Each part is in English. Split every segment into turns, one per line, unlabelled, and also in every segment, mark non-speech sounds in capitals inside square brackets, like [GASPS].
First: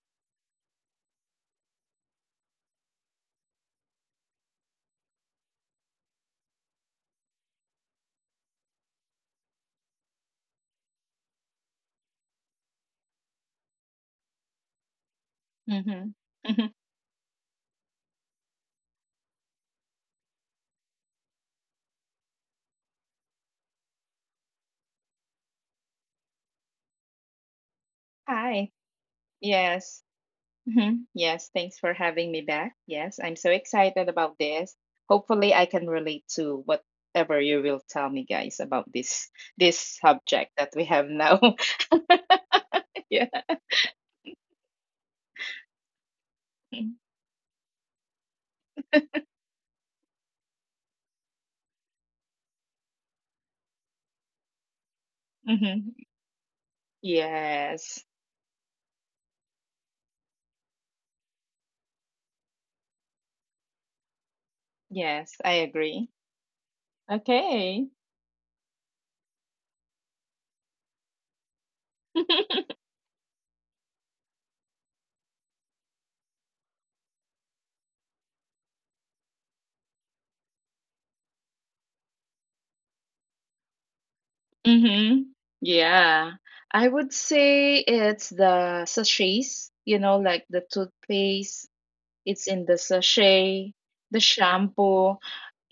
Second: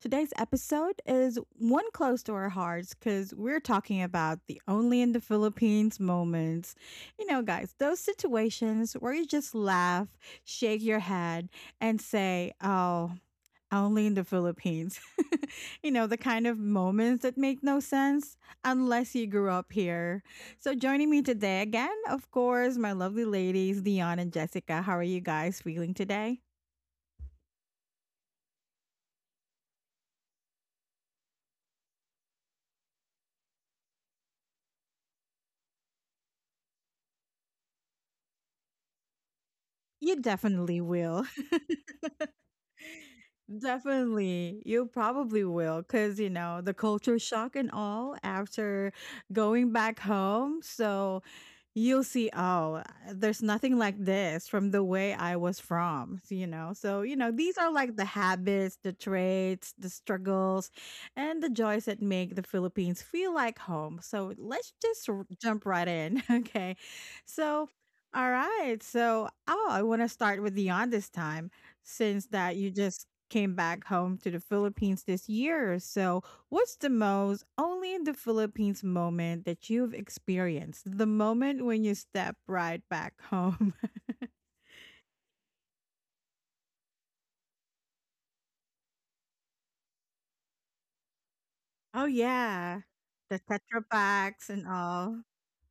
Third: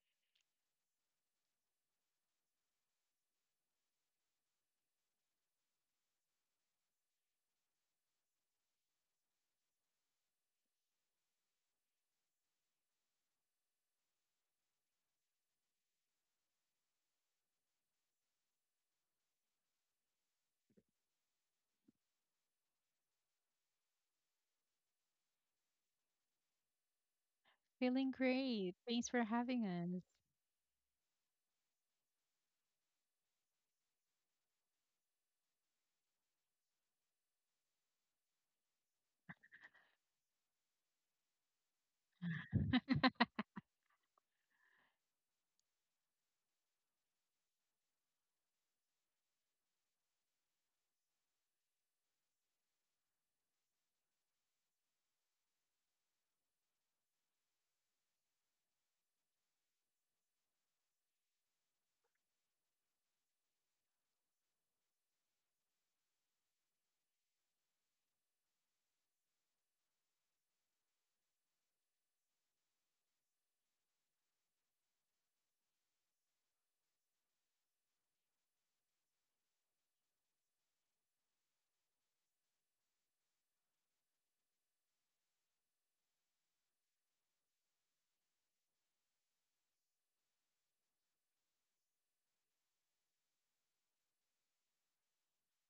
Today's episode is one close to our hearts because we're talking about the only in the Philippines moments. You know, guys, those situations where you just laugh, shake your head, and say, oh, only in the Philippines. [LAUGHS] The kind of
Mm-hmm. [LAUGHS]
moments that make no sense unless you grew up here. So, joining me today again, of course, my lovely ladies, Dion and Jessica. How are you guys feeling today?
Feeling
Hi.
great. Thanks for having us.
Yes. Hmm. Yes. Thanks for having me back. Yes. I'm so excited about this. Hopefully, I can relate to whatever you will tell me, guys, about this
You
subject that
definitely
we have
will.
now. [LAUGHS] Yeah.
[LAUGHS] Definitely. You probably will because, you know, the culture shock and all after going back home. So you'll see there's nothing like this from the way I was
Mm-hmm.
from, so these are like
Yes.
the habits, the traits, the struggles, and the joys that make the Philippines feel like home. So let's just
Yes. I
jump right
agree.
in. [LAUGHS] Okay, so
Okay.
all right, so I want to start with Dion this time since that
[LAUGHS]
you just came back home to the Philippines this year. So what's the most only in the Philippines moment that you've experienced? The moment when you step right back home. [LAUGHS]
Mm-hmm. Yeah. I would say it's the sachets, you know, like the toothpaste.
Oh
It's in the
yeah. The
sachet,
Tetra
the
Packs and
shampoo.
all.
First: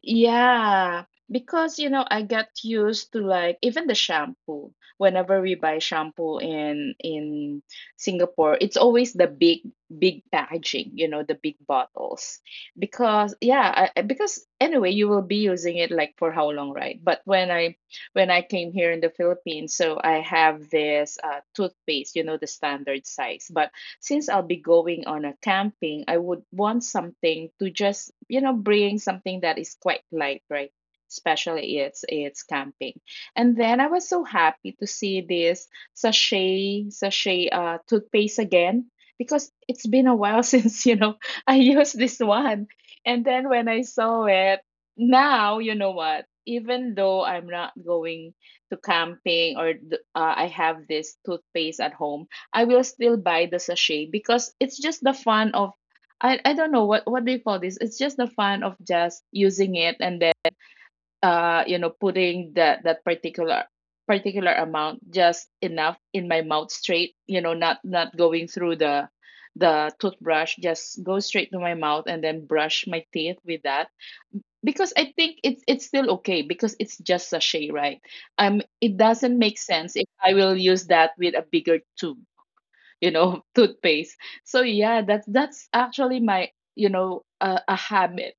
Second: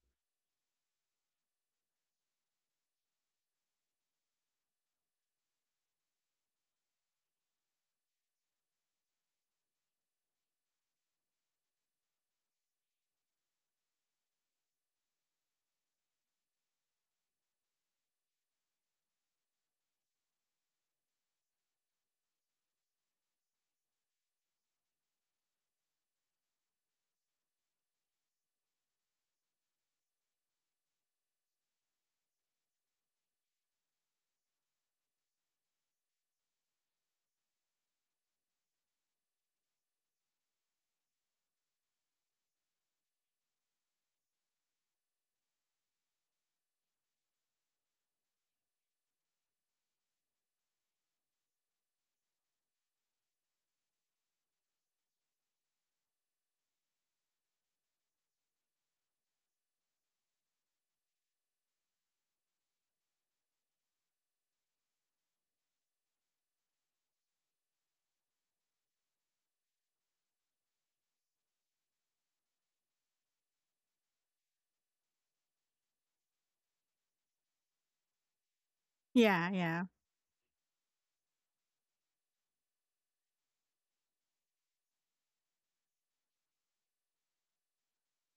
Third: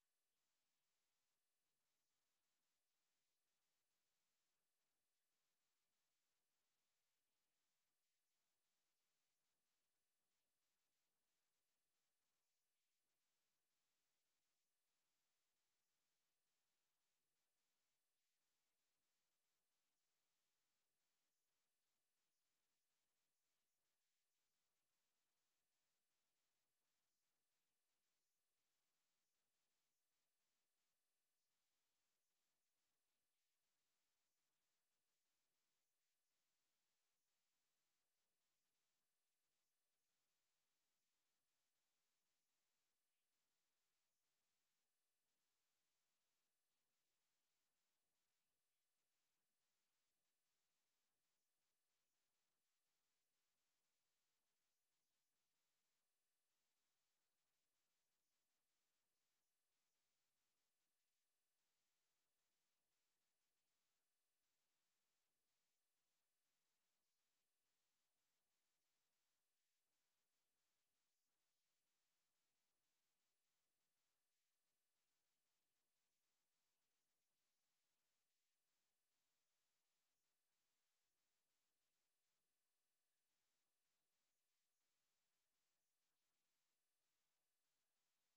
Yeah, because I got used to, like, even the shampoo. Whenever we buy shampoo in Singapore, it's always the big packaging, you know, the big bottles. Because yeah, because anyway, you will be using it like for how long, right? But when I came here in the Philippines, so I have this toothpaste, you know, the standard size, but since I'll be going on a camping, I would want something to just, you know, bring something that is quite light, right? Especially it's camping. And then I was so happy to see this sachet toothpaste again because it's been a while [LAUGHS] since, I used this one. And then when I saw it, now you know what, even though I'm not going to camping, or I have this toothpaste at home, I will still buy the sachet because it's just the fun of. I don't know what do you call this? It's just the fun of just using it and then putting that particular amount, just enough in my mouth straight, you know, not going through the toothbrush, just go straight to my mouth and then brush my teeth with that because I think it's still okay because it's just sachet, right? It doesn't
Yeah,
make
yeah.
sense if I will use that with a bigger tube, [LAUGHS] toothpaste. So yeah, that's actually my, a habit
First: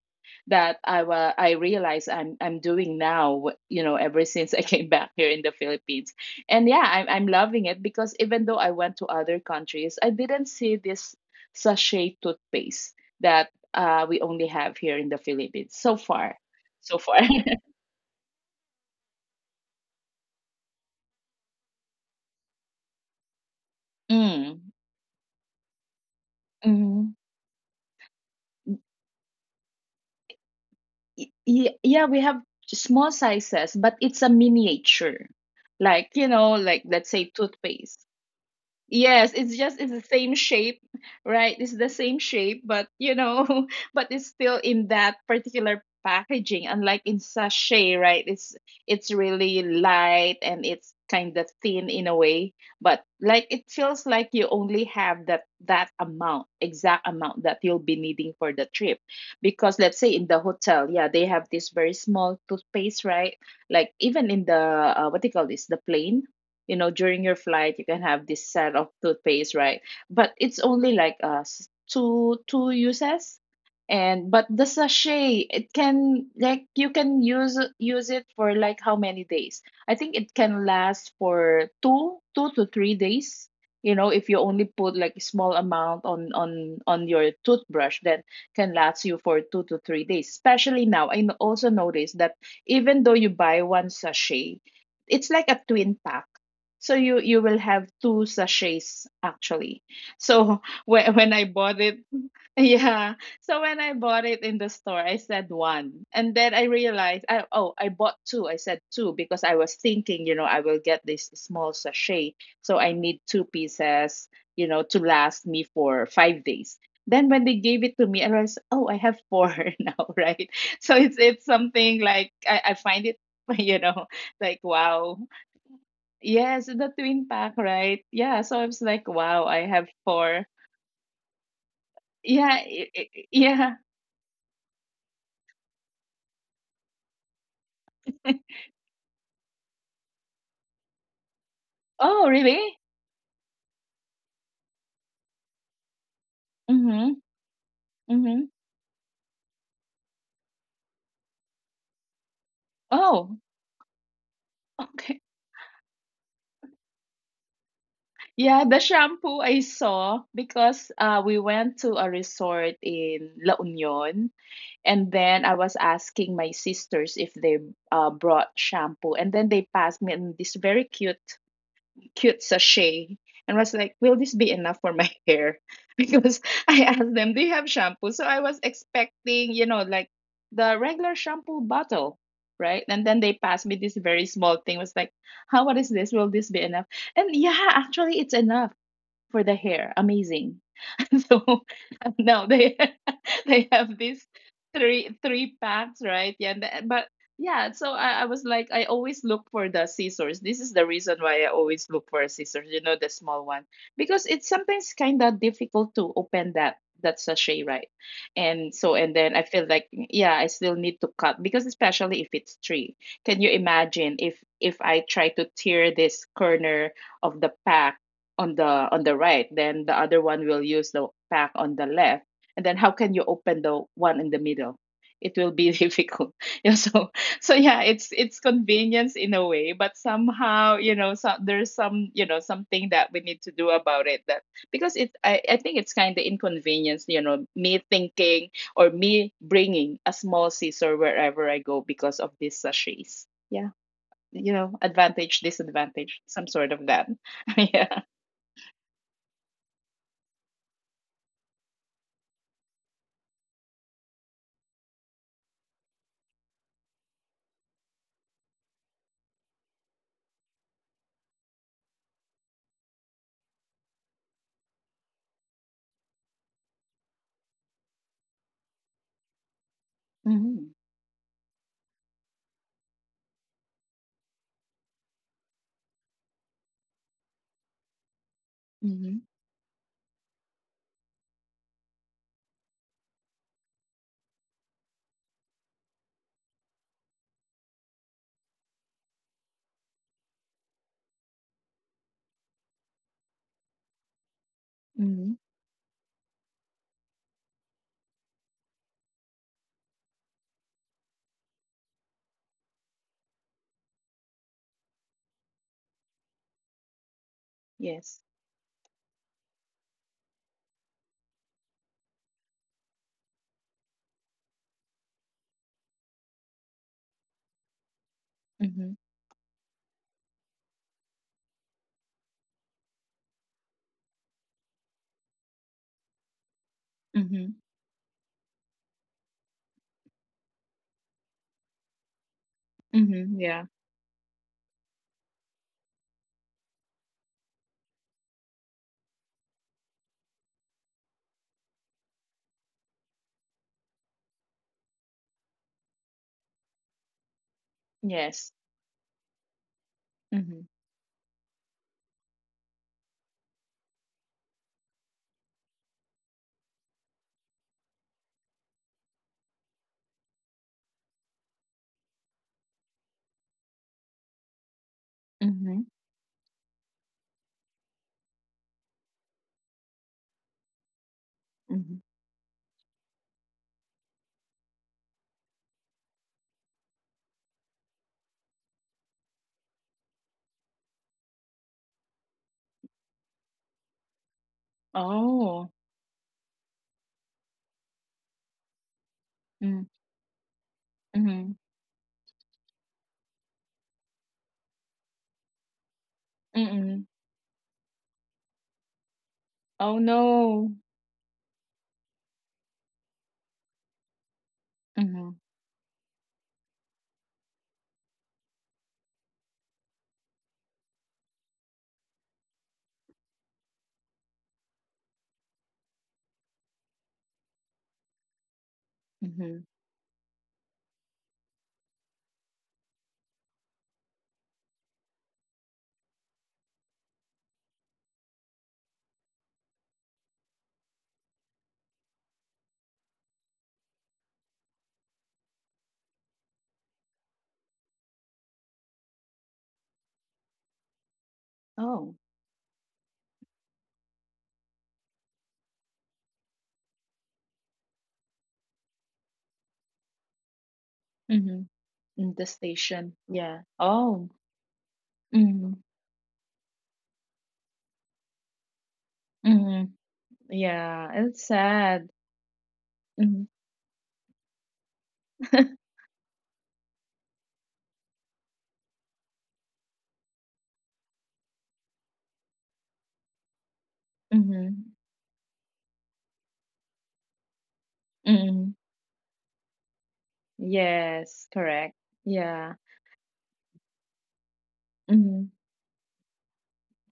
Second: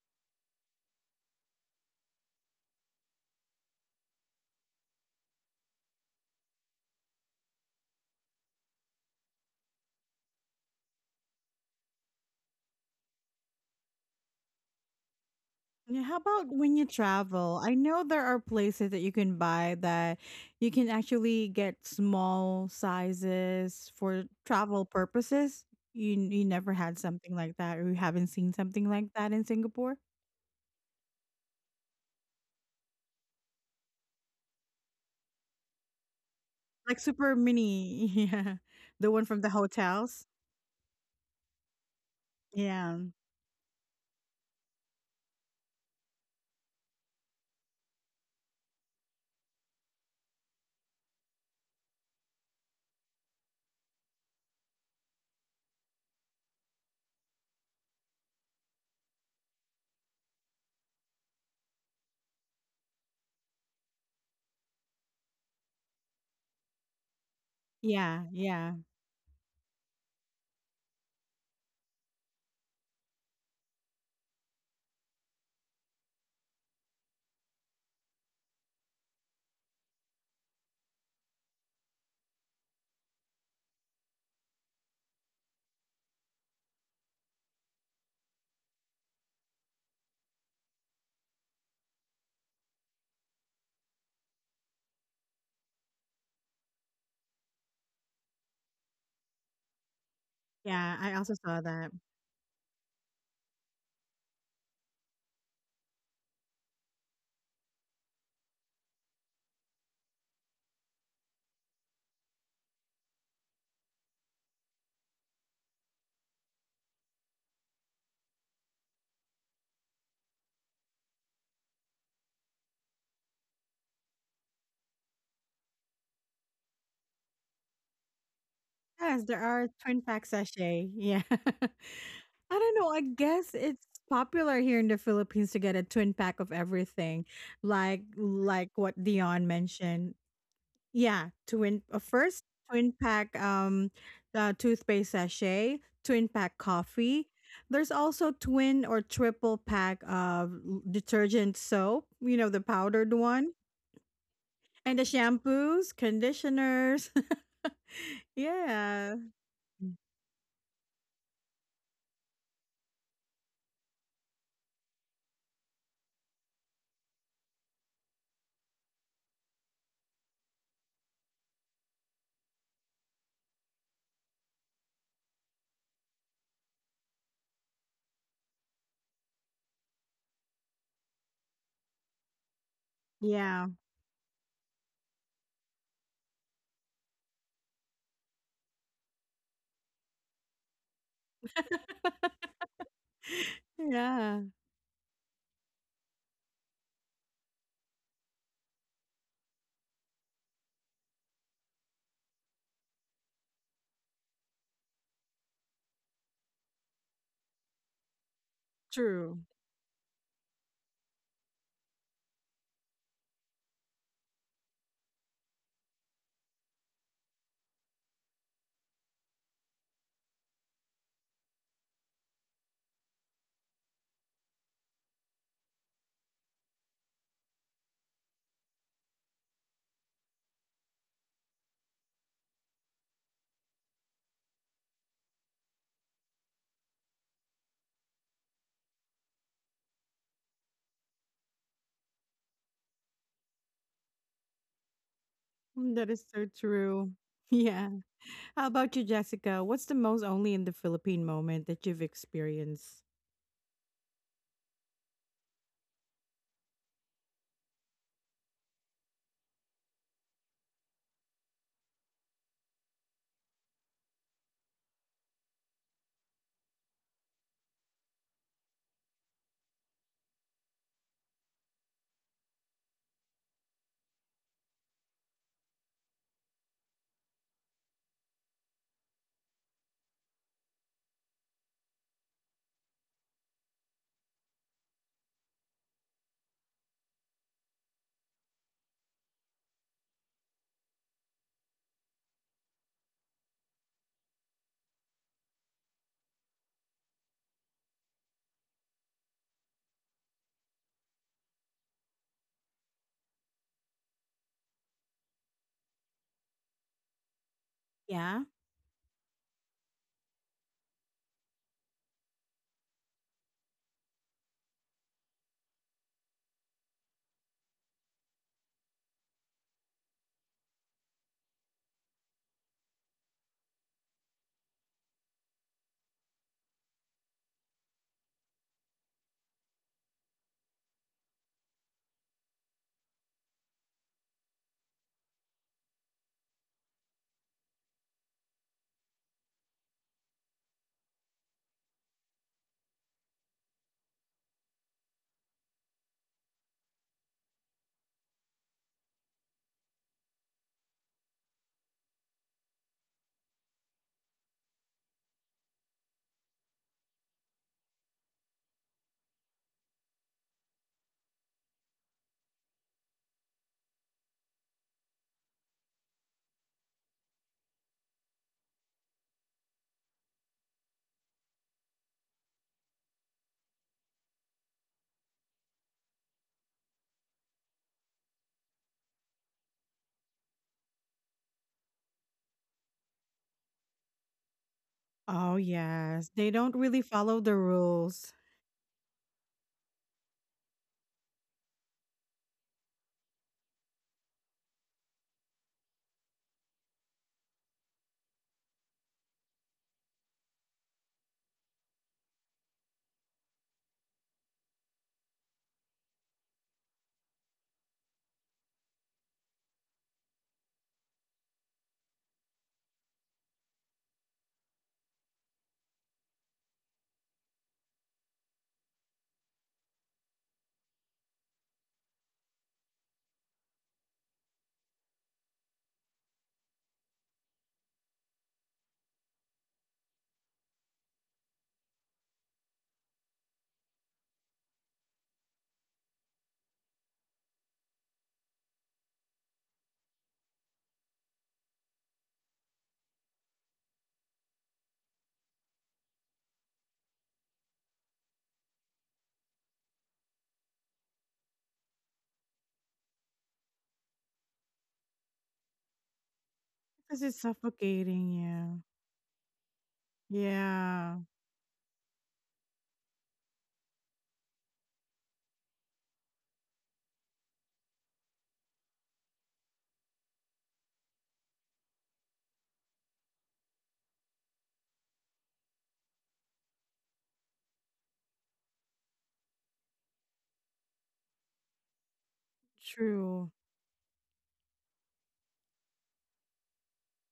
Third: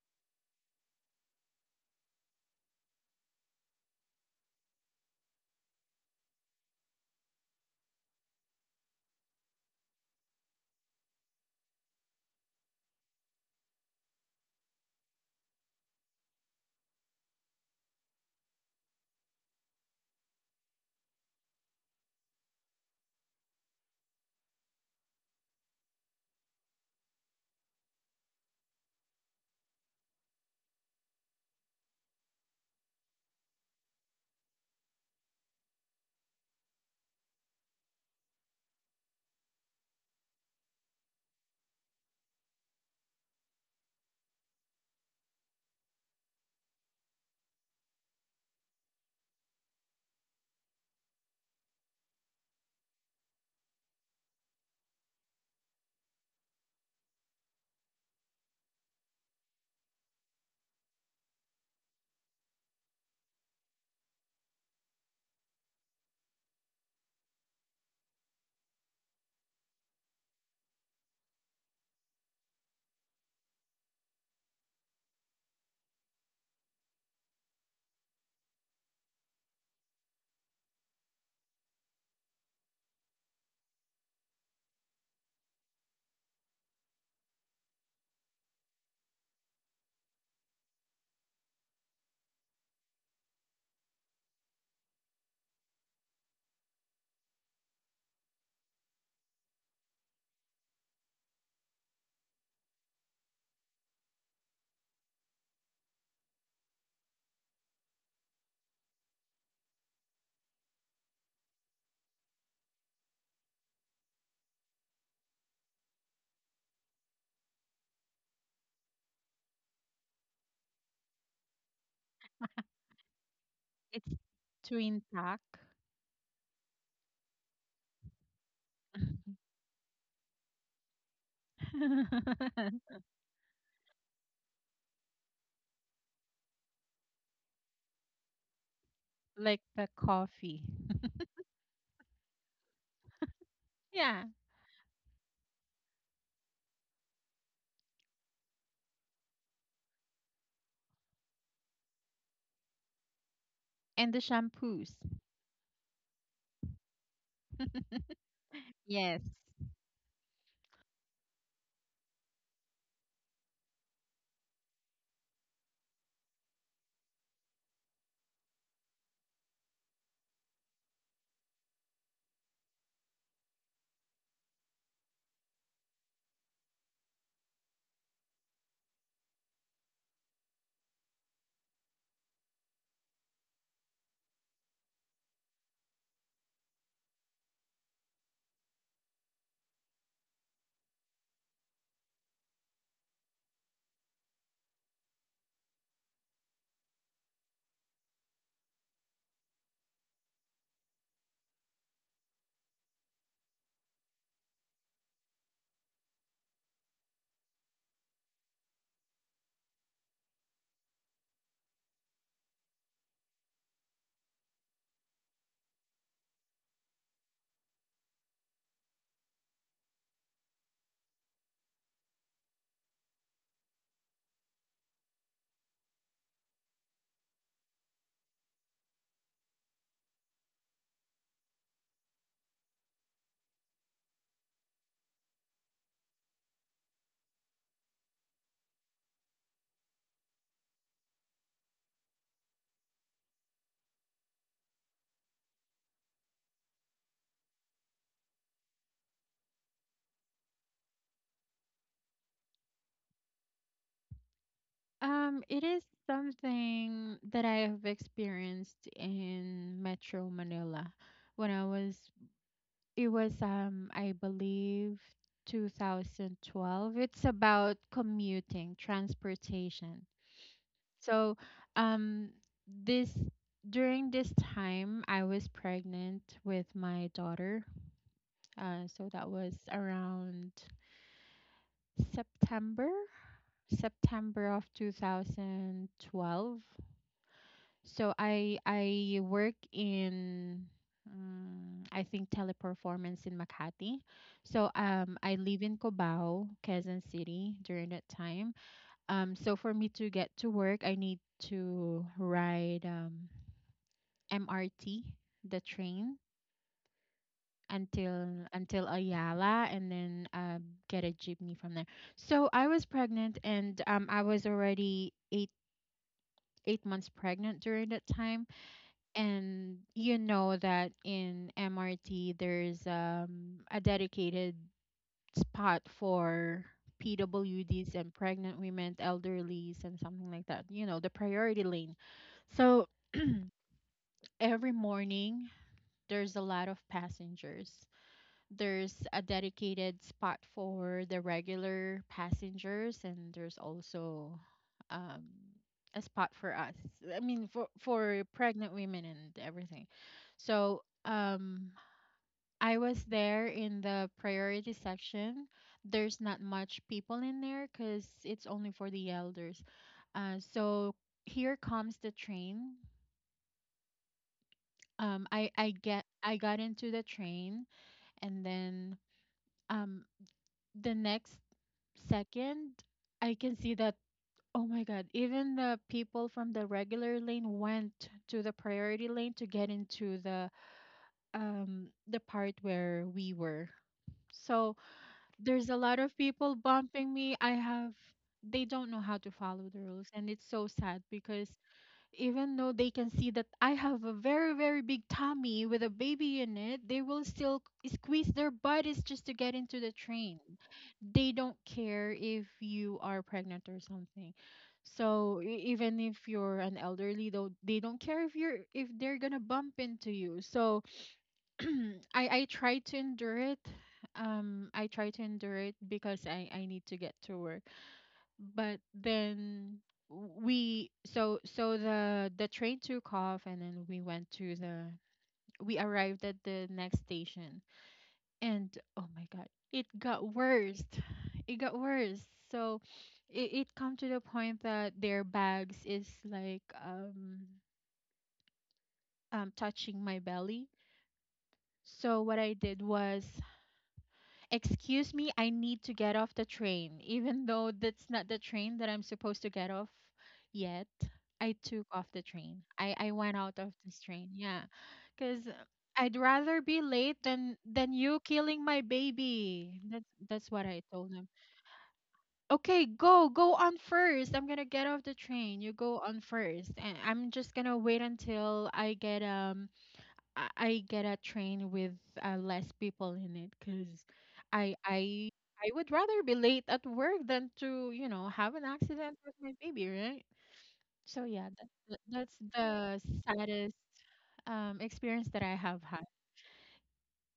that I realize I'm doing now, ever since I [LAUGHS] came back here in the Philippines. And yeah, I'm loving it because even though I went to other countries, I didn't see this sachet toothpaste that we only have here in the Philippines so
Yeah. How
far.
about when you
So far. [LAUGHS]
travel? I know there are places that you can buy that you can actually get small sizes for
Mm.
travel purposes. You never had
Mm-hmm.
something like that, or you haven't seen something like that in Singapore?
Yeah, we have small sizes, but it's a miniature. Like, like
Like
let's say
super mini.
toothpaste.
[LAUGHS] Yeah. The one
Yes,
from the
it's the
hotels.
same shape, right? It's the same shape, but
Yeah,
[LAUGHS] but it's still in that particular packaging. Unlike in sachet, right? It's really light, and it's kind of thin in a way, but like it feels like you only have that amount, exact amount that you'll be needing for the trip. Because let's say in the hotel, yeah, they have this very small toothpaste, right? Like, even in the, what do you call this, the plane, during your flight, you can have
yeah,
this set
yeah,
of toothpaste, right? But it's only like two uses. And but the sachet, it can, like, you can use use it for like how many days? I think it can last for two to three days. You know, if you only put like a small amount on your toothbrush, that can last you for 2 to 3 days, especially now I also noticed that even though you buy one sachet, it's like a twin pack, so you will have two sachets actually. So [LAUGHS]
yeah,
when
I
when
also
I
saw
bought
that.
it, [LAUGHS] yeah. So when I bought it in the store, I said one, and then I realized, I oh I bought two. I said two because I was thinking, I will get this small sachet, so I need two pieces, to last me for 5 days. Then when they gave it to me, I realized, oh, I have four [LAUGHS] now, right. So it's something like I find it, [LAUGHS] you know
It's
like,
twin
wow.
pack,
Yes, the twin pack, right? Yeah, so I was like,
Yes,
wow,
there
I
are
have
twin pack
four.
sachet, yeah. [LAUGHS]
Yeah,
I don't
[LAUGHS]
know, I guess
yeah.
it's popular here in the Philippines to get a twin pack of everything, like
[LAUGHS]
like what Dion
like the
mentioned.
coffee.
Yeah, twin
Oh,
first
really?
twin pack,
Yeah,
the toothpaste sachet, twin pack
Mm-hmm.
coffee. There's also
Mm-hmm.
twin or triple pack of detergent soap, you know, the powdered
Oh,
one,
and the shampoos.
and the
[LAUGHS] okay.
shampoos, conditioners. [LAUGHS]
[LAUGHS]
Yeah, the
Yeah.
Yes.
shampoo I saw because we went to a resort in La Union, and then I was asking my sisters if they brought shampoo, and then they passed me and this very cute sachet, and was like, will this be enough for my hair? [LAUGHS] Because I asked them, do you have shampoo? So I was expecting, like, the regular shampoo bottle, right? And then they passed
Yeah.
me this very small thing, was like, how, what is this? Will this be enough? And yeah, actually, it's enough for the hair. Amazing. [LAUGHS] So [LAUGHS] now they [LAUGHS] they have these
Yeah.
three packs, right? Yeah, and but yeah. So I was like, I always look for the scissors. This is the reason why I always look for a scissors. You know, the small one, because it's sometimes kind of difficult to open that sachet, right? And so, and then
True.
I feel like, yeah, I still need to cut because, especially if it's three. Can you imagine if I try to tear this corner of the pack on the, right, then the other one will use the pack on the left, and then how can you open the one in the middle? It will be [LAUGHS] difficult, yeah. So, yeah, it's convenience in a way, but somehow, so there's some, something that we need to do about it, that, because I think it's kind of inconvenience, me thinking, or me bringing a small scissor wherever I go because of these sachets, yeah. Advantage,
Mm, that
disadvantage,
is
some
so
sort of that.
true. [LAUGHS]
[LAUGHS]
Yeah.
Yeah.
How about you, Jessica? What's the most only in the Philippine moment that you've experienced?
It is something that I have experienced in Metro Manila when it was, I believe, 2012. It's about commuting, transportation.
Mhm.
So, um, this during this time, I was pregnant with my daughter. So
Mhm.
that was around September, September of 2012. So I work in, I think, teleperformance in Makati. So I
Mhm.
live in Cubao, Quezon City during that time. So for me to get to work, I need to ride. MRT, the train,
Yes.
until
Yeah.
until Ayala, and then get a jeepney from there. So I was pregnant, and I was already eight months pregnant during that time.
Mhm.
And you know that in MRT there's, a dedicated spot for
Mhm.
PWDs and pregnant women, elderlies, and something like that. You know the priority lane. So
Mhm. Yeah.
every morning there's a lot of passengers. There's a dedicated spot for the regular passengers, and there's also, um, a spot for us. I mean, for
Yes.
pregnant women and everything.
Mhm.
So, I was there in the priority section. There's not much people in there because it's only for the elders. So here comes the train. Um, I I
Mhm.
get I got into the train, and then, um the next
Mhm.
second, I can see that, oh my God, even the people from the regular lane went to the priority lane to get into, the part where we were. So
Oh,
there's a
Oh.
lot of
yes.
people
They don't really
bumping me.
follow
I
the
have
rules
They don't know how to follow the
Mm.
rules, and it's so sad because
Mhm.
even though they can see that I have a very very big tummy with a baby in it, they
Mm-mm.
will still squeeze their bodies just to get into the
Oh,
train.
no.
They don't care if you are pregnant or something. So,
Mhm.
even if you're an elderly, though, they don't care if you're if they're gonna bump into you. So, [CLEARS THROAT] I try to endure it. I try to endure it because I need to get to work. But then,
Mhm.
we so so the train took off, and then we arrived at the next station, and oh my God, it got worse, it got worse. So, it come to the point that their bags is like, touching my belly. So
Oh.
what I did was, excuse me, I need to get off the train, even though that's not the train that I'm supposed to get off yet. I took
Mhm.
off the
In
train.
the
I went
station.
out of
Yeah.
this train.
Oh.
Yeah. Because
Mhm.
I'd rather be late
because it's
than you killing my
suffocating.
baby. That's
Mhm.
Yeah.
that's what I told
Yeah.
Yeah.
him.
It's sad.
Okay, go, go
Mhm.
on first. I'm gonna get off the train. You go on first, and I'm just gonna wait until I get a train with, less people in it, cause
Mhm.
I
Mhm.
I I would rather be late at work than to, have an
[LAUGHS]
accident with my baby, right? So yeah, that,
Yes.
that-
Correct.
that's
Yeah.
the
True.
saddest, experience that I
Mhm.
have had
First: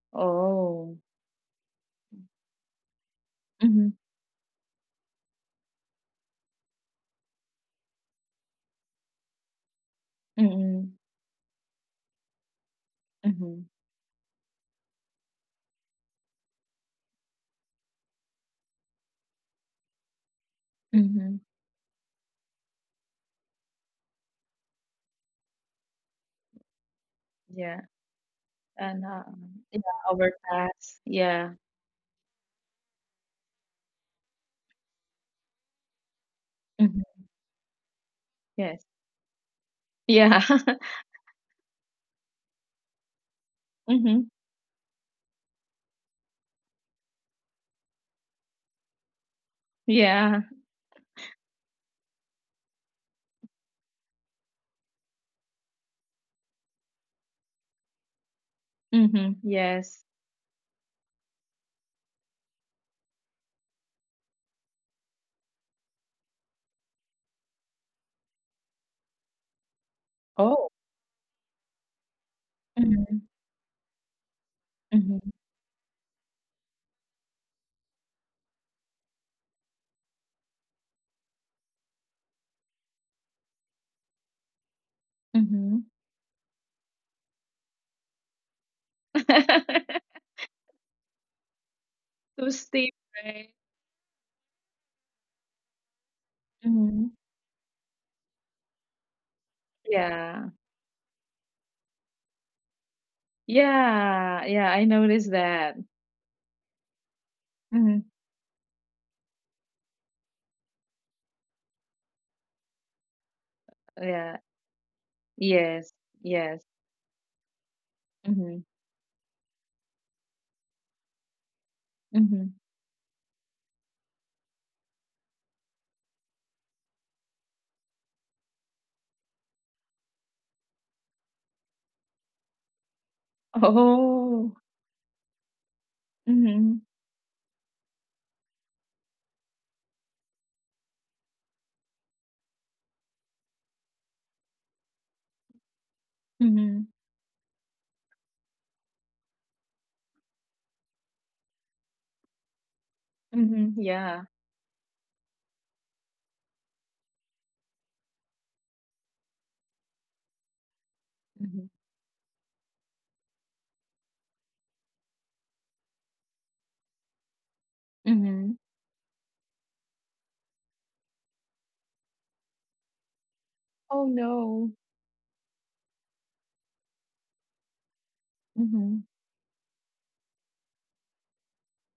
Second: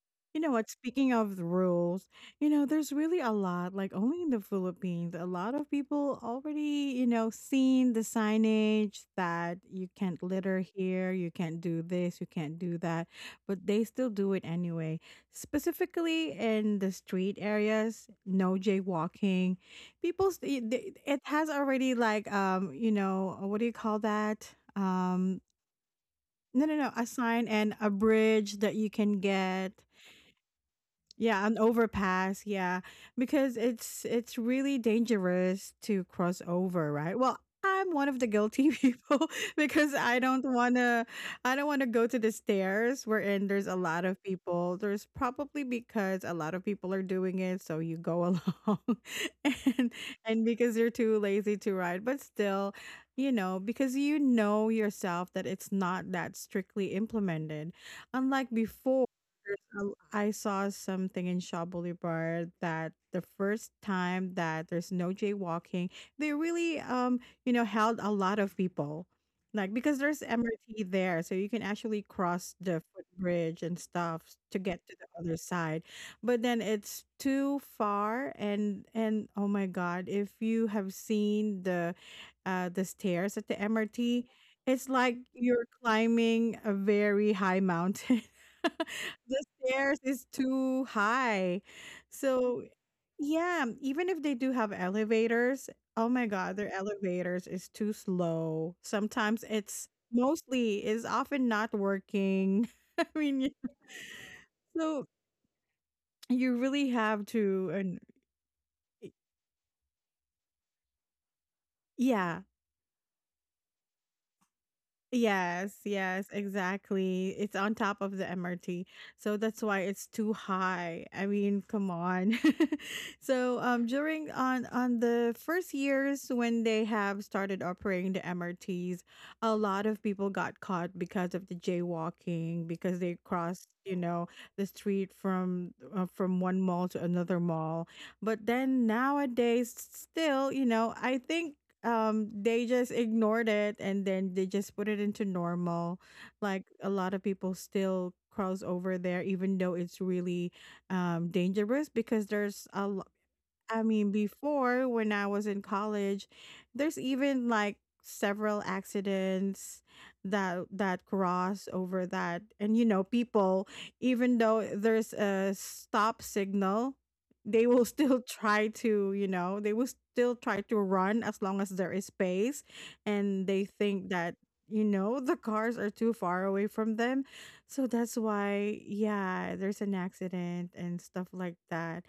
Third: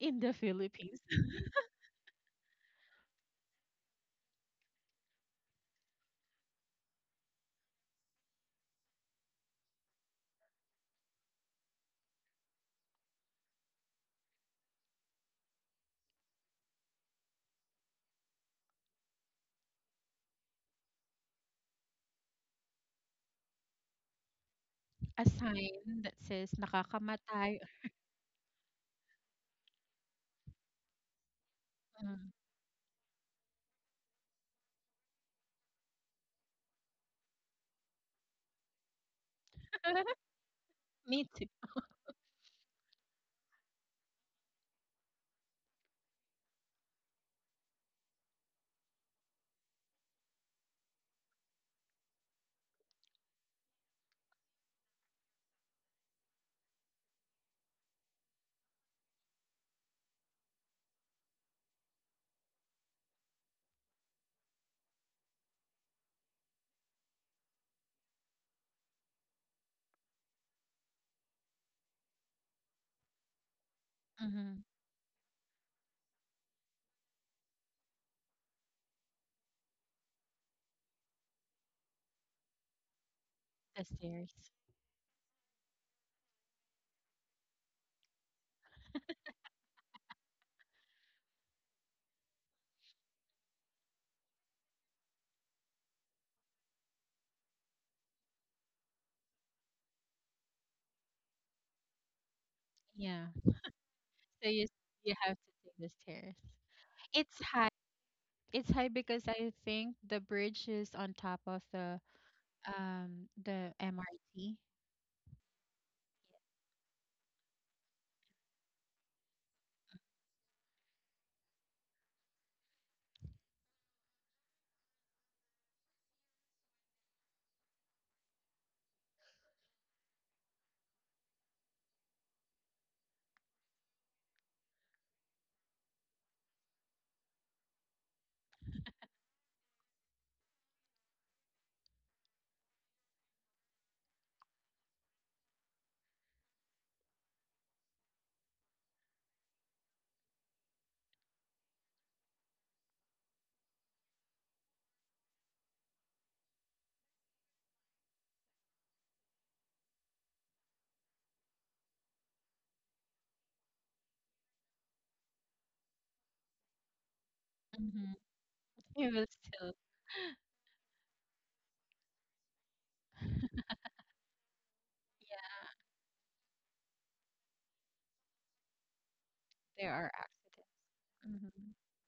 in the
You know what?
Oh.
Philippines.
Speaking
[LAUGHS]
of the rules, you know, there's really a lot, like
Mhm.
only in the Philippines, a lot of people already, you know, seen the signage that you can't litter
Mhm.
here, you can't do this, you can't do that,
Mhm.
but they still do it anyway. Specifically in the street areas, no jaywalking. People, it
Mhm.
has already like, you know, what do you call that?
A
Um,
sign that says
no, no, no, a sign
nakakamatay.
and
Yeah.
a bridge that you
And,
can get.
yeah, overpass. Yeah.
Yeah, an
Mm.
overpass, yeah, because it's really dangerous to cross over,
Mhm.
right? Well, I'm one of the guilty [LAUGHS]
Yes.
people because I
[LAUGHS]
Yeah.
don't
[LAUGHS]
want to
Me too.
I don't want to go to the stairs wherein there's a lot
Mm-hmm.
of people. There's probably because a lot of people are doing it, so you go along. [LAUGHS] and
Yeah.
and because you're too lazy to ride, but still, you know, because you know yourself that it's not that strictly implemented unlike before.
Mm-hmm. Yes.
I saw something in Shaw Boulevard that the first time that there's no jaywalking, they really you know held a lot of people, like because there's
Oh.
MRT there, so you can actually cross the
Mm-hmm.
footbridge and stuff to
Mm-hmm.
get
Mm-hmm.
to the other side. But then it's too far, and oh my God, if you have seen the stairs at the
The
MRT,
stairs.
it's like
Mm-hmm.
you're climbing a very high mountain. [LAUGHS] The
[LAUGHS]
stairs is too high.
Too
So,
steep, right?
yeah, even if they do have elevators, oh my god, their
Mm-hmm.
elevators is too slow. Sometimes it's
Yeah.
mostly is often not working. [LAUGHS] I
Yeah.
mean,
Yeah. Yeah.
So
I
you
noticed
so
you have
that.
to take the stairs.
you really have
It's
Mm-hmm.
high.
to. And
It's high because I think the bridge is on top of, the
yeah,
um the
Yeah.
MRT.
Yes.
yes, yes,
Yes.
exactly. It's on top of the
Mm-hmm.
MRT. So that's why it's too high. I mean, come
Mm-hmm.
on. [LAUGHS] So during on the first years when they have started operating the MRTs, a lot of people got caught because of the jaywalking because they crossed, you
Oh.
know, the street from
Mm-hmm.
one mall to another mall. But then nowadays still, you know, I think they just ignored it and then they just put it into normal,
Mm-hmm.
like a lot of people still cross over there even though it's really dangerous because there's a,
Mm-hmm.
I
Yeah.
mean, before when I was in college, there's even like several accidents that that
Mm-hmm.
cross over that, and you know people even though there's a stop signal, they will
Mm-hmm.
still [LAUGHS]
Mm-hmm.
try to,
It
you
was
know, they
still,
will still try to run as long as there is space, and they think
Oh,
that,
no.
you know, the
yeah.
cars are too far away from them. So that's why,
Mm-hmm.
yeah, there's
There
an
are accidents.
accident and stuff like
Mm-hmm.
that.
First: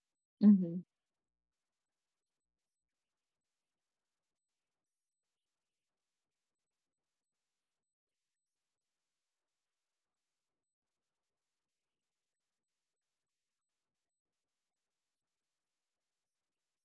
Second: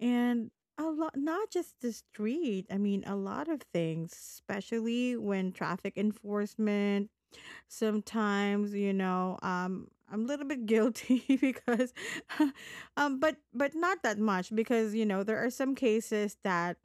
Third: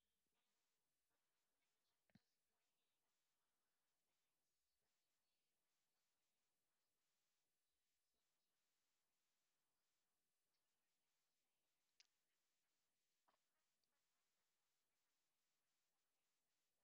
And
Mm-hmm.
a lot, not just the street. I mean, a lot of things, especially when traffic enforcement, sometimes you know I'm a little bit guilty [LAUGHS] because [LAUGHS] but not that much because you know there are some cases that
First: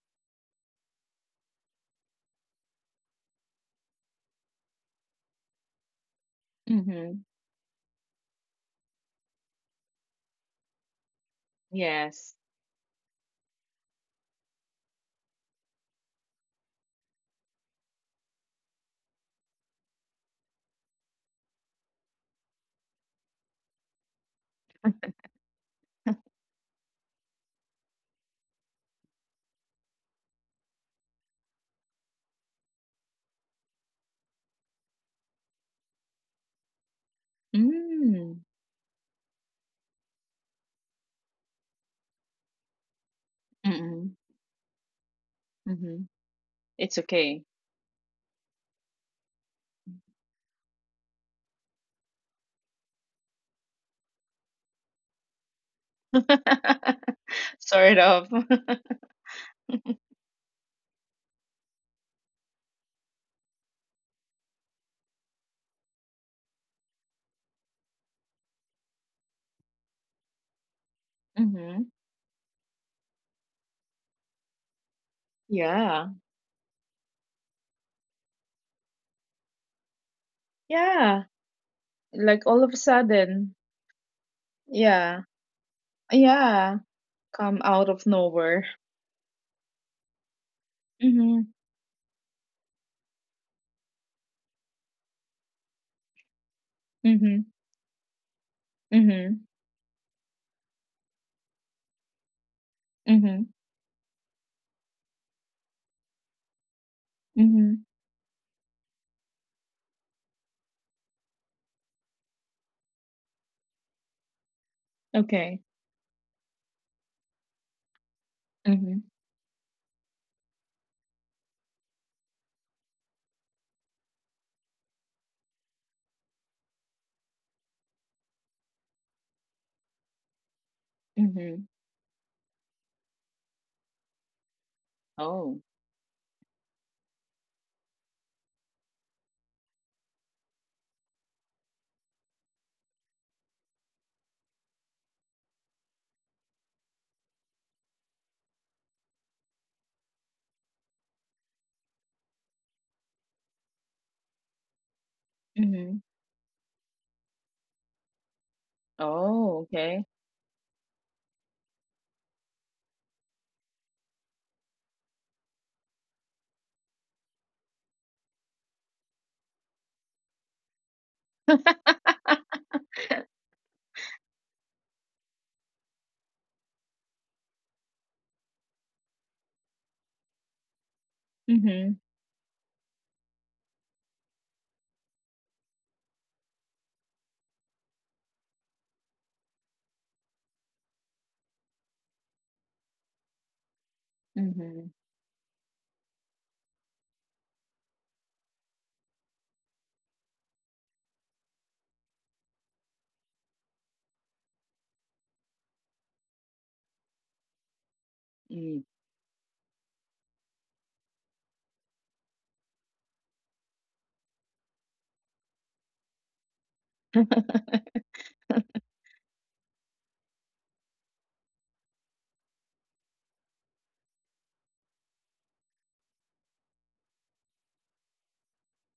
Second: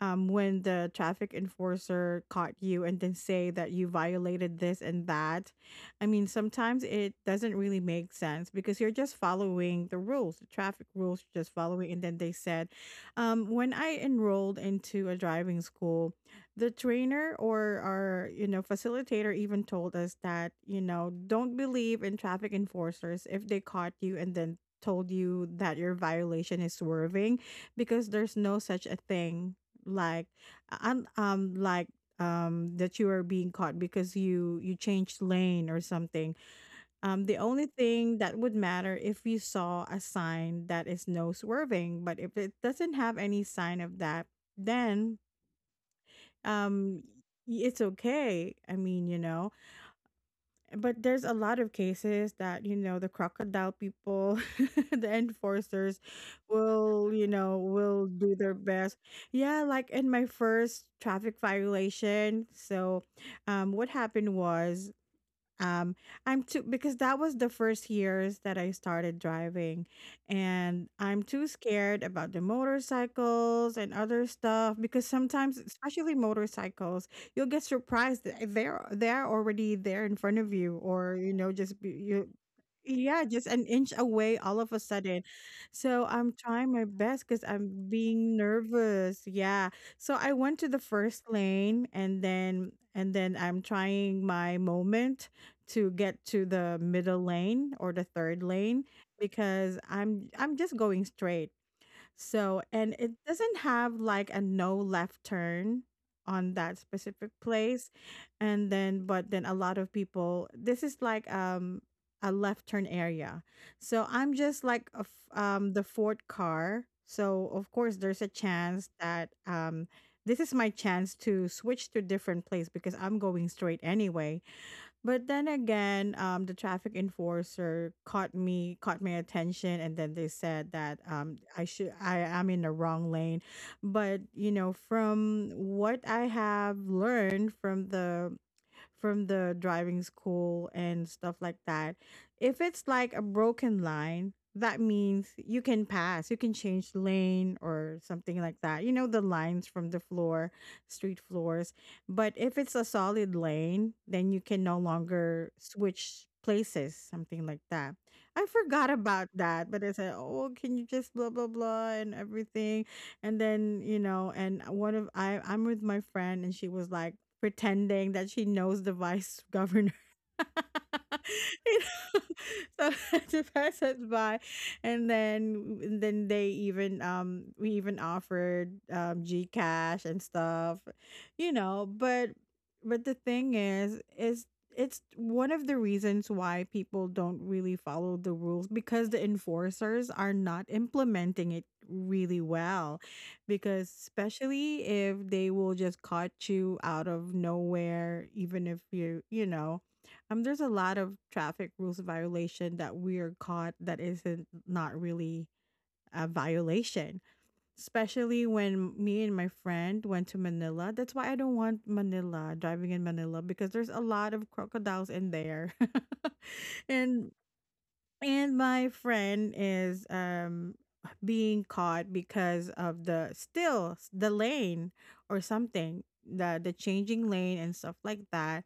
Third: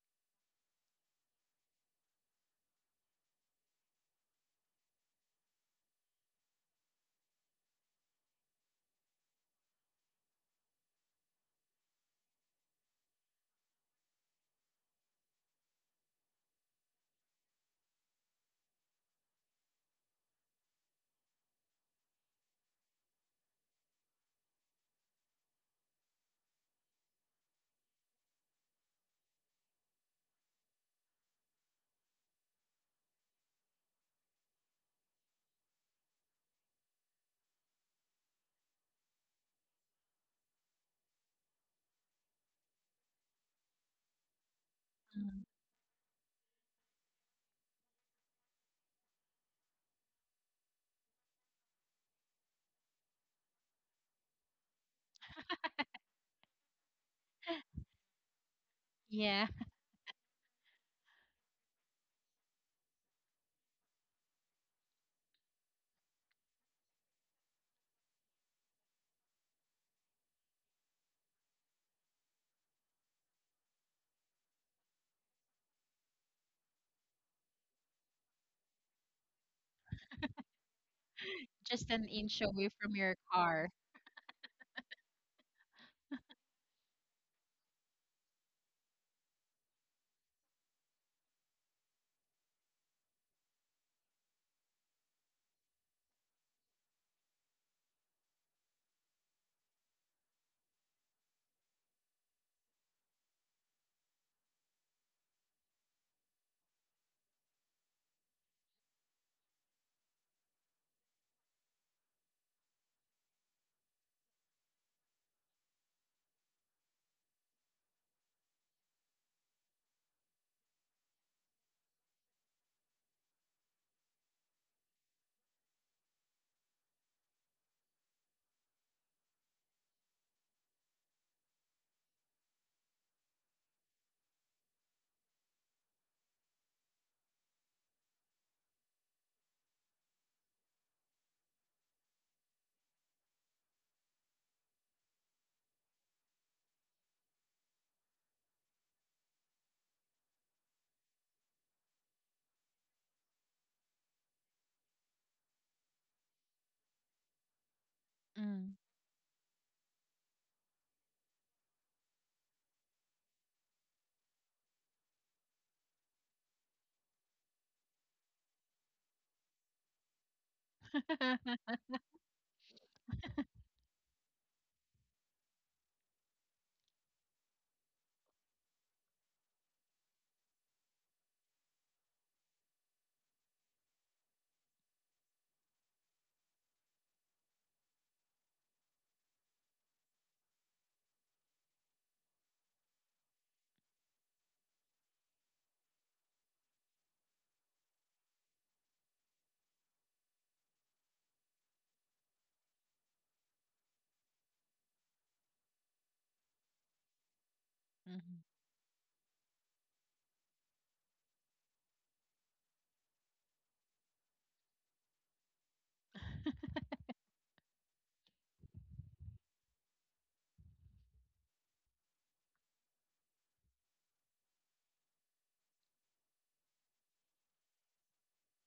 when the traffic enforcer caught you and then say that you violated this and that. I mean sometimes
Mm-hmm.
it doesn't really make sense because you're just following the rules, the traffic rules you're just following, and then they
Yes.
said when I enrolled into a driving school, the trainer or our you know facilitator even told us that you know don't believe in traffic enforcers if they caught you and then told you that your violation is swerving because there's no such a thing like um, um like that you are being caught because you changed lane or something. The only thing that
Mm.
would matter if you saw a sign that is no swerving, but if it doesn't have any sign of
Mm-mm.
that, then
Hmm.
Mhm. It's
um
okay.
it's okay, I mean, you know. But there's a lot of cases that you know the crocodile people, [LAUGHS] the enforcers, will
[LAUGHS]
you know
Sort
will
of.
do their
[LAUGHS]
best,
Yeah.
yeah, like in my first traffic violation. So what happened was um I'm too, because that was the first years that I started driving, and I'm too
Mhm.
scared about the motorcycles and other stuff because sometimes
Yeah.
especially motorcycles, you'll get surprised that they're already there in front of you,
Yeah.
or you know
[LAUGHS]
just
Just
be-
an
you
Like,
inch
all of
away
a
from your
yeah
sudden.
just an
car.
inch away all of a
Yeah.
sudden. So I'm
Yeah.
trying my best because
Come out
I'm
of
being
nowhere.
nervous. Yeah, so I went to the first
Mhm.
lane, and then I'm trying my moment to get to the middle
Mhm.
lane or the third lane
Mhm.
because I'm just going straight. So, and it
Mhm.
doesn't have like a no left turn on that specific
Mhm.
place. And then but then a lot of people, this is like a left turn area. So, I'm just like a
Okay.
the fourth car. So, of course there's a
Mhm.
chance that this is my chance to switch to different place because I'm going straight anyway. But then again, the traffic enforcer caught me, caught my attention, and then they said that
Mhm.
I should, I am in the wrong lane. But you know,
Oh.
from what I have learned from the driving school and stuff like that. If it's like a broken line, that means you can pass, you can change lane or something like that. You know, the lines from the floor, street floors. But if it's a solid lane, then you can no longer
Mhm.
switch places, something like that. I
Mm.
forgot about
Oh,
that,
okay.
but I said, "Oh, can you just blah blah blah and everything?" And then you know, and one of I'm with my friend, and she was like, pretending that she knows the vice governor. [LAUGHS]
[LAUGHS]
You
[LAUGHS]
know, [LAUGHS] so [LAUGHS] the pass by, and then they even we even offered Gcash and stuff, you
Mhm.
know. But the thing is it's one of the reasons why people don't really follow the rules because the enforcers are not implementing it really well, because
Mhm.
especially if they will just cut you out of nowhere, even if you you know There's a lot of traffic rules violation that we are caught that isn't not really a violation,
Mhm.
especially
Mm.
when me and my friend went to Manila. That's why I don't want manila driving in Manila, because there's a lot of crocodiles in there. [LAUGHS] and
[LAUGHS]
and my friend is being caught because of the lane or something, the changing lane and stuff like that.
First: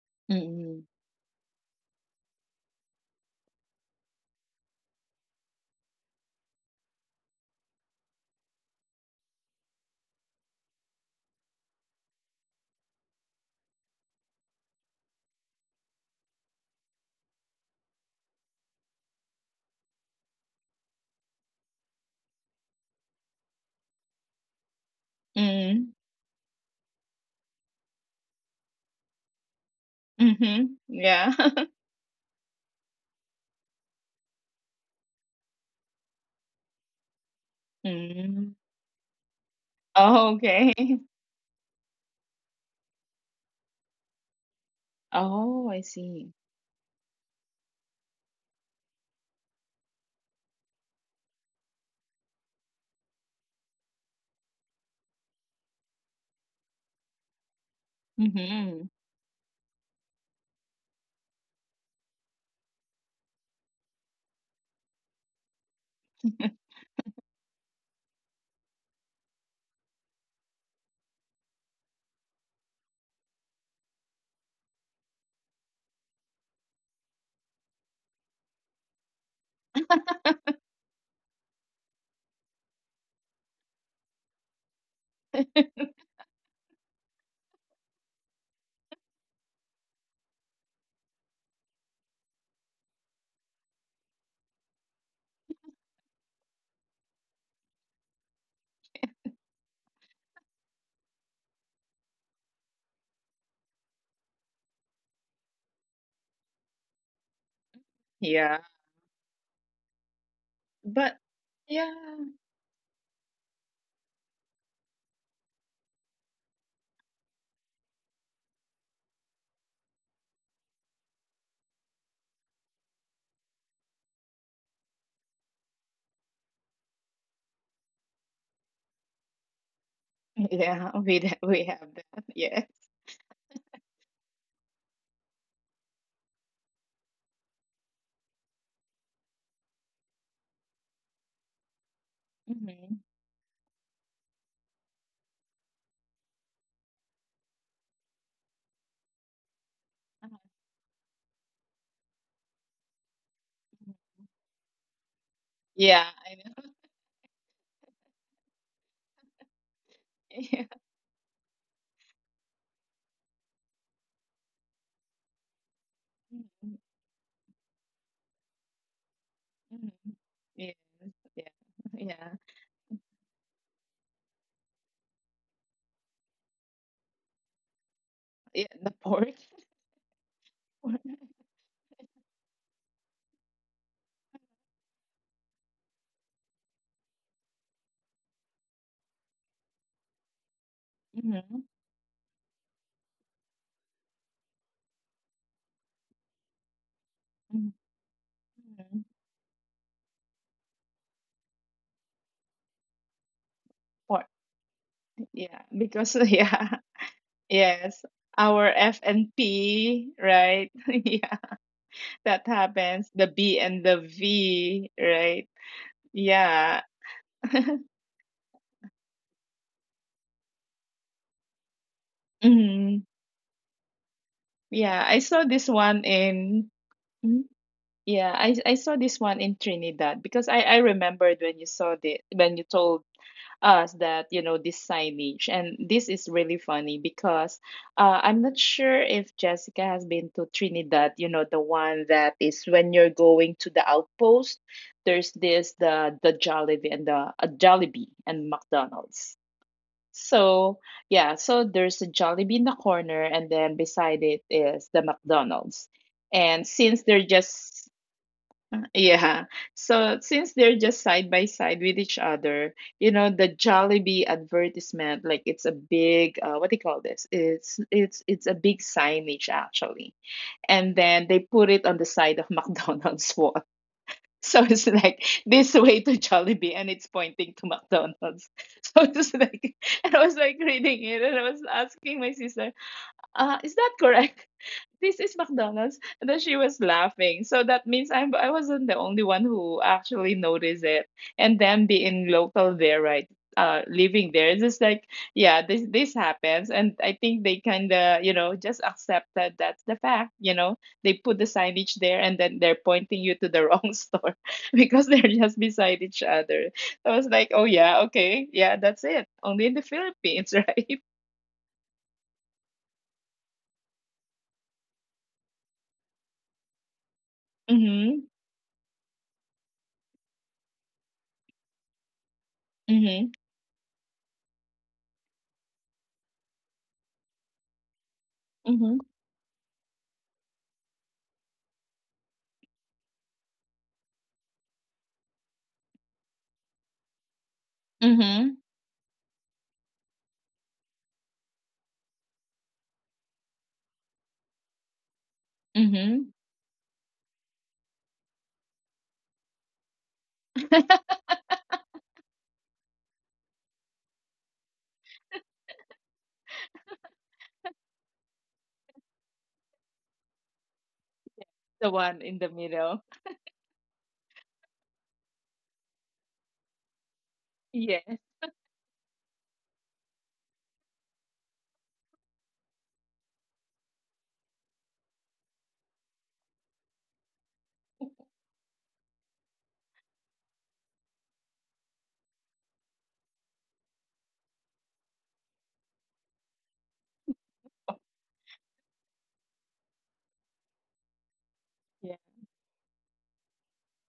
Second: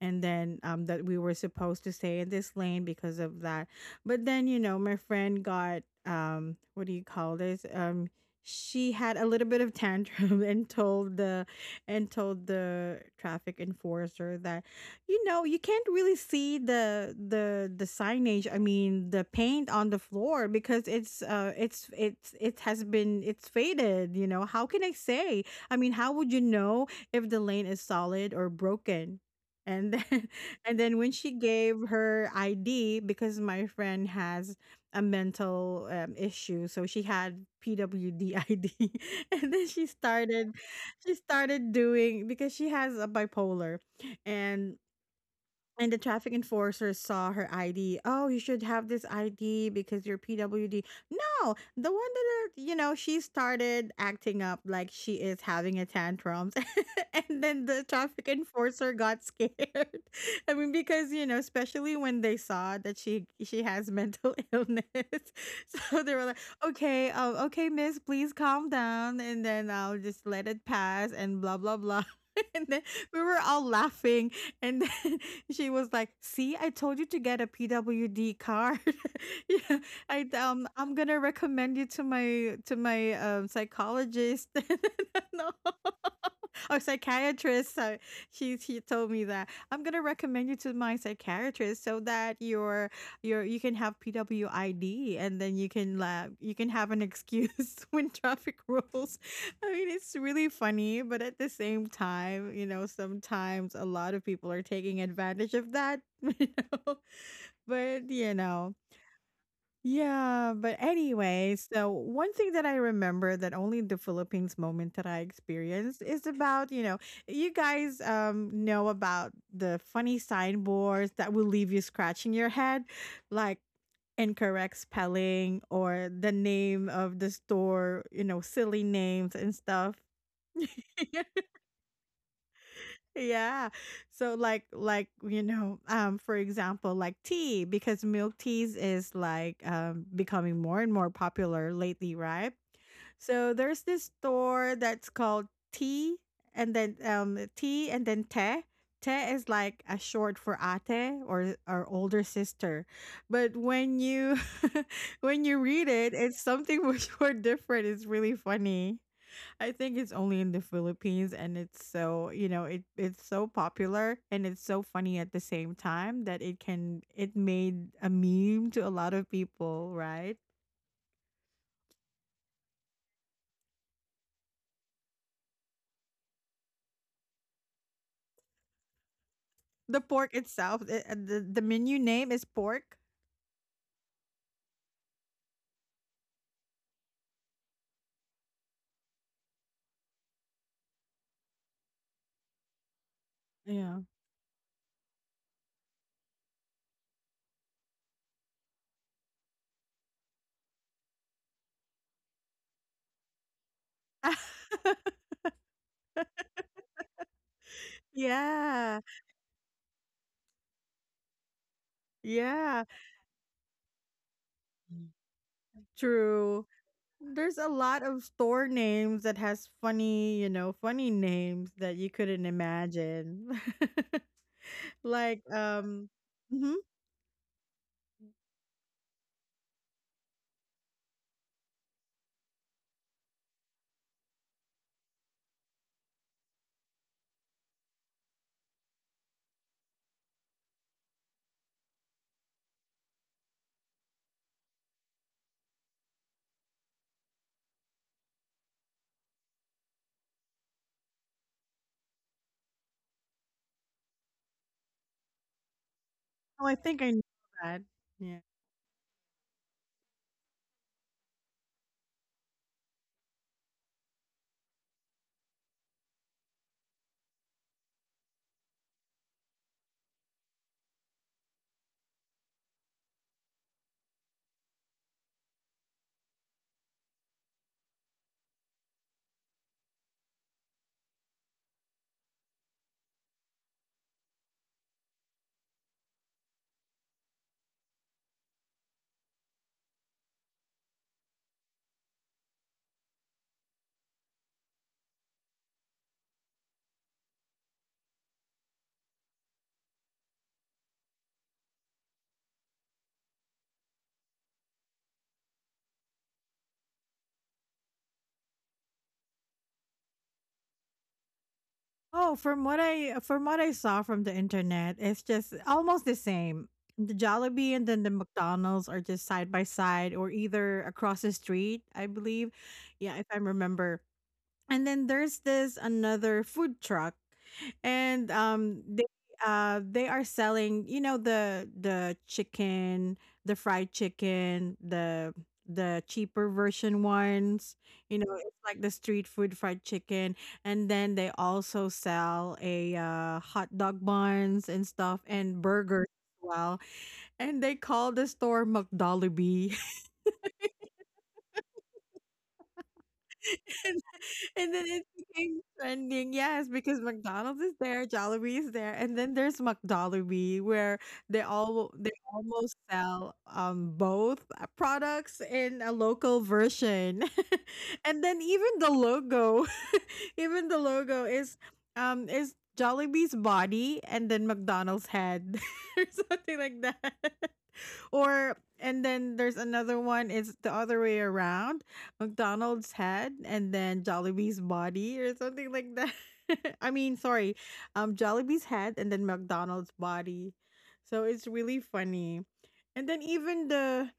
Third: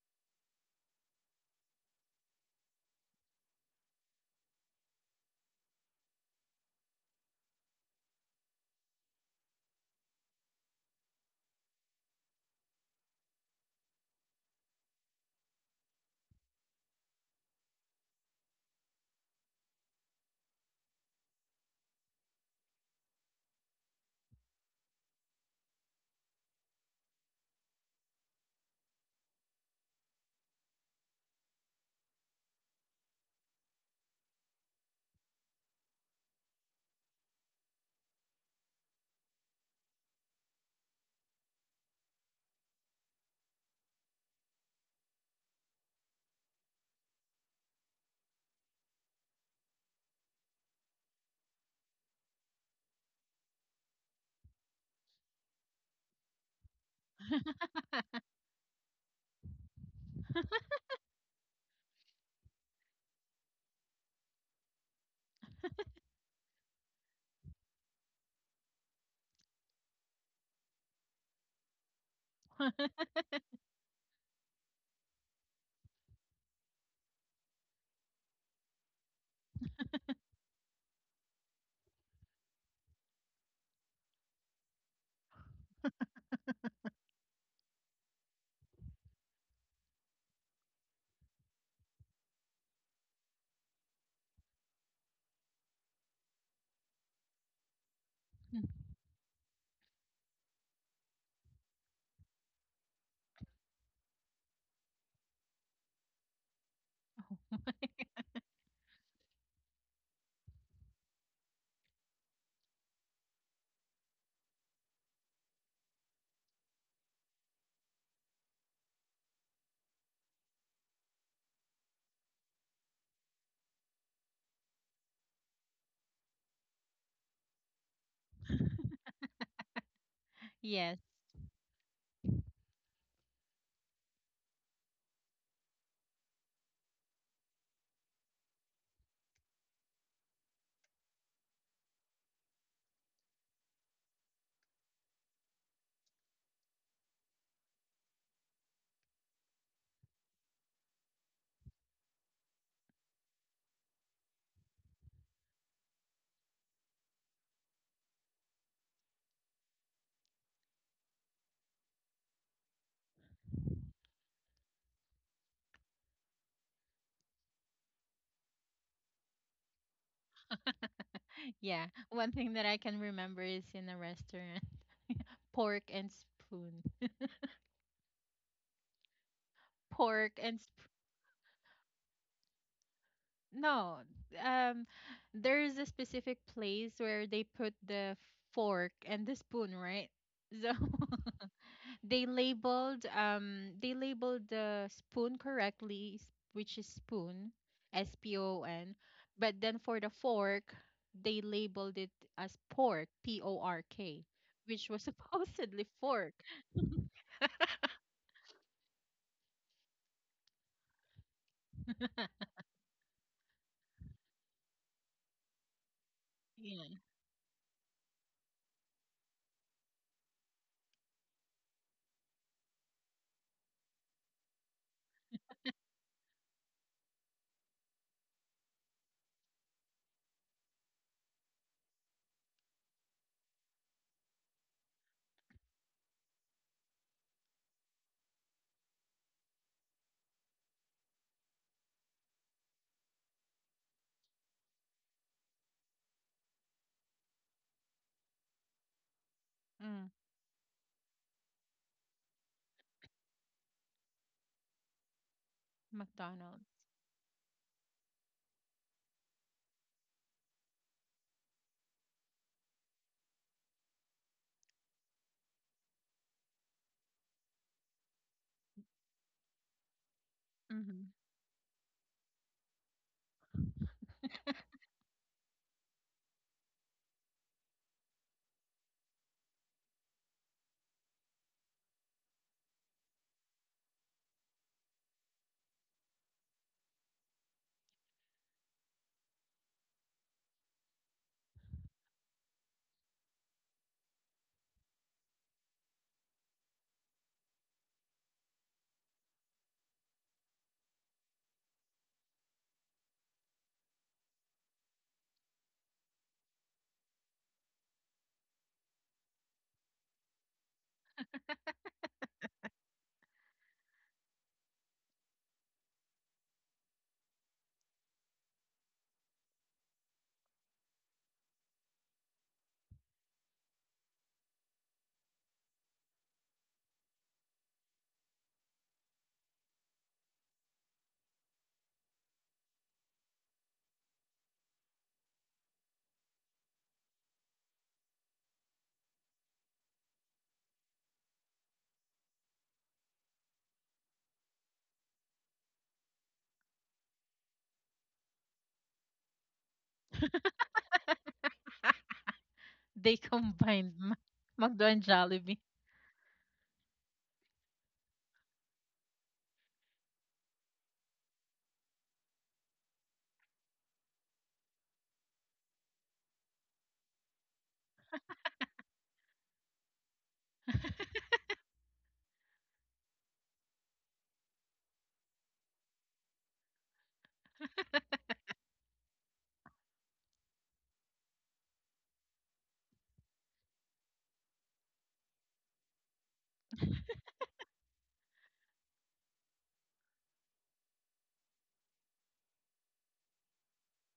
And then
Mhm.
that we were supposed to stay in this lane because of that. But then, you know, my friend got, what do you call this, she had a little bit of tantrum [LAUGHS] and told the traffic enforcer that, you know, you can't really see the signage, I mean, the paint on the floor, because it's it has been it's faded, you know. How can I say? I mean,
Mm.
how would you know if the lane is solid or broken? And then, [LAUGHS] and
Mhm.
then when she
Yeah. [LAUGHS]
gave her ID, because my friend has a mental issue, so she had PWD
Mm.
ID. [LAUGHS] And then she
Oh,
started
okay. [LAUGHS]
she started doing, because she has a bipolar. and
Oh, I
and the traffic
see.
enforcer saw her ID. Oh, you should have this ID because you're PWD. No, the one that are, you know, she started acting up like she is having a tantrums. [LAUGHS] And then the traffic enforcer
Mm-hmm.
got scared. [LAUGHS] I mean, because, you know, especially when they saw that she has mental [LAUGHS] illness. [LAUGHS] So they were like,
[LAUGHS]
"Okay, okay, miss, please calm down, and then I'll just let it pass and blah blah blah." [LAUGHS] And then
[LAUGHS]
we were all laughing, and then she was like, "See, I told you to get a PWD card. [LAUGHS] Yeah, I'm gonna recommend you to my psychologist." [LAUGHS] No. Oh, psychiatrist. So she told me that I'm gonna recommend you to my psychiatrist so that you can have PWID, and then you can have an excuse [LAUGHS] when traffic rolls. I mean, it's really funny, but at the same time, you know, sometimes a lot of people are taking advantage of that. [LAUGHS] You know, but you
Yeah.
know, yeah, but
But
anyway, so
yeah.
one thing that I remember that only the Philippines moment that I experienced is about, you know, you guys know about the funny signboards that will leave you scratching your head, like incorrect spelling or the name of the store, you know, silly names and stuff.
Yeah,
Yes.
[LAUGHS]
[LAUGHS]
we have that. [LAUGHS] Yes.
Yeah. So like you know, for example, like tea, because milk teas is like becoming more and more popular lately, right?
Mm-hmm.
So there's this store that's called Tea, and then Tea, and then Te. Te is like a short for ate, or older sister. But when you [LAUGHS] when you read
Yeah.
it, it's something [LAUGHS] much more different. It's really funny. I think it's only
[LAUGHS]
in the
Yeah.
Philippines, and it's so, you know, it's so popular, and it's so funny at the same time that
Mhm.
it made a meme to a lot of people,
Mhm.
right?
Yes. Yeah.
Yeah. One
Yeah.
thing that I can remember is, in a restaurant, [LAUGHS] pork and spoon.
Yeah. The pork.
The pork
Pork and
itself,
[LAUGHS]
it,
Pork.
the menu name is pork.
No, um, there's a specific place where they put the fork and the spoon, right? So [LAUGHS]
Mm-hmm.
they labeled um they
Yeah.
labeled the spoon correctly, which is spoon, SPON,
Mm-hmm.
but then for the fork, they labeled it as pork, P O R K,
Pork.
which was [LAUGHS]
[LAUGHS]
Yeah.
supposedly fork.
Because [LAUGHS] yeah. Yes. Our
Yeah.
F and P, right? [LAUGHS] Yeah. That
Yeah.
happens. The B and the V, right?
True.
Yeah.
Yeah.
There's a lot of store names that has funny, you know, funny names that you couldn't
Mhm.
imagine. [LAUGHS]
Yeah, I
like
saw this one
um mhm.
in. Mhm. Yeah, I saw this one in Trinidad because I remembered when you saw the when you told us that, this signage, and this is really funny because I'm not sure if Jessica has been to Trinidad, the one that is when you're going to the outpost. There's this, the Jollibee, and the Jollibee and McDonald's.
Mm,
So, yeah, so there's a Jollibee in the corner, and then beside it is the McDonald's. And
Oh,
McDonald's.
I
since
think I
they're
know that.
just,
Yeah.
[LAUGHS] yeah, so since they're just side by side with each other, the Jollibee advertisement, like, it's a big, what do you call this? It's a big signage actually, and
Hmm,
then they put it on the side of [LAUGHS] McDonald's wall. [LAUGHS] So it's like, this way to Jollibee, and it's pointing to McDonald's. [LAUGHS] So it's like, and I was like reading it, and I was asking my sister, is that correct? This is McDonald's. And then she was laughing. So that means I wasn't the only one who actually noticed it. And them being local there, right? Living there, it's just like, yeah, this happens, and I think they kind of, just accept that that's the fact. They put the signage there, and then they're pointing you to the wrong [LAUGHS] store [LAUGHS] because they're just beside each other. I was like, oh, yeah, okay, yeah, that's it. Only in the Philippines, [LAUGHS] right?
Oh, from what I saw from the internet, it's just almost the same. The Jollibee and then the
Mm-hmm.
McDonald's are just side by side, or either across the street, I believe. Yeah, if
Mm-hmm.
I remember. And then there's this another food truck, and they
Mm-hmm.
uh they are selling, you know, the chicken, the fried chicken, the cheaper version ones, you know, it's
Mm-hmm.
like the street food fried chicken. And then they also sell a hot dog buns and stuff, and burgers
Mm-hmm.
as well, and they call the store mcdollarby.
they [LAUGHS] combined
[LAUGHS] And, then
McDo
it
and
became
Jollibee.
trending. Yes, because McDonald's is there, Jollibee is there, and then there's McDollibee, where
The
they
one in the
almost
middle.
sell both products in a local version, [LAUGHS] and
Yes.
then even the logo, [LAUGHS] even the logo is Jollibee's body and then McDonald's head, [LAUGHS] or something like that. Or, and then there's another one. It's the other way around. McDonald's head and then Jollibee's body, or something like that. [LAUGHS] I mean, sorry, Jollibee's head and then McDonald's body. So it's really
Yeah.
funny. And then even the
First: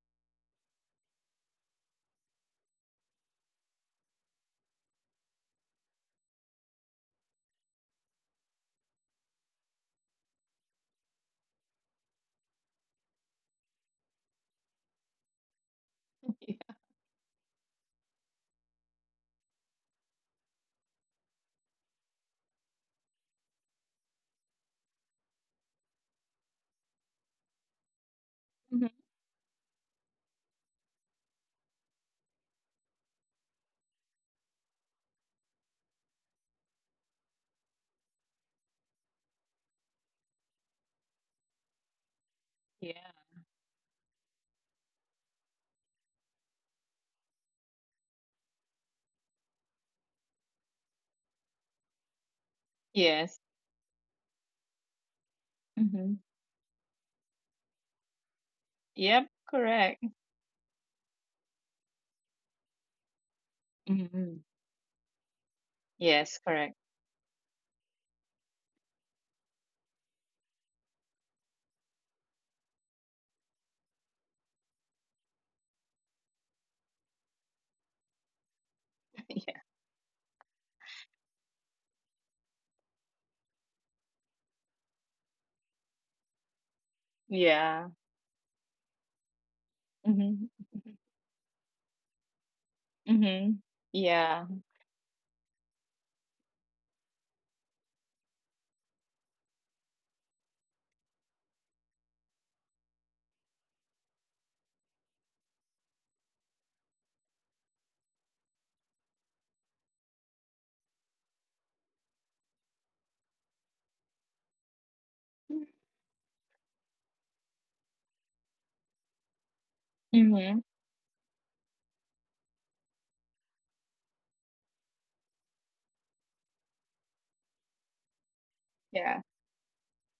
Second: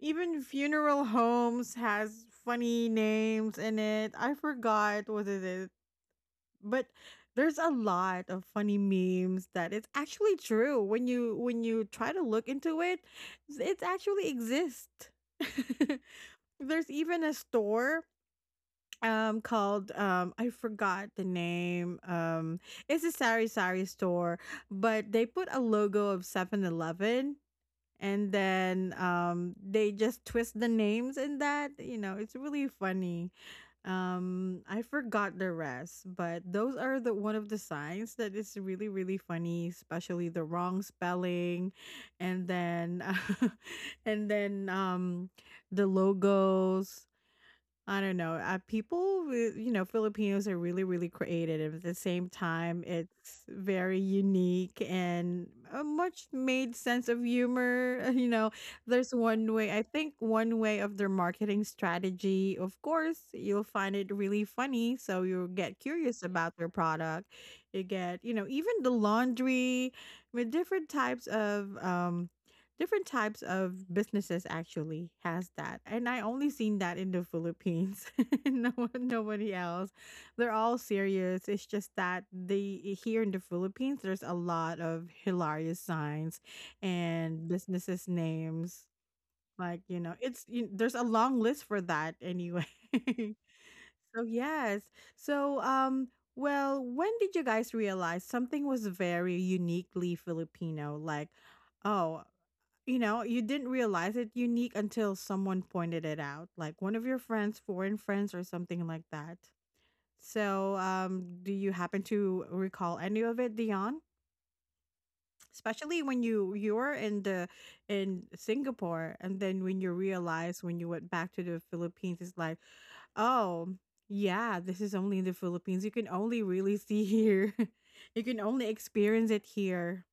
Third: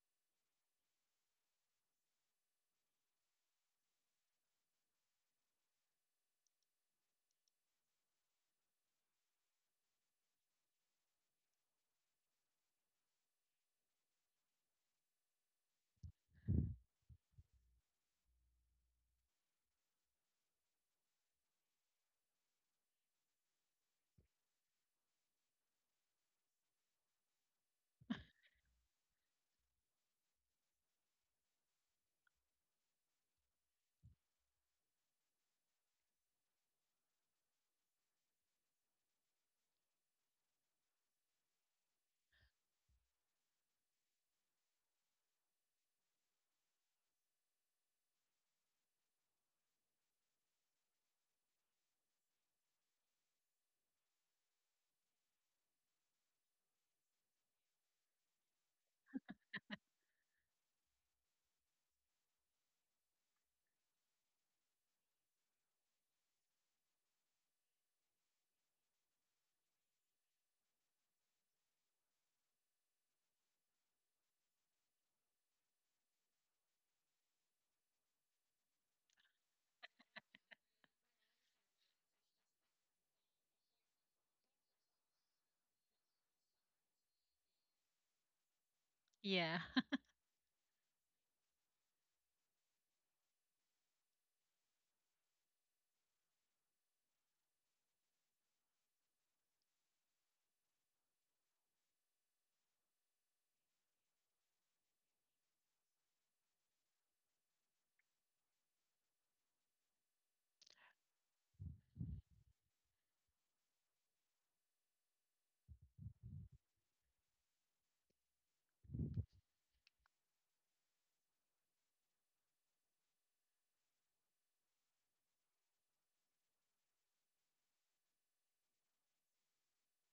even funeral homes has funny names in it. I forgot what it is, but there's a lot of funny memes that it's actually true. When you try to look into it, it actually exists. [LAUGHS]
Yeah.
There's even a store, called, I forgot the name, it's a sari sari store, but they put a logo of 7-Eleven, and
Mhm.
then they just twist the names in that, you know, it's really funny. I forgot the rest, but those are the one of the signs that is really really funny, especially the wrong spelling. And
Yeah.
then [LAUGHS] and then, the logos, I don't know. People, you know, Filipinos are really, really creative. At the same time,
Yes.
it's very unique and a
Hmm.
much made sense of humor. [LAUGHS] You know, there's
Yep.
one way, I
Correct.
think, one way of their marketing strategy. Of course, you'll find it
Hmm.
really funny, so you'll get curious
Yes.
about their
Correct.
product. You get, you know, even the laundry, with different types of businesses actually has that, and I only seen that in the Philippines. [LAUGHS] No one,
[LAUGHS] Yeah.
nobody else, they're all serious. It's just that they here in the Philippines, there's a lot of hilarious signs and
Yeah.
businesses names,
Yeah.
like, you know,
Hmm.
there's a long list for that anyway. [LAUGHS] So
Hmm. Yeah.
yes, so well, when did you guys realize something was very uniquely Filipino, like, oh, you know, you didn't realize it unique until someone pointed it out, like one of your friends, foreign friends, or something like that. So, do you happen to recall any of it, Dion? Especially when you were in Singapore, and then when you
Hmm.
realize, when you went back to the Philippines, it's like, oh yeah, this is only in the Philippines. You can only really see here. [LAUGHS] You can only
Yeah.
experience it here,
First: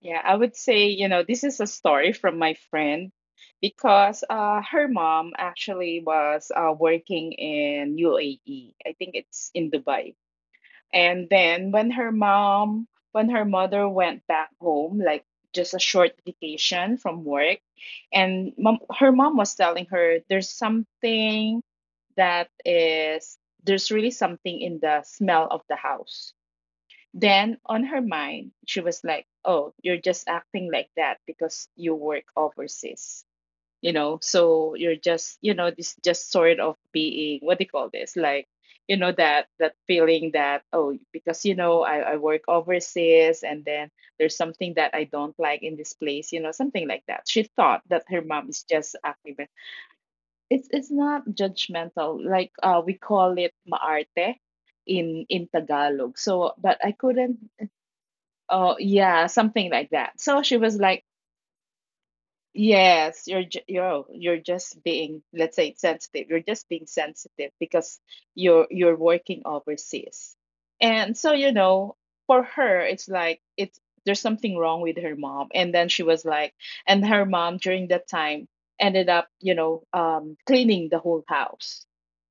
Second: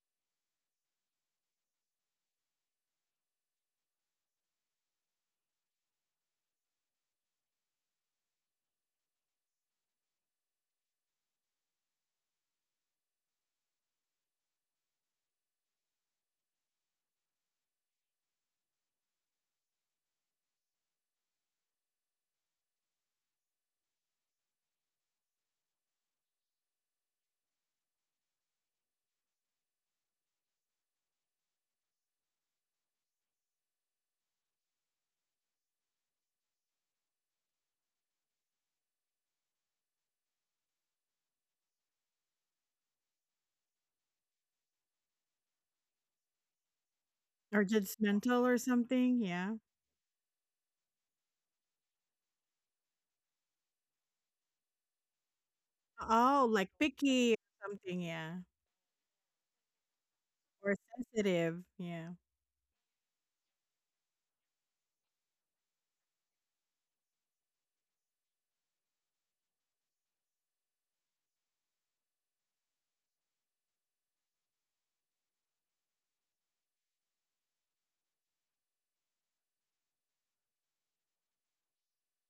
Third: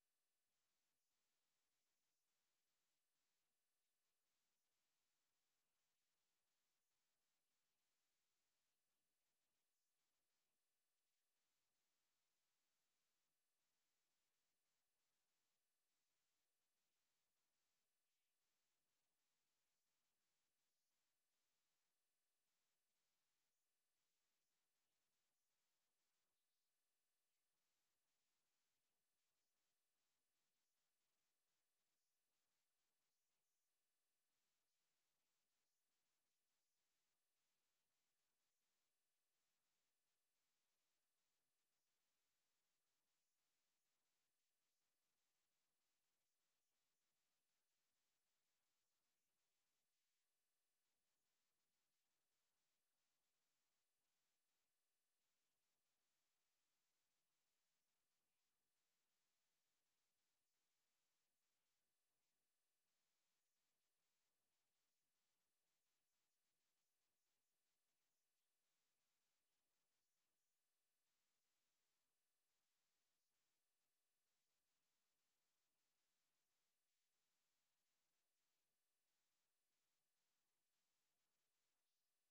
Yeah. I would say, this is a story from my friend because her mom actually was working in UAE. I think it's in Dubai. And then when her mom, when her mother went back home, like just a short vacation from work, and her mom was telling her there's that is, there's really something in the smell of the house. Then on her mind, she was like, oh, you're just acting like that because you work overseas, you know, so you're just, you know, this just sort of being, what do you call this, like, you know, that feeling that, oh, because you know I work overseas and then there's something that I don't like in this place, you know, something like that. She
or
thought that her
judgmental or
mom is just
something.
active.
Yeah.
It's not judgmental. Like, we call it maarte in Tagalog.
Oh,
So
like
but I
picky
couldn't.
or something, yeah,
Oh, yeah, something like that. So she
or
was like,
sensitive, yeah.
yes, you're just being, let's say, sensitive. You're just being sensitive because you're working overseas. And so, you know, for her, it's like it's there's something wrong with her mom. And then she was like, and her mom during that time ended up, you know, cleaning the whole house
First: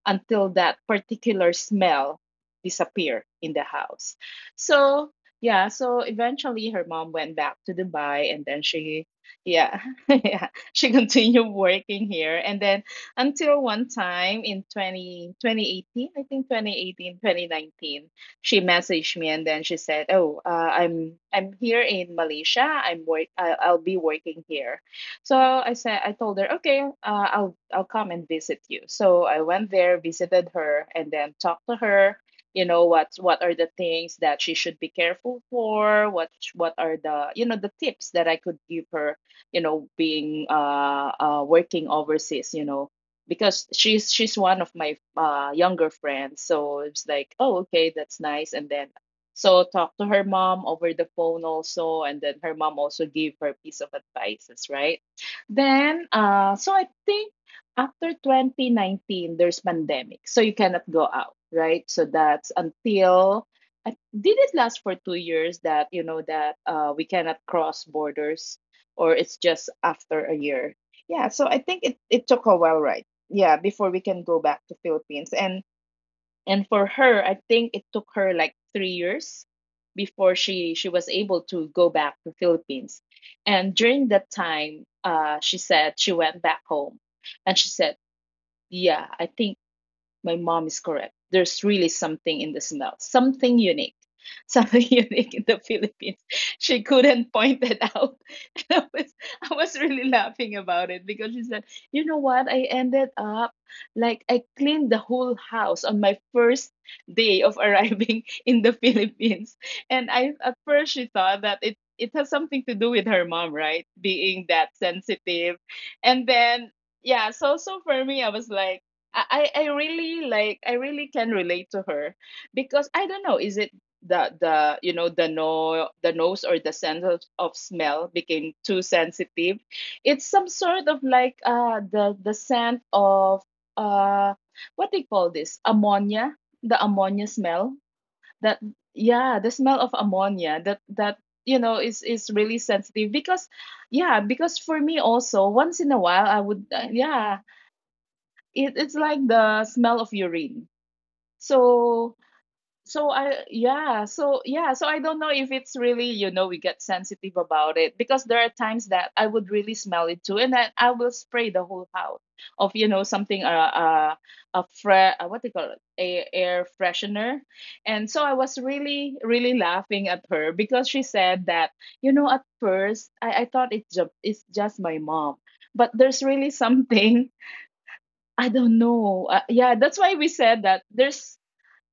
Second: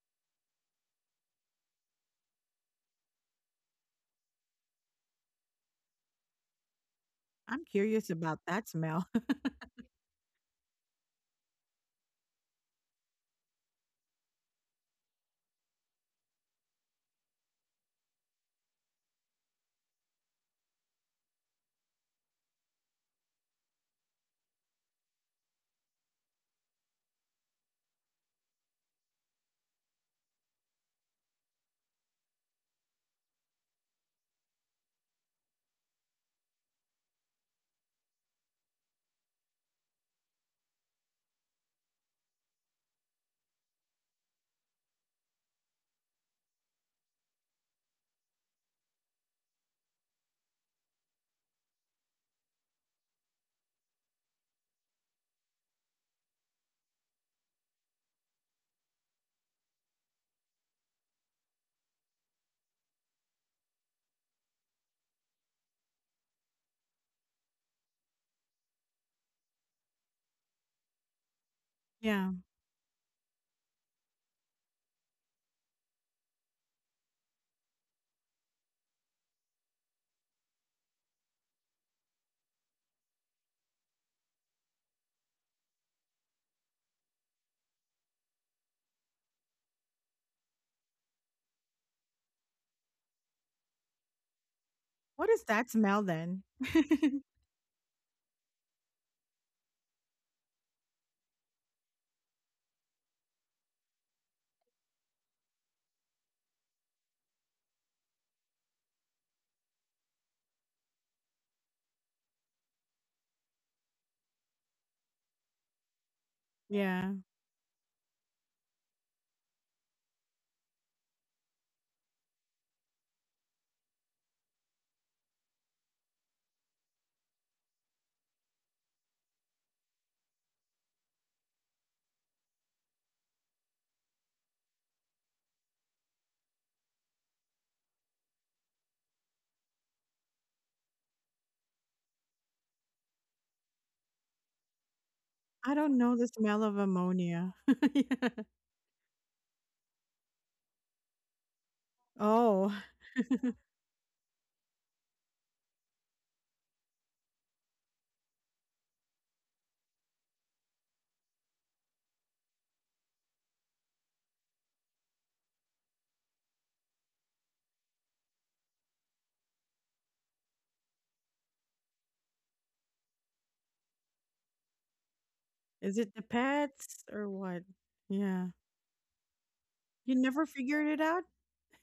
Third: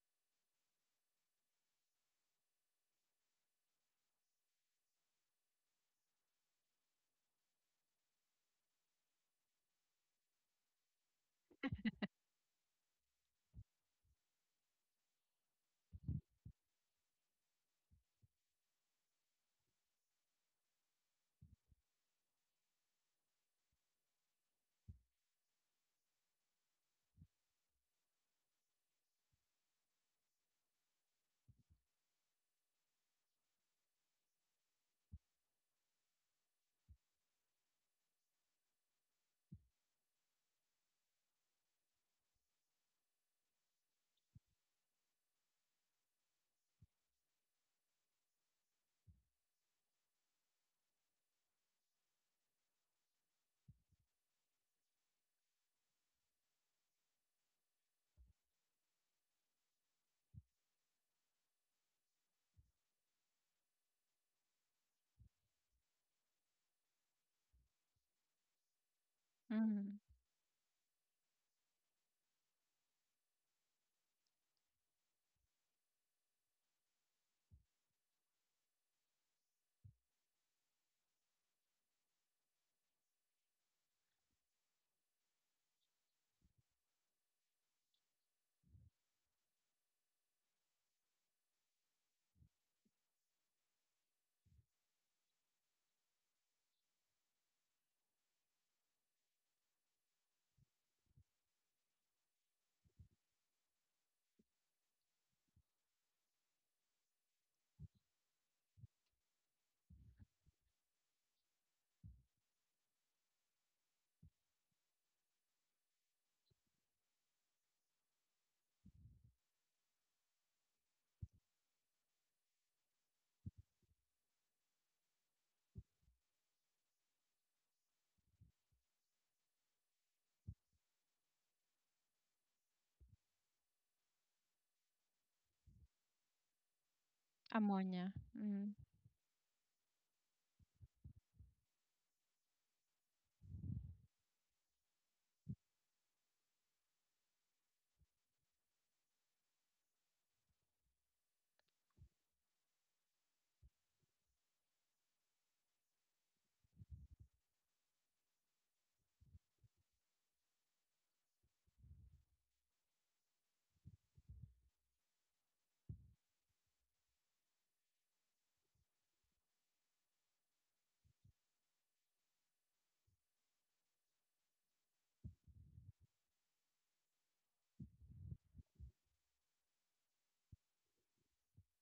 until that particular smell disappear in the house. So, yeah, so eventually her mom went back
I'm
to
curious
Dubai
about
and then
that
she,
smell. [LAUGHS]
yeah. [LAUGHS] Yeah, she continued working here. And then until one time in 20 2018, I think 2018 2019, she messaged me and then she said, "Oh, I'm here in Malaysia. I'll be working here." So I said, I told her, "Okay, I'll come and visit you." So I went there, visited her, and then talked to her. You know what? What are the things that she should be careful for? What are the, you know, the tips that I could give her, you know, being working overseas, you know, because she's one of my younger friends. So it's like, oh, okay, that's nice. And then, so talk to her mom over the phone also, and then her mom also gave her piece of advices, right? Then so I think after 2019 there's pandemic so you cannot go out, right? So that's until, did it last for two years that, you know, that we cannot cross borders, or it's
[LAUGHS]
just
Hmm.
after a year. Yeah, so I think it
Yeah.
took a while, right? Yeah, before we can go back to Philippines. And for her, I think it took her like three years before she was able to go back to Philippines. And during that time, she said she went back home, and she said, "Yeah, I think my mom is correct. There's really something in the smell, something unique, something [LAUGHS] unique
What
in
is
the
that smell
Philippines.
then?
She couldn't
[LAUGHS]
point it out. [LAUGHS] And I was really laughing about it because she said, you know what? I ended up, like, I cleaned the whole house on my first day of arriving [LAUGHS] in the Philippines. And I, at first she thought that it has something to do with her mom, right? Being that sensitive. And then,
Yeah.
yeah, so so for me I was like, I really, like, I really can relate to her because I don't know, is it the you know the no the nose or the sense of smell became too sensitive. It's some sort of like, the scent of, uh what they call this, ammonia, the ammonia smell,
Ammonia.
that,
Mm.
yeah, the smell of ammonia, that you know is really sensitive because, yeah, because for me also once
I
in a
don't know
while
the
I would,
smell of
yeah,
ammonia. [LAUGHS] Yeah.
it's like the smell of urine. So,
Oh,
so I, yeah, so yeah, so I don't know if it's really, you know, we get sensitive about it because there are times that I would really smell it too. And then I will spray the whole house of, you know, something, a what they call it, a air freshener. And so I was really really laughing at her because she said that, you know, at first I thought it's just, it's just my mom, but
is it
there's
the
really [LAUGHS]
pets
something.
or what?
I
Yeah.
don't know. Yeah, that's why
You
we
never
said that
figured it out?
there's,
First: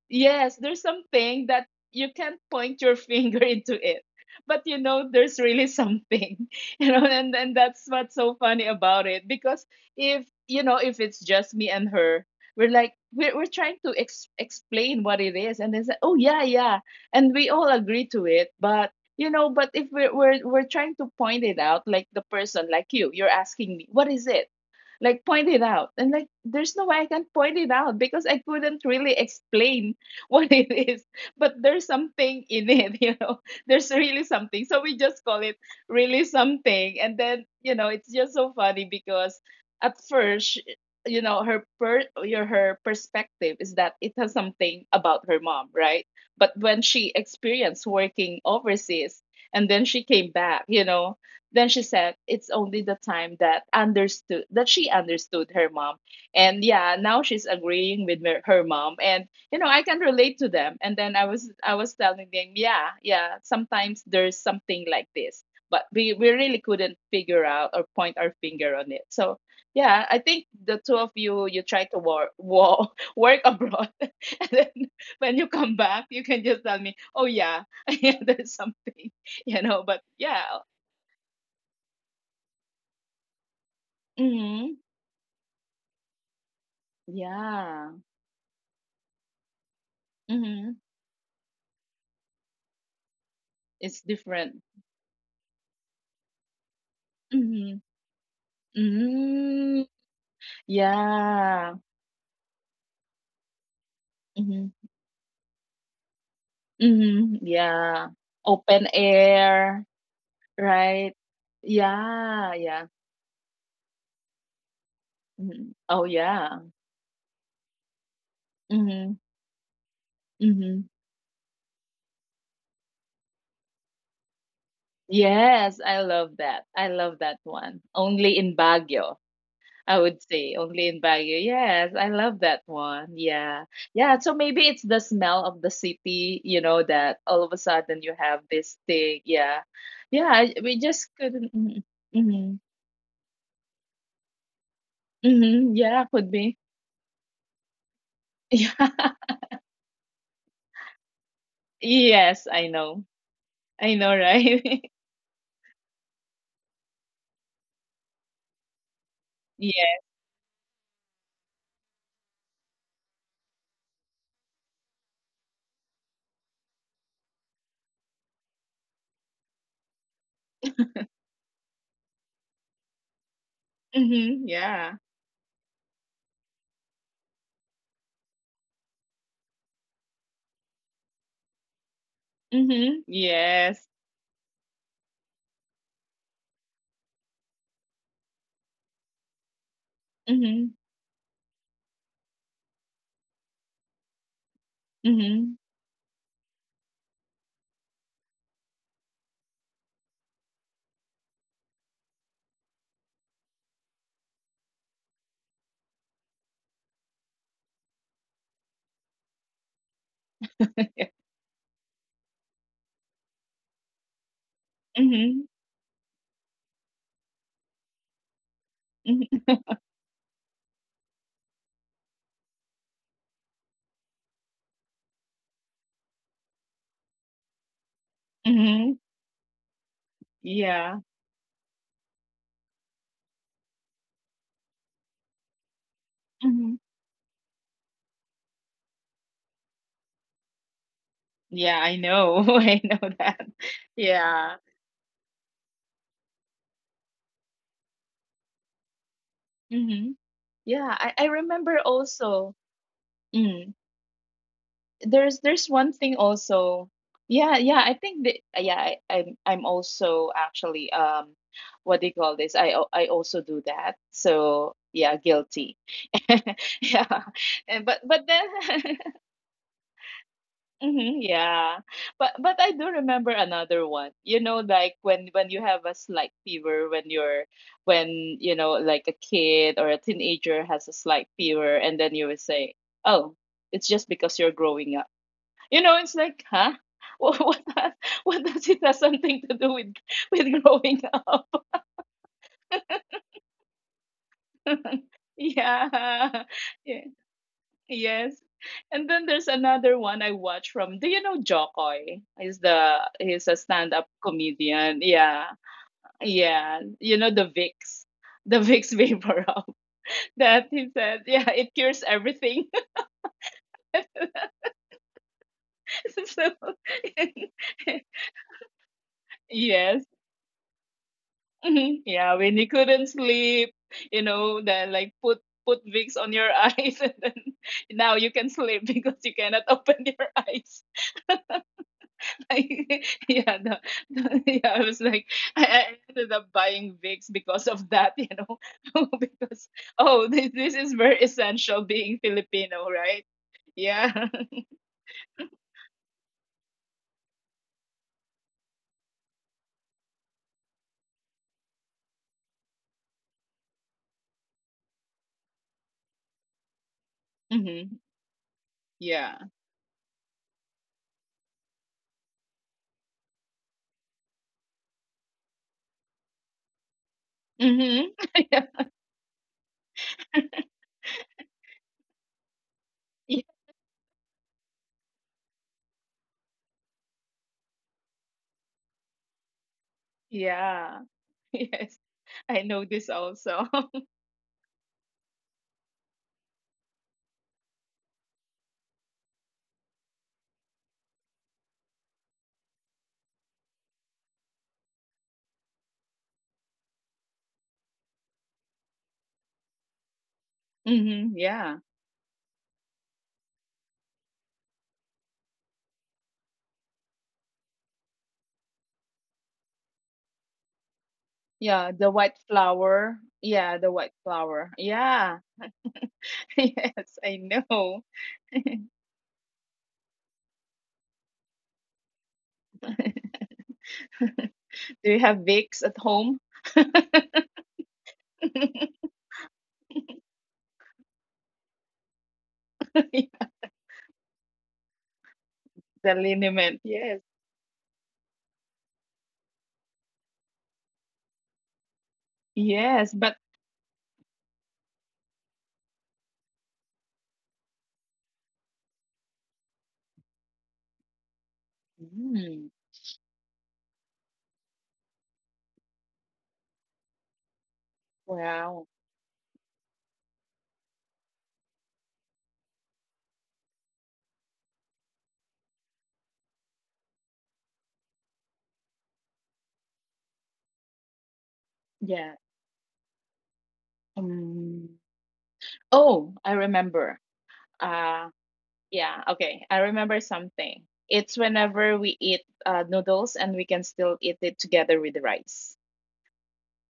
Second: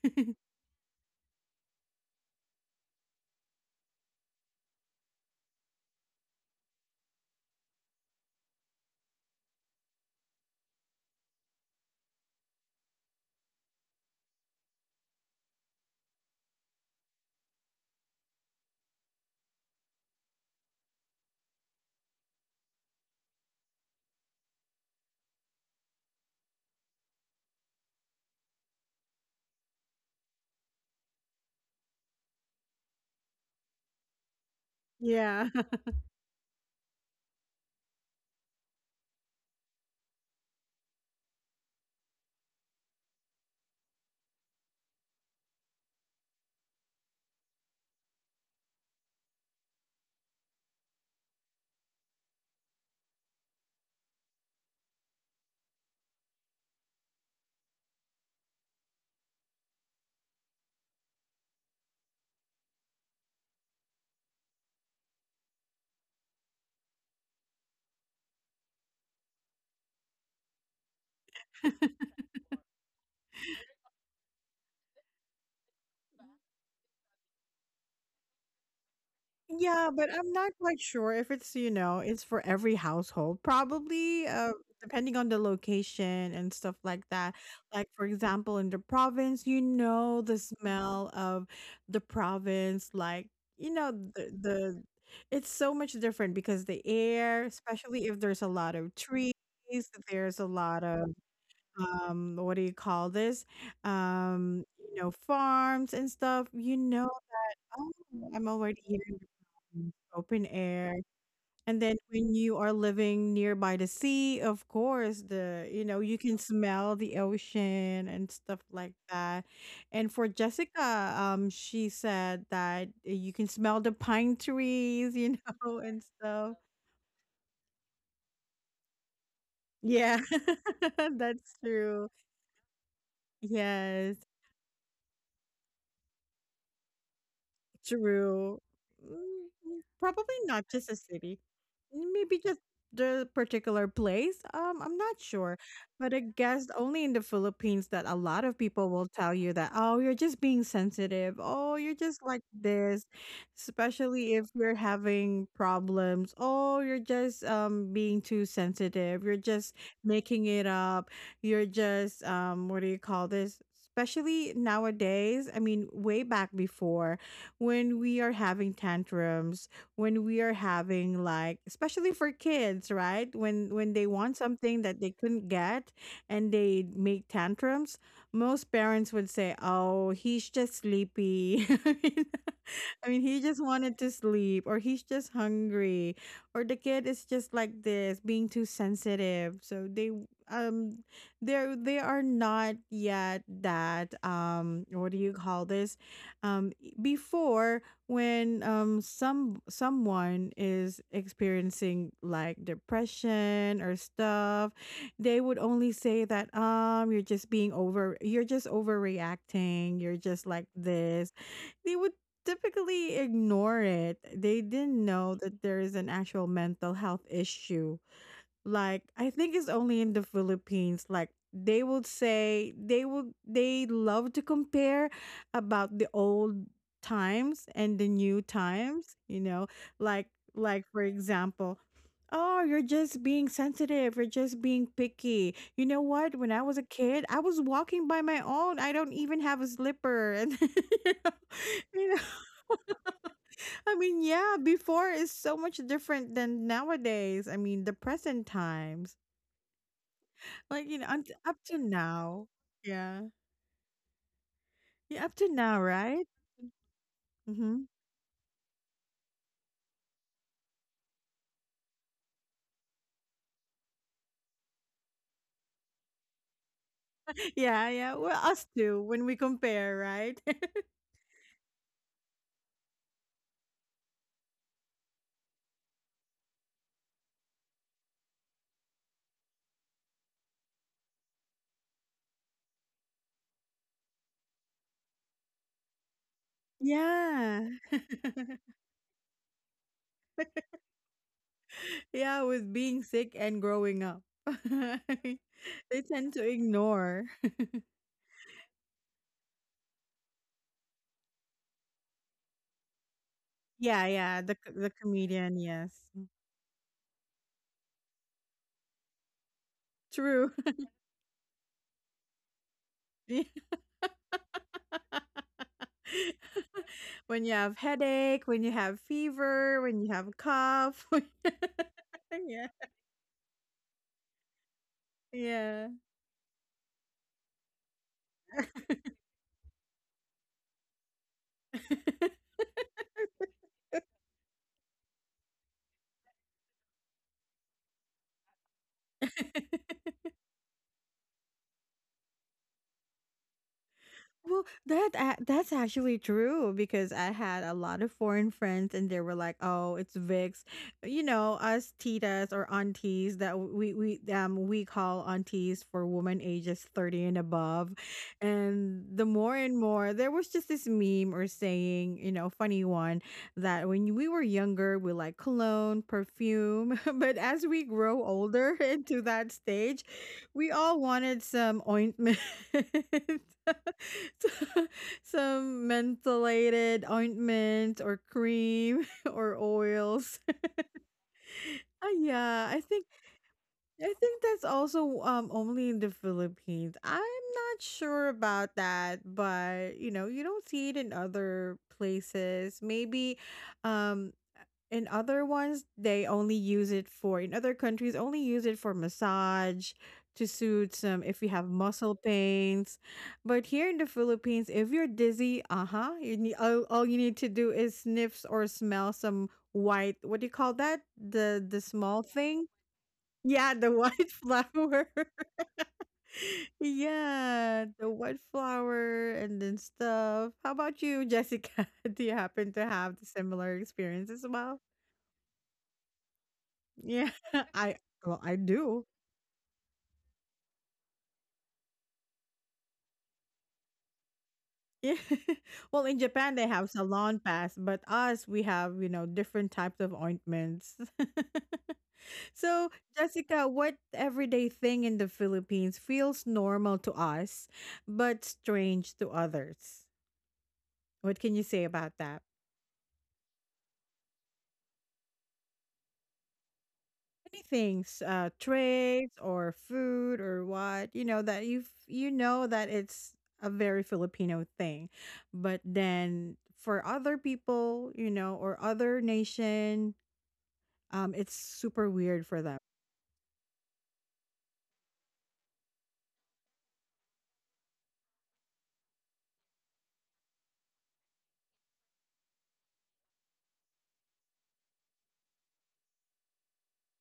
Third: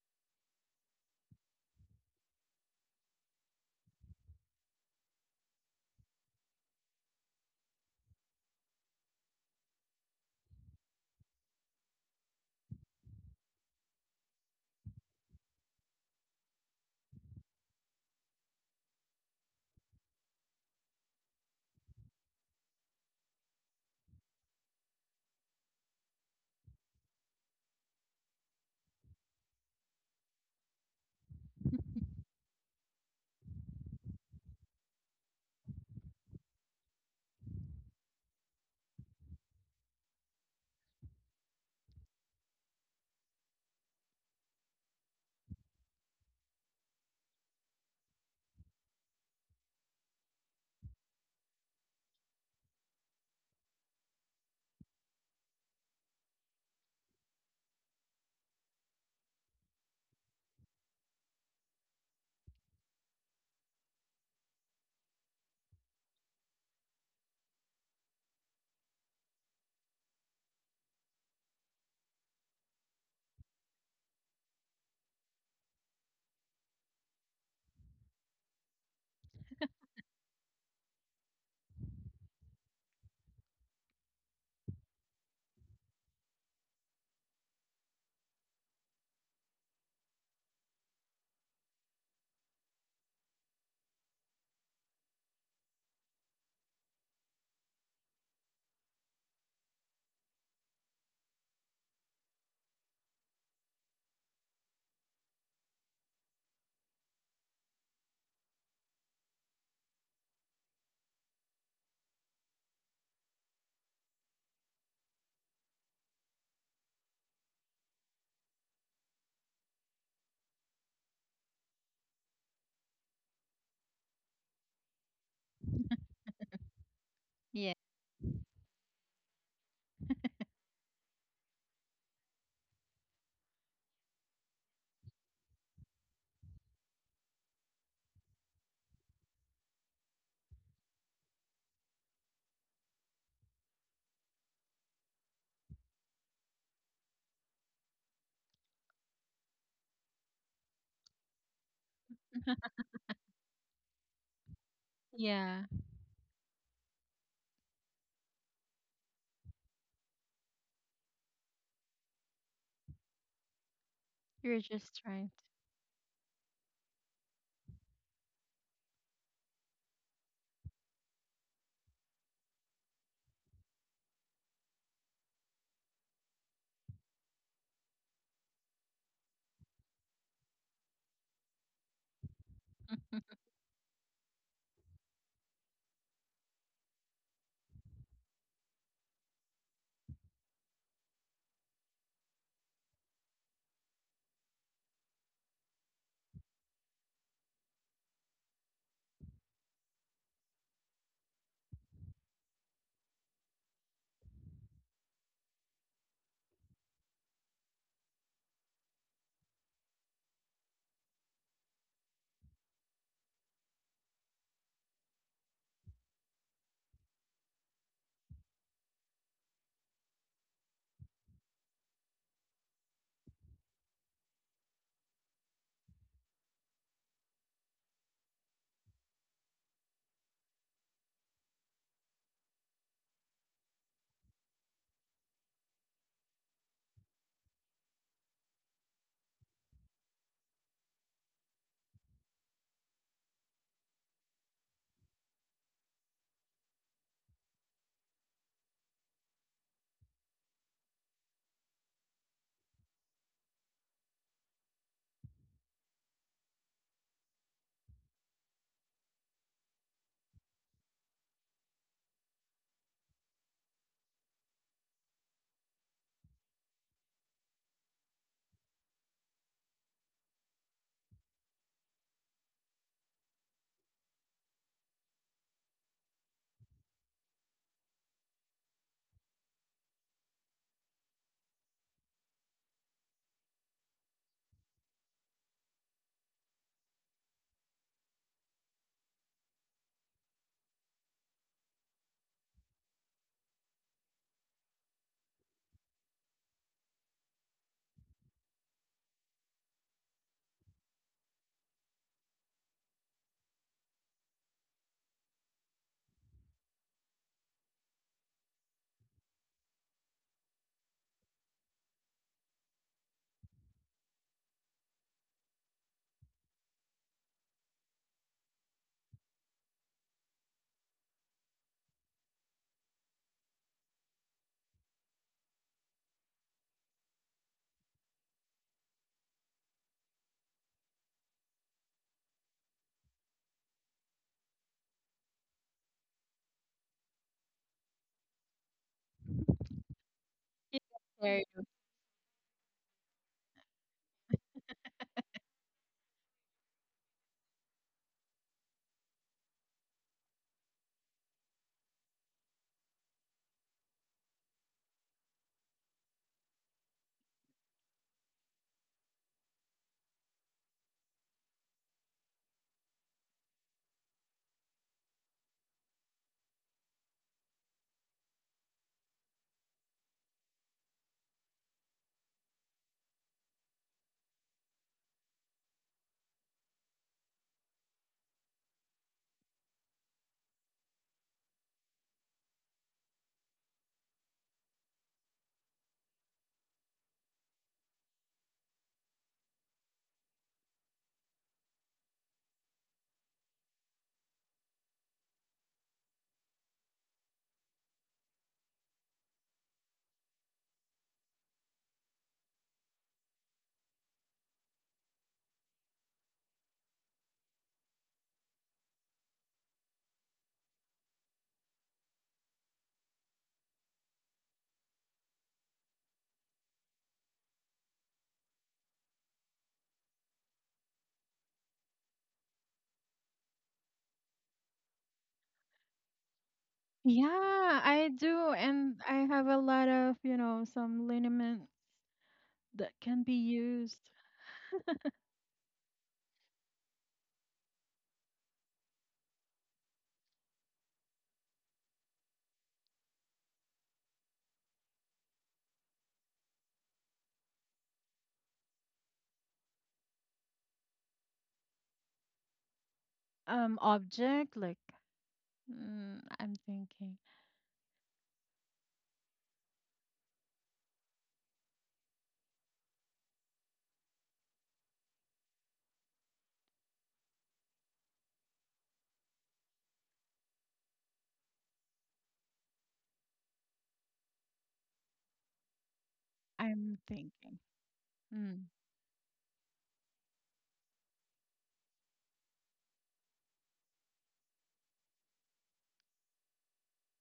[LAUGHS]
yes, there's something that you can't point your finger [LAUGHS] into it. But you know, there's really something, [LAUGHS] you know, and that's what's so funny about it. Because if, you know, if it's just me and her, we're like, we're trying to explain what it is. And they say, oh, yeah, yeah. And we all agree to it. But, you know, but if we're trying to point it out, like the person, like you, you're asking me, what is it? Like, point it out. And like, there's no way I can point it out because I couldn't really explain [LAUGHS] what it is, but there's something in it, [LAUGHS] you know. There's really something. So we just call
Yeah.
it
[LAUGHS]
really something. And then, you know, it's just so funny because at first, you know, her perspective is that it has something about her mom, right? But when she experienced working overseas and then she came back, you know, then she said it's only the time that understood that she understood her mom. And yeah, now she's agreeing with her mom. And you know, I can relate to them. And then I was, I was telling them, yeah, yeah, sometimes there's something like this, but we really couldn't figure out or point our finger on it. So yeah, I think the two of you, you try to work [LAUGHS] work abroad [LAUGHS] and then when you come back you can just tell me, oh yeah, [LAUGHS] yeah, there's something, [LAUGHS] you know,
Yeah,
but
but I'm
yeah.
not quite sure if it's, you know, it's for every household. Probably,
Hmm.
depending on the location and stuff like that.
Yeah.
Like, for example, in the province, you know, the
Hmm.
smell of the province, like, you know,
It's different.
the it's so much different because the air,
Hmm.
especially if there's a lot of trees,
Hmm.
there's a lot of
Yeah.
what do you call this?
Hmm.
You know, farms and stuff, you know.
Mhm,
Oh,
yeah.
I'm already
Open
here in the
air,
mountains, open air.
right?
And then when
Yeah,
you are
yeah.
living nearby the sea, of course, the
Mhm.
you know,
Oh,
you can
yeah.
smell the ocean and stuff like
Mhm,
that. And for
mhm.
Jessica, she said that you can smell the pine trees, you know, [LAUGHS]
Yes, I
and
love
stuff.
that. I love that
Yeah.
one. Only in Baguio, I
Yeah,
would say. Only in
[LAUGHS]
Baguio.
that's
Yes, I
true.
love that one. Yeah.
Yes.
Yeah, so maybe it's the smell of the city, you know, that all of a sudden you have
Through,
this thing. Yeah. Yeah,
probably not
we
just a
just
city.
couldn't. Mhm.
Maybe
Mhm.
just the particular place. I'm not sure.
Mhm, yeah,
But I
could be.
guess only in the Philippines that a lot
[LAUGHS]
of
Yeah.
people will tell you that, oh, you're just being sensitive. Oh, you're just like
Yes, I know.
this.
I know,
Especially if you're
right?
having
Yeah,
problems. Oh, you're just being too sensitive. You're
[LAUGHS]
just
Yeah.
making it up. You're just what do you call this? Especially
you're just right.
nowadays. I
[LAUGHS]
mean, way back before, when we are having tantrums, when we are having, like, especially for kids, right? When they want
Hmm.
something
Yeah.
that they couldn't get, and they make tantrums, most parents would say, "Oh, he's just sleepy." [LAUGHS] I mean, [LAUGHS]
Hmm.
I mean, he just
Yes.
wanted to sleep, or he's just hungry, or the kid is just like this, being too sensitive. So
Hmm.
um they are not yet that, what do you
Hmm.
call this, um before, when someone is experiencing like depression or stuff, they would only say that, you're just overreacting, you're just like
[LAUGHS]
this. They would typically ignore it. They didn't know
Hmm.
that there is an actual mental health issue. Like, I think it's only in the Philippines. Like, they would say they would they love to compare about the old times and the new
Hmm.
times, you know? Like like,
Yeah.
for example, oh, you're just being sensitive, you're just being picky. You know what? When I was
Hmm.
a kid, I was walking by my own. I don't even have a slipper and [LAUGHS] you know,
Yeah, I
you know?
know. [LAUGHS] I know that.
I mean, yeah,
Yeah.
before is so much different than nowadays. I mean, the present times.
Hmm.
Like,
Yeah,
you know,
I
unt up to
remember
now.
also.
Yeah.
Mm,
Yeah, up
there's
to now,
one thing
right?
also. Yeah,
Mhm.
yeah, I think that, yeah, I'm also actually, um, what do you call this, I I also do that. So yeah, guilty. [LAUGHS] Yeah.
[LAUGHS] Yeah,
And,
yeah. Well,
but
us too,
then,
when we
[LAUGHS]
compare, right? [LAUGHS]
mhm, yeah, but I do remember another one, you know, like when you have a slight fever, when you're, when, you know, like a kid or a teenager has a slight fever and then you would say, oh, it's just because you're growing, you know, it's like, huh? [LAUGHS] What what
Yeah.
does, what
[LAUGHS]
does it has something to do with growing up? [LAUGHS]
Yeah, with being sick and growing up. [LAUGHS] They tend to
Yeah. Yeah.
ignore.
Yes. And then there's another one I watch from. Do you know Jokoy? He's the, he's a
Yeah,
stand-up
yeah, the
comedian. Yeah.
comedian, yes.
Yeah. You know the Vicks. The Vicks vapor rub [LAUGHS]
True.
that
[LAUGHS]
he said, yeah, it cures everything.
Yeah.
[LAUGHS]
[LAUGHS]
So,
When you have
[LAUGHS]
headache, when you have fever, when
yes,
you have cough. [LAUGHS]
mhm. Yeah, when
Yeah.
you couldn't sleep, you know, then like put
Yeah.
put wigs on your [LAUGHS] eyes, and then now you can sleep [LAUGHS] because you cannot open your eyes. [LAUGHS] Like, yeah, the, yeah, I was like, I ended up buying wigs because of that, you know, [LAUGHS] because oh, this
Yeah.
is very
There you go.
essential being Filipino, right? Yeah.
Well,
[LAUGHS]
that that's actually true because I had a lot of foreign friends and they were like, "Oh, it's Vicks," you know, us titas or aunties that we call aunties for women ages 30 and above.
Mm-hmm.
And the more
Yeah.
and more there was just this meme or saying, you know, funny one that when we were younger we like cologne, perfume, [LAUGHS] but as we grow
Mm-hmm.
older [LAUGHS]
[LAUGHS] Yeah.
into that stage, we all wanted some ointment. [LAUGHS] Some mentholated ointment or cream [LAUGHS] or oils. [LAUGHS]
Yeah. Yes.
Yeah, I
I
think
know this also.
I
[LAUGHS]
think that's also only in the Philippines. I'm not sure about that, but you know, you don't see it in other places. Maybe um in other ones they only use it for in other countries only use it for massage to soothe some if you
Mhm,
have
yeah.
muscle pains. But here in the Philippines, if you're dizzy, uh-huh, you need all you need to do is sniffs or smell some white, what do you call that? The
Yeah,
small
the white
thing,
flower.
yeah, the
Yeah, the
white [LAUGHS]
white flower.
flower.
Yeah.
[LAUGHS]
[LAUGHS] Yes, I
Yeah, the
know.
white
[LAUGHS]
flower and then stuff. How about you, Jessica? [LAUGHS] Do you happen to have the similar experience as well?
Do you have Vicks at home?
Yeah, [LAUGHS]
Yeah,
I
I
well,
do,
I
and
do.
[LAUGHS]
I have a lot of, some liniment that can be used.
Yeah. [LAUGHS] Well, in
The
Japan they have
liniment. Yes.
salon pass, but us we have, you know, different types of ointments. [LAUGHS] So,
Yes, but
Jessica, what everyday thing in the Philippines feels normal to us but strange to others? What can you say about that?
mm,
Object like, I'm thinking,
Many things,
wow.
trades or food or what, you know, that you know that it's a very Filipino thing. But then for other people, you know, or other nation, it's super weird for them.
Yeah. Um, oh,
I'm
I
thinking.
remember.
Mm.
Uh, yeah, okay. I remember something. It's whenever we eat, noodles, and we can still eat it together with the rice.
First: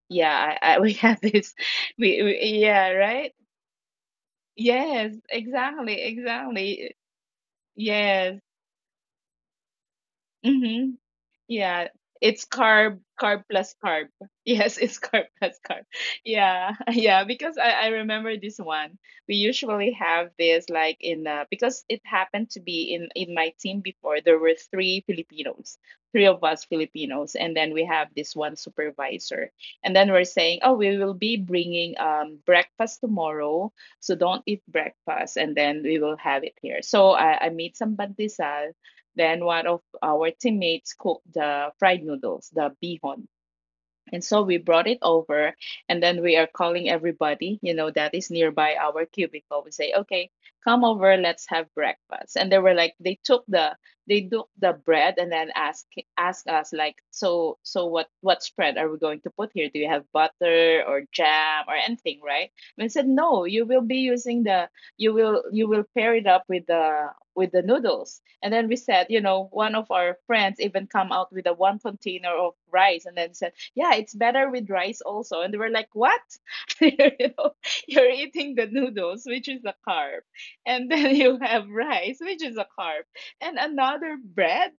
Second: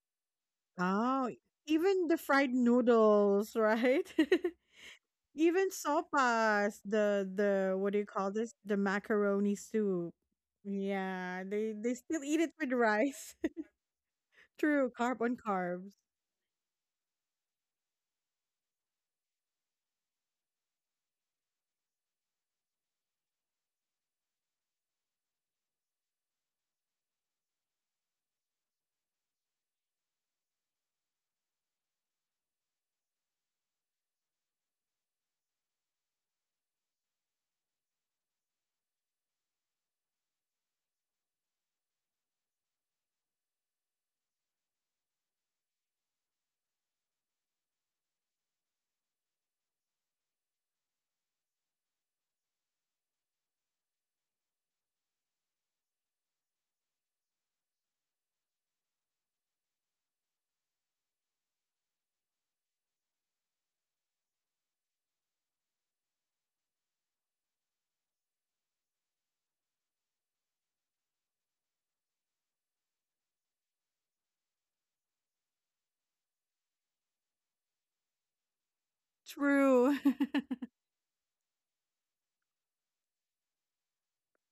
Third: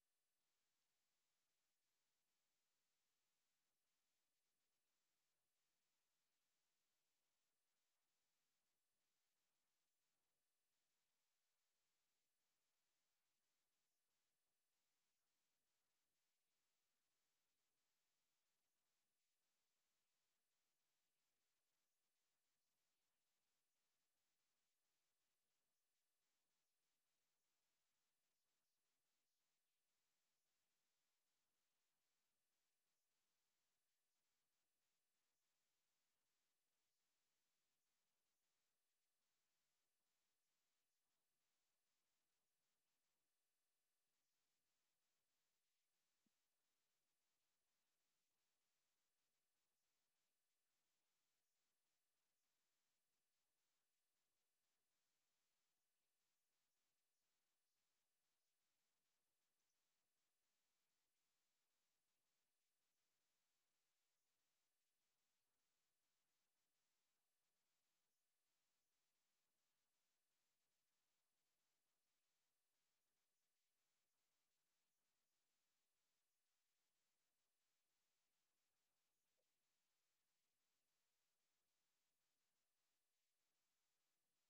Yeah, [LAUGHS] we have
Oh,
this. [LAUGHS]
even the
We
fried
yeah, right?
noodles, right? [LAUGHS]
Yes,
Even
exactly,
sopas,
exactly.
the what do you call
Yes.
this? The macaroni soup.
Mhm.
Yeah, they
Yeah,
they still eat
it's
it with
carb,
rice.
carb
[LAUGHS]
plus carb. Yes,
True,
it's [LAUGHS]
carb
carb
on
plus carb.
carbs.
Yeah, [LAUGHS] yeah, because I remember this one. We usually have this like in, because it happened to be in my team before. There were three Filipinos, three of us Filipinos, and then we have this one supervisor. And then we're saying, oh, we will be bringing, um, breakfast tomorrow, so don't eat breakfast, and then we will have it here. So I made some bandisal. Then one of our teammates cooked the fried noodles, the bihon. And so we brought it over, and then we are calling everybody, that is nearby our cubicle. We say, okay, come over, let's have breakfast. And they were like, they took the bread and then ask us like, so what spread are we going to put here? Do you have butter or jam or anything, right? And I said, no, you will be using the you will pair it up with the noodles. And then we said, one of our friends even come out with a one container of rice and then said yeah, it's better with rice also. And they were like, what? [LAUGHS] you know, you're eating the noodles, which is a carb.
True.
And
[LAUGHS]
then [LAUGHS] you have rice, which is a carb. And another bread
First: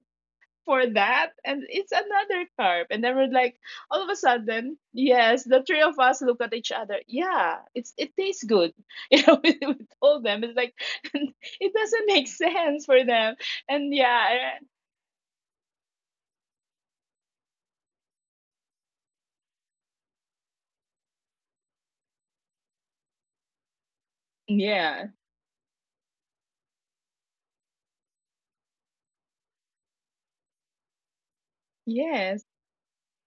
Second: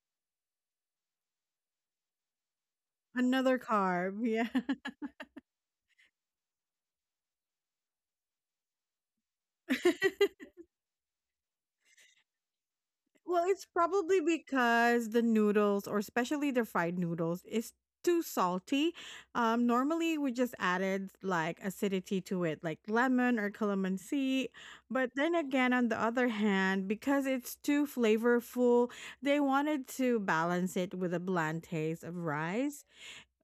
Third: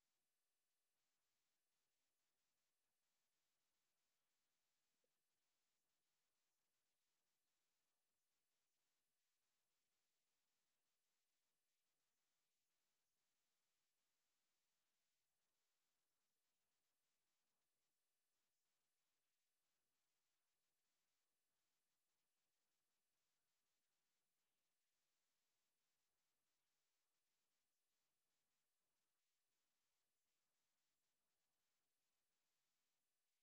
for that. And it's another carb. And then we're
Another
like, all of a
carb, yeah.
sudden,
[LAUGHS]
yes, the three of us look at each other. Yeah, it tastes good. [LAUGHS] We told them. It's like, [LAUGHS] it doesn't make sense for them.
Well, it's
And
probably
yeah,
because the noodles, or especially the fried noodles, is too salty. Normally, we just added like acidity to it, like lemon or calamansi. But
yeah,
then again, on the other hand, because it's too flavorful, they wanted to balance it with a bland taste of
yes,
rice.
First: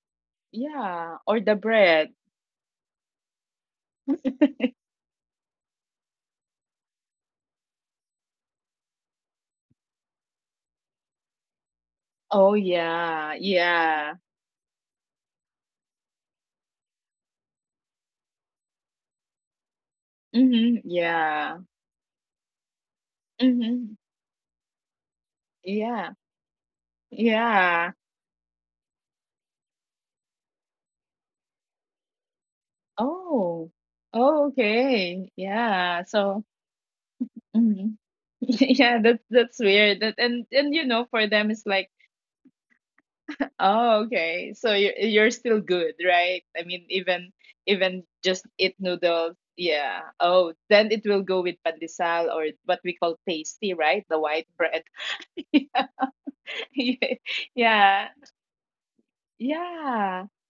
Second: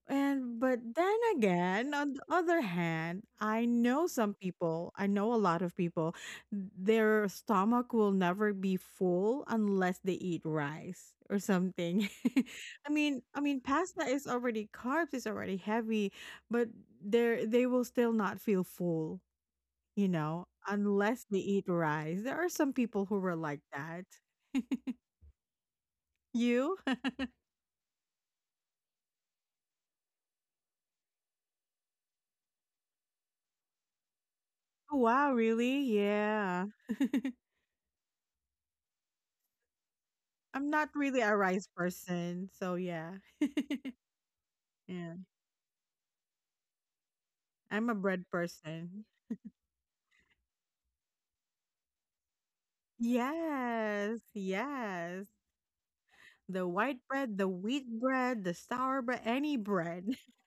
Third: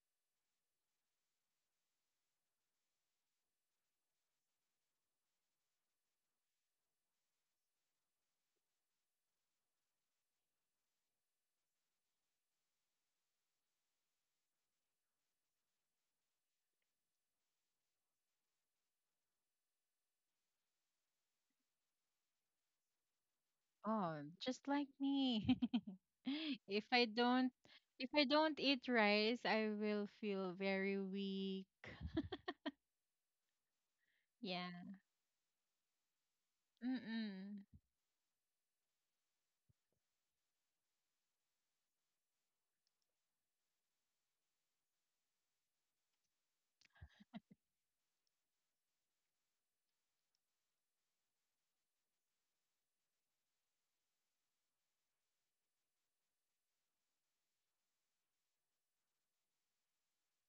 And but then
yeah. Or the
again,
bread.
on the other hand, I know some
[LAUGHS]
people, I know a lot of people, their stomach will never be full unless they eat rice or something.
Oh,
[LAUGHS] I mean,
yeah,
I mean pasta
yeah.
is already carbs, it's already heavy, but they will still not feel full, you know,
Mhm,
unless they eat
yeah.
rice. There are some people who were like that.
Oh,
Mhm.
just like me. [LAUGHS]
Yeah,
You?
If I
[LAUGHS]
don't if I
yeah.
don't eat rice, I will feel very weak.
Oh. Oh,
Yeah.
Wow,
okay.
really?
Yeah, so
Yeah. [LAUGHS]
Mm-mm.
mhm. [LAUGHS] Yeah, that's weird. That and
I'm
and
not really
for
a
them
rice
it's like,
person, so yeah. [LAUGHS]
"Oh, okay. So you're
Yeah,
you're still good, right?" I mean, even
I'm a
even
bread
just eat
person.
noodles. Yeah. Oh, then it will go with pandesal or what we call tasty, right?
Yes,
The white bread.
yes.
[LAUGHS]
The white bread, the wheat
Yeah.
bread, the sour bread, any bread.
Yeah.
[LAUGHS]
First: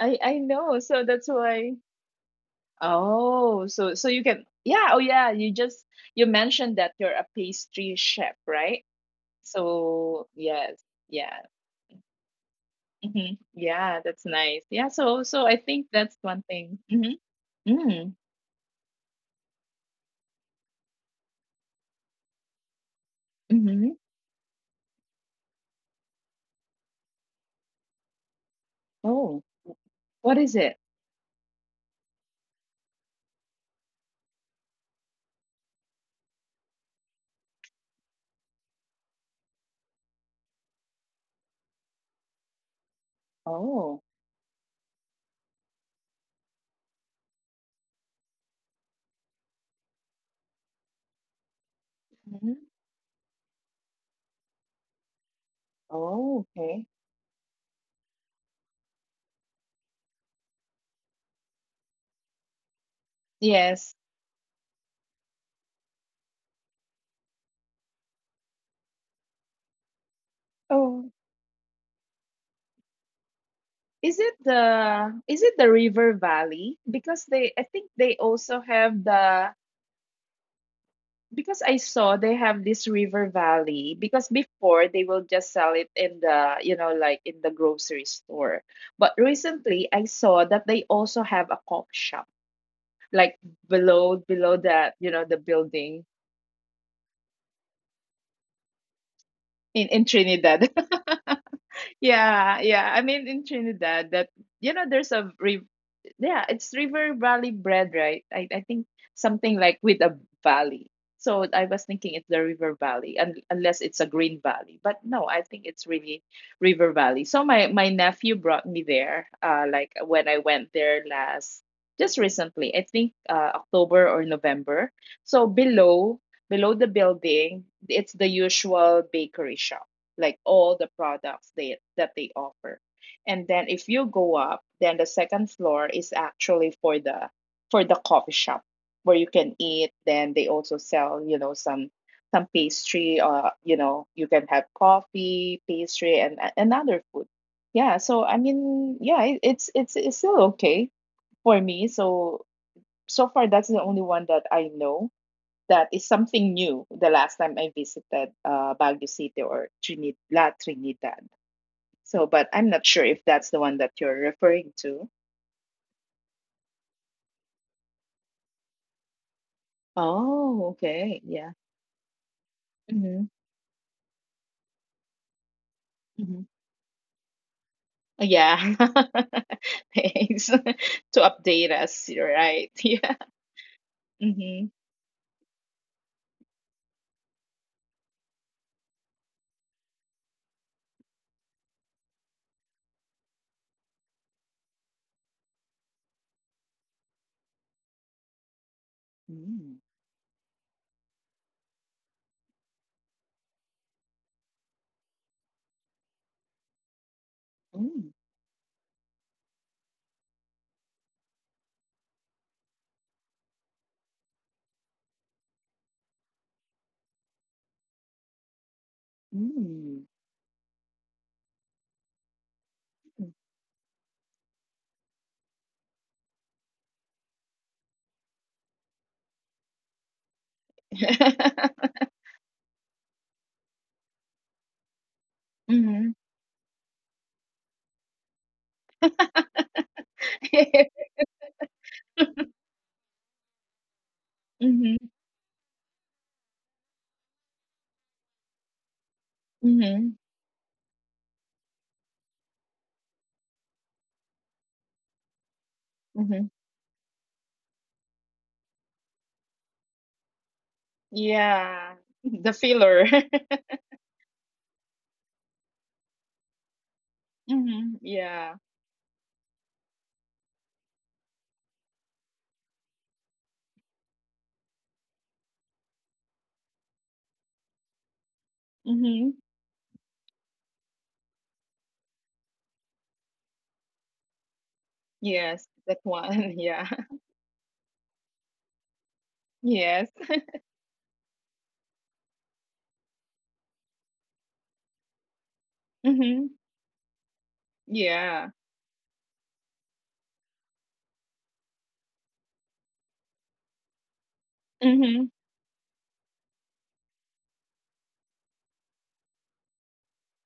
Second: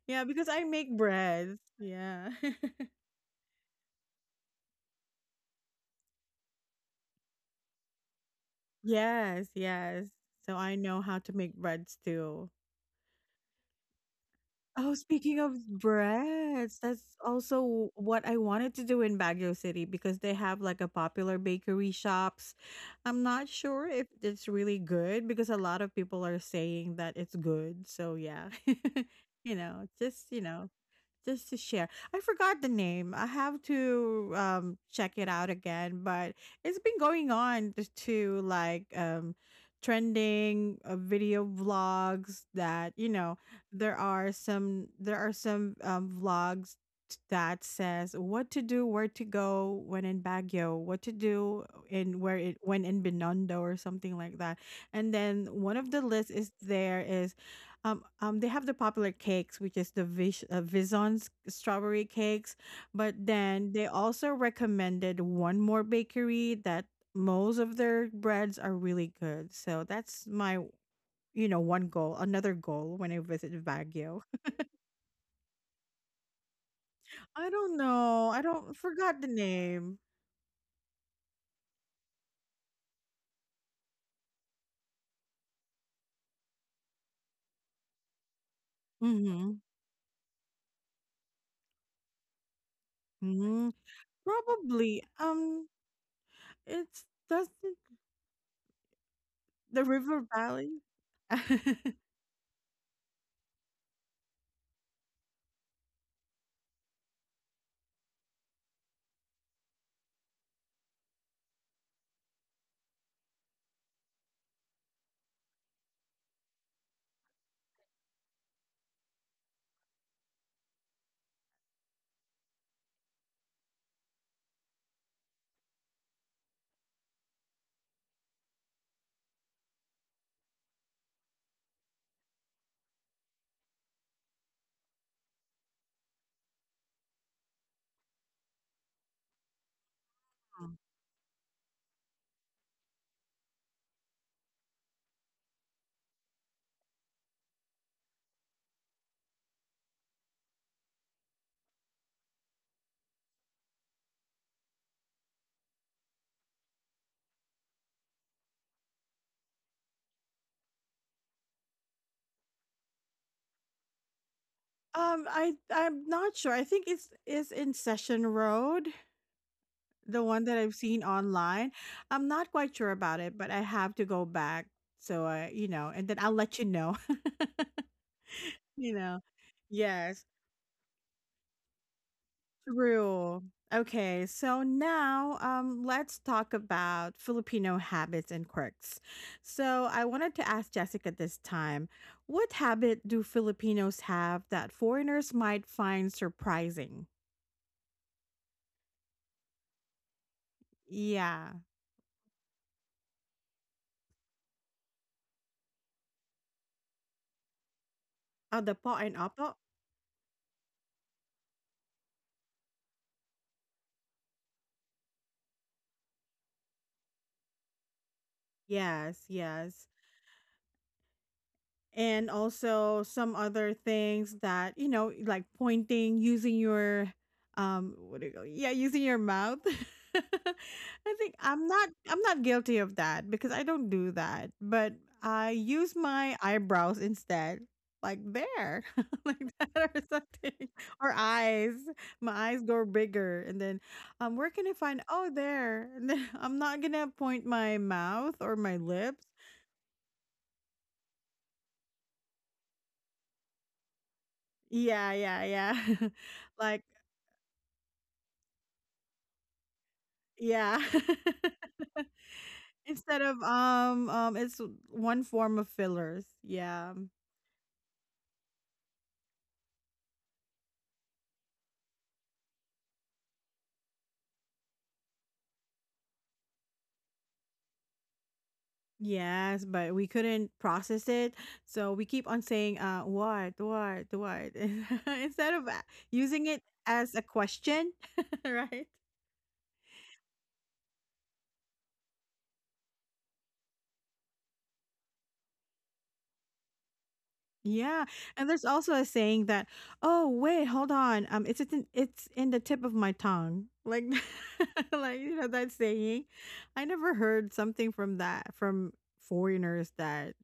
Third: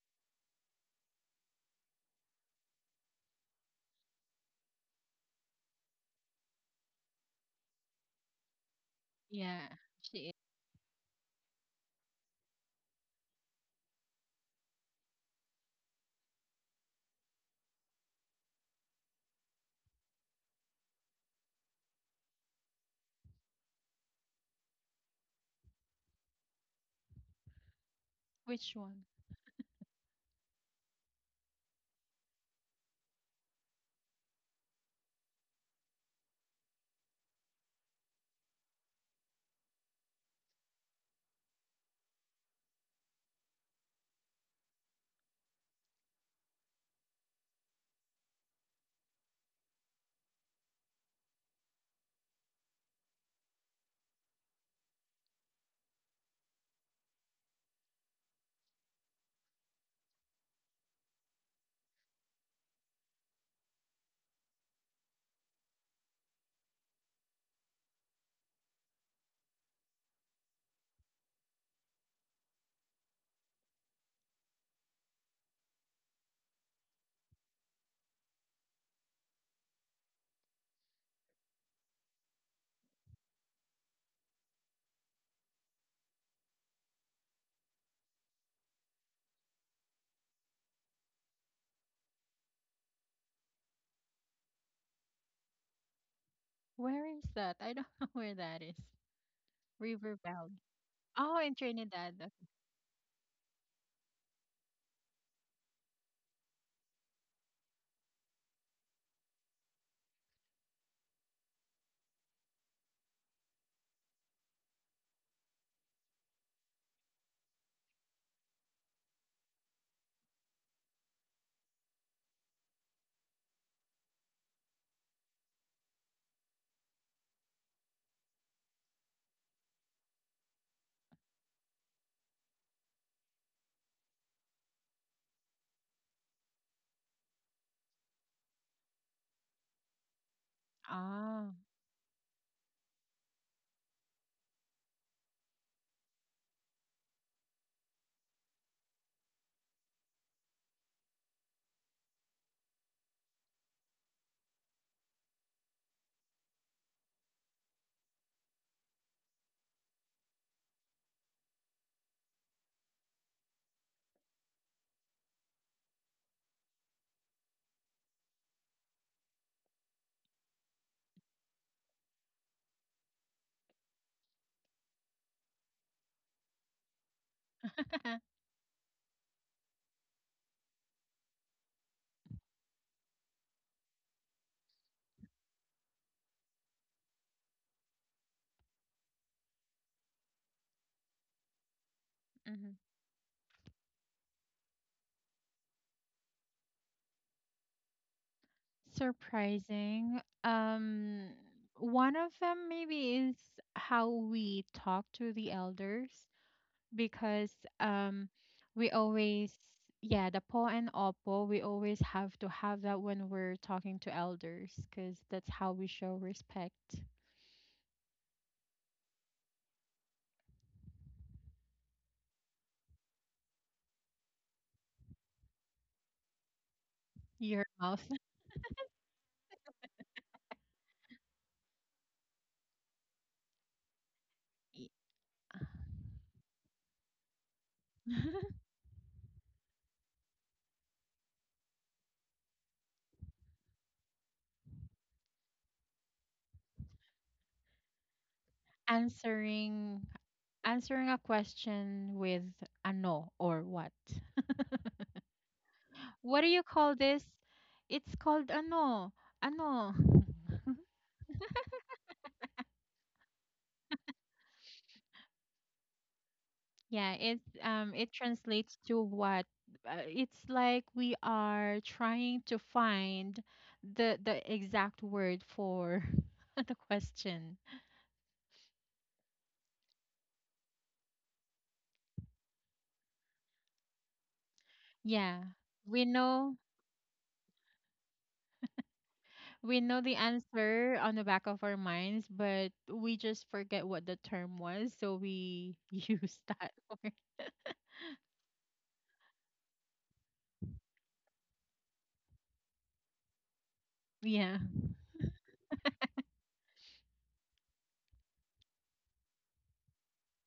I
Yeah,
I
because I
know.
make
So that's
breads.
why.
Yeah. [LAUGHS]
Oh, so you can yeah, oh yeah, you mentioned that you're a pastry chef, right?
Yes,
Yeah.
yes.
So
So I
yes,
know how to
yeah.
make breads too.
Yeah, that's nice. Yeah,
Oh,
so
speaking
so I
of
think that's one thing.
breads, that's
Mm-hmm.
also
Mm,
what I wanted to do in Baguio City because they have like a popular bakery shops. I'm not
mm-hmm.
sure if it's really good because a lot of people are saying that it's good. So yeah.
Which one?
Oh,
[LAUGHS] you know, just,
what
you
is
know,
it?
just to share. I forgot the name. I have to check it out again, but it's been going on to like trending video vlogs that, you know,
Oh.
there are some vlogs that says what to do, where to go when in Baguio, what to do in where
hmm
it when in Binondo or something like that. And then one of the lists
Oh,
is
okay.
there is they have the popular cakes, which is the Vison's strawberry cakes. But then they
Yes.
also recommended one more bakery that most of their breads are really good. So that's my,
Oh,
you know, one goal, another goal when I visit Baguio.
is it the River Valley? Because they
I
I
don't
think they
know. I
also
don't
have
forgot the
the
name.
because I saw they have this River Valley, because before they will just sell it in the like in the grocery store, but
Mm-hmm.
recently I saw that they also have a coffee shop like
hmm
below that,
Probably.
the building,
It's
Where is that? I
doesn't
don't [LAUGHS] know where that is.
in
the
in
River
River
Trinidad.
Valley.
Valley.
Oh, in
[LAUGHS]
Trinidad.
Yeah, yeah, I mean in Trinidad that, you know there's a riv yeah, it's River Valley bread, right? I think something like with a valley. So I was thinking it's the River Valley, unless it's a Green Valley. But no, I think it's really River Valley. So my nephew brought me there, like when I went there last, just recently, I think October or November. So below the building, it's the usual bakery shop, like all the products they that they offer, and then if you go up, then the second floor is actually for the coffee shop where you can eat, then they also
Okay.
[LAUGHS]
sell,
Oh.
some pastry, you can have coffee, pastry, and other food. Yeah, so I mean, yeah, it, it's still okay for me, so so far that's the only one that I know that is something new the last time I visited Baguio City or trinidad La Trinidad. So, but I'm not sure if that's the one that you're referring to.
I'm not sure. I think it's is in Session Road, the one that
Oh,
I've seen
okay. Yeah.
online. I'm not quite sure about
Mm-hmm.
it, but I have to go back. So I, you know, and then I'll
Mm-hmm.
let you know.
[LAUGHS]
[LAUGHS]
Yeah. [LAUGHS]
you know, yes,
Thanks [LAUGHS] to update us, You're right? [LAUGHS] Yeah.
true. Okay, so
Mm-hmm.
now let's talk about Filipino habits and quirks. So I wanted to ask Jessica this time, what
Hmm.
habit do Filipinos have that foreigners might find surprising?
Mm.
Surprising.
Yeah.
One of them maybe is how we talk to the elders because, um,
Oh, the
we
po and
always,
opo?
yeah, the po and opo, we always have to have that when we're talking to elders because that's how we show respect.
Yes, yes.
Mm.
And also some
Mm.
other things that you know like pointing using your
Your mouth.
what do you call, yeah, using your mouth. [LAUGHS] I'm not
[LAUGHS]
guilty of that because I don't do that, but I use
Mm-hmm.
my eyebrows instead, like
[LAUGHS]
there, [LAUGHS] like that or something, or
[LAUGHS]
eyes, my eyes grow bigger and then where can I find,
Mm-hmm.
oh, there, and then [LAUGHS] I'm not gonna point my mouth or my lips.
answering
Mm-hmm.
answering a question with a no or what.
Yeah, yeah, yeah.
What do
Mm-hmm.
[LAUGHS]
you
Like,
call this? It's called ano. Ano.
yeah. [LAUGHS]
Yeah. The filler. [LAUGHS]
Instead of, it's one form of fillers. Yeah.
Yeah, it um
Mm-hmm.
it
Yeah.
translates to what, it's like we are trying to find the exact word for [LAUGHS] the question.
Mm-hmm.
Yes, but we couldn't process it, so we keep on saying, "What? What? What?" [LAUGHS]
Yeah.
Instead
Yes,
of
that
We
using
one.
know
[LAUGHS]
it
Yeah.
as a question, [LAUGHS] right?
We know
Yes.
the answer on the back of our minds, but we just forget what the term was, so we [LAUGHS] use
Mm-hmm.
that word.
Yeah, and
Yeah.
there's also a saying that, "Oh, wait, hold on. It's in the tip of my tongue." Like,
Yeah.
[LAUGHS] like,
Mm-hmm.
you know, that saying. I never heard something from that from foreigners that,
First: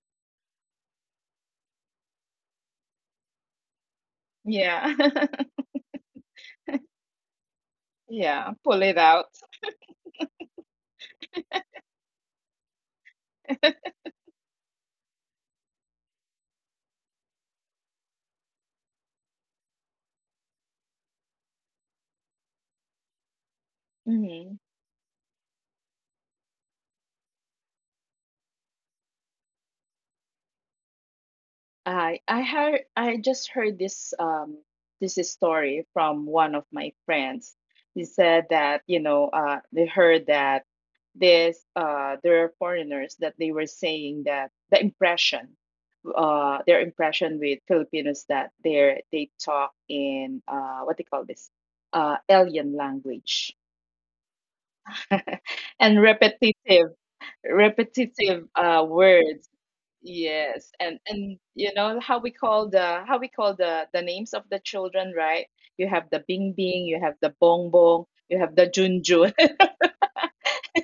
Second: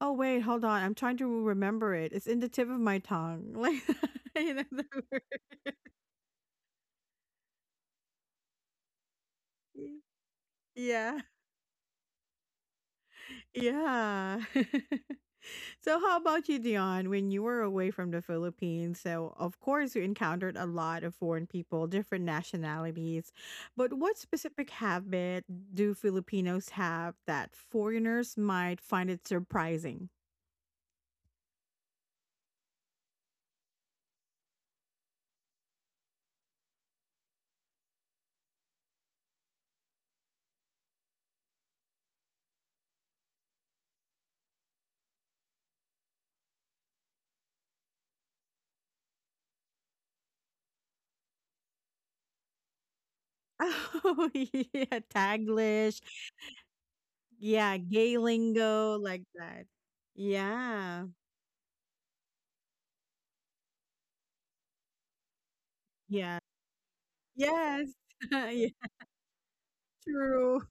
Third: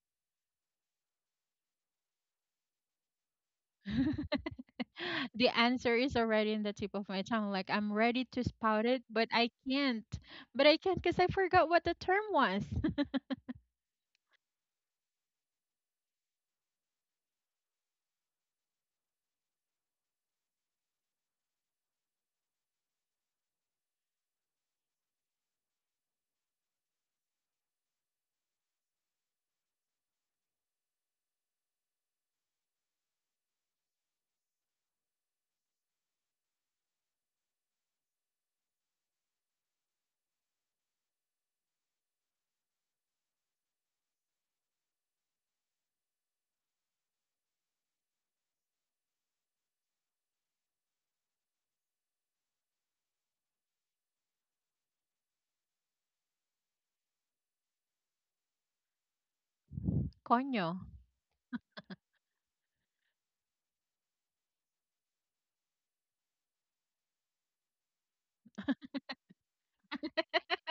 oh, wait, hold on, I'm trying to remember it. It's in the tip of my tongue, [LAUGHS] like, [LAUGHS]
[LAUGHS]
you know, the
Yeah.
word.
[LAUGHS]
The answer is already in the tip of my tongue. Like I'm ready to
Yeah, pull
spout
it
it,
out.
but I can't. But I can't because
Yeah,
I forgot what the term was.
yeah. [LAUGHS] So, how about you, Dion? When you were away from the Philippines, so, of course, you encountered a lot of foreign people, different nationalities, but what
hmm
specific habit do Filipinos have that foreigners might find it surprising?
I just heard this, this story from one of my friends. He said that, they heard that this there are foreigners that they were saying that their impression with Filipinos, that they talk in, what they call this, alien language,
[LAUGHS] Oh, yeah,
[LAUGHS] and
Taglish. Yeah, gay
repetitive,
lingo like
words.
that.
[LAUGHS]
Yes,
Coño.
and
Yeah.
and you know, how we call the names of the children, right? You have the
Yeah.
Bing Bing, you have the Bong
Yes.
Bong, you
[LAUGHS]
have the
Yeah,
Jun Jun.
true.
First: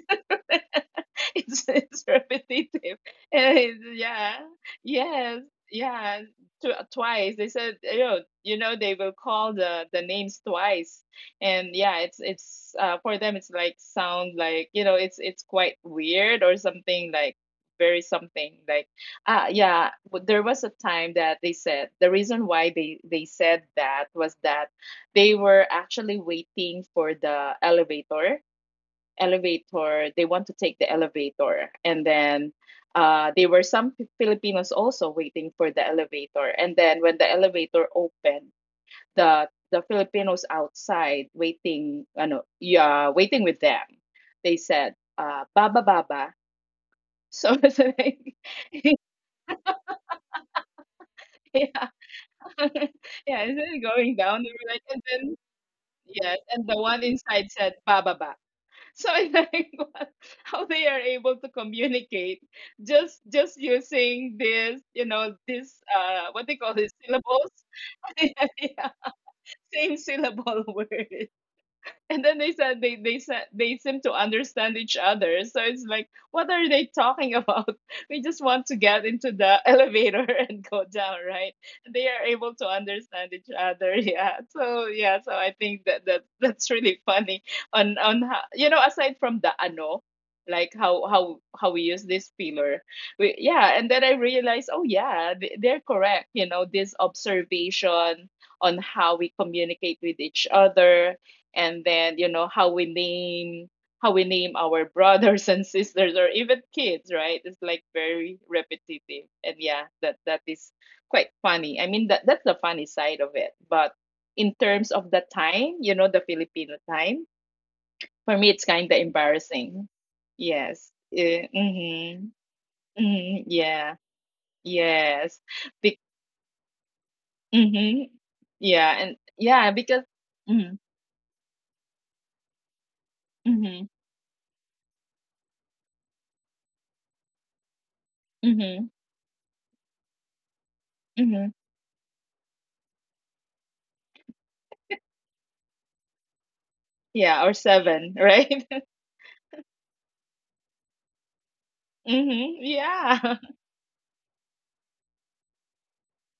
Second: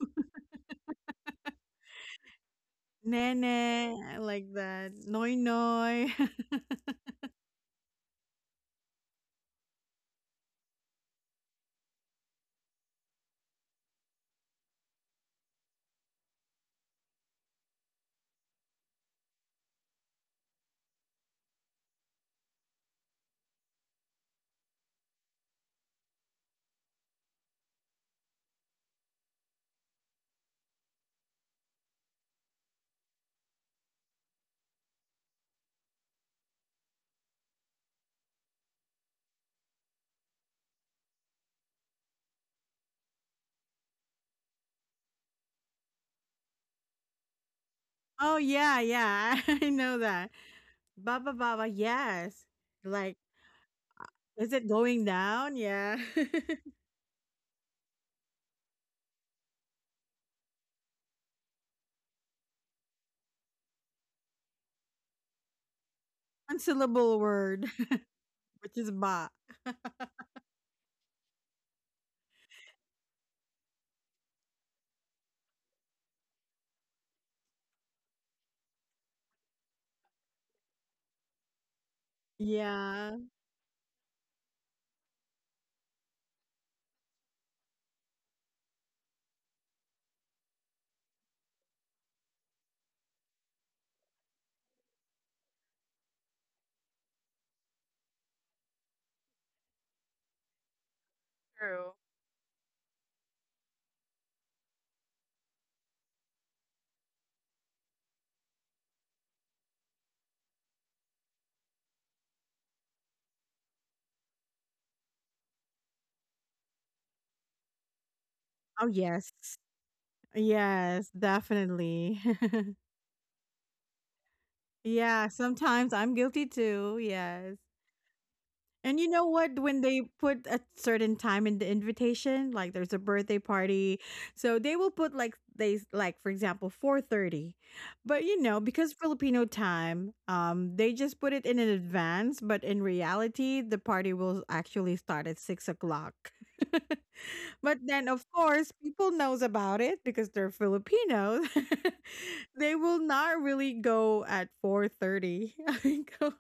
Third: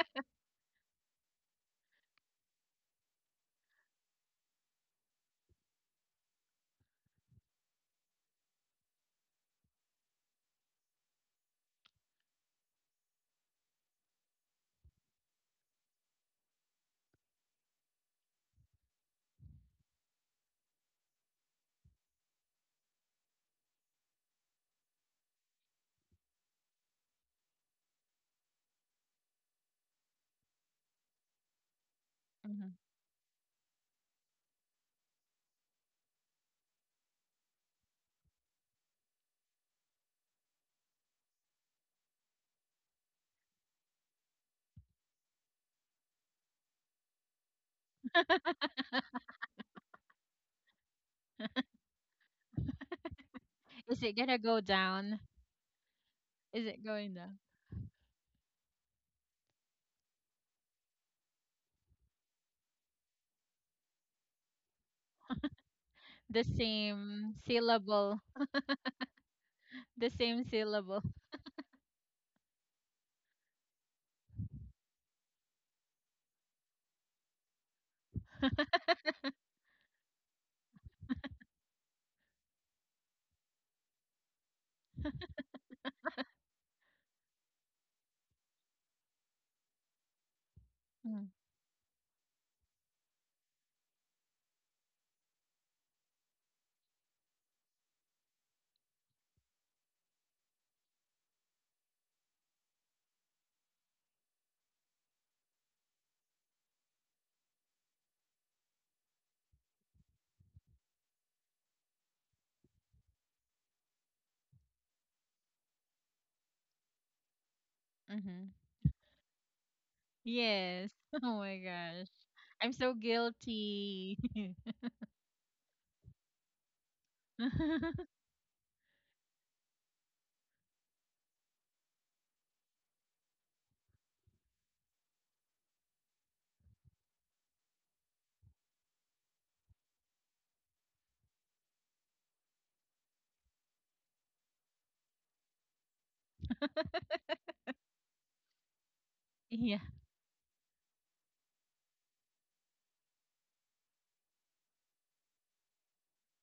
[LAUGHS] It's repetitive.
[LAUGHS]
And
Nene, I
yeah,
like that. Noi
yes,
noi.
yeah.
[LAUGHS]
Twice they said, they will call the names twice, and yeah, it's for them it's like, sound like, it's quite weird or something, like very something like yeah. There was a time that they said the reason why they said that was that they were actually waiting for the elevator elevator. They want to take the elevator, and then,
Mm-hmm.
there were some Filipinos also waiting for the elevator, and then when the elevator opened, the Filipinos outside waiting, ano, yeah, waiting with them, they said, baba baba. So [LAUGHS] it's
Oh,
like
yeah, yeah. [LAUGHS] I know that. Baba baba,
yeah,
yes.
[LAUGHS]
Like,
yeah, and then
Is it
going
gonna
down they
is
go
it
were like, and
going
down?
then
down? Yeah.
yes,
Is
and the
it
[LAUGHS]
one
going down?
inside said baba ba. So [LAUGHS] I like how they are able to communicate, just using this, this,
The
what they
One
call this,
syllable
same
syllables.
word,
[LAUGHS]
syllable.
Yeah,
[LAUGHS] which
yeah,
is ba.
same
The same
syllable [LAUGHS]
syllable.
word. [LAUGHS] And then they said they seem to understand each other, so it's like, what are they talking about? [LAUGHS] We just want to get into the elevator [LAUGHS] and go down, right? They are able to
Yeah.
understand each other. [LAUGHS] Yeah, so yeah, so I think that's really funny, on how, aside from the ano, like how
Mm-hmm.
how how we use this pillar, we, and then I realized, oh yeah, they're correct, this observation on how we communicate with each other, and
True.
then, how we name our [LAUGHS] brothers and sisters or even kids, right? It's like very repetitive, and yeah, that is quite funny. I mean, that's the funny side of it, but in terms of the time, the Filipino time, for
Mm-hmm.
me it's
Oh,
kind of
yes.
embarrassing.
Yes.
Yes,
[LAUGHS]
Yes,
Oh my gosh.
definitely.
mm-hmm,
I'm
[LAUGHS]
so
mm-hmm, yeah,
guilty.
Yeah,
yes.
sometimes
Be-
I'm guilty too. Yes.
[LAUGHS]
mm-hmm, yeah,
And you
and
know what?
yeah,
When
because
they put a
mm-hmm,
certain time in the invitation, like there's a birthday
mm-hmm,
party, so they will put, like, they, like, for example, 4:30, but you know,
mm-hmm,
because Filipino time, they just put
mm-hmm.
it in an advance. But in reality, the party will actually start at 6 o'clock. [LAUGHS]
Yeah, or
But then
7 [LAUGHS]
of
right.
course people knows
Yeah.
about it because they're Filipinos. [LAUGHS]
Mhm.
They will
Yeah.
not
[LAUGHS]
really go at 4:30. [LAUGHS] I go.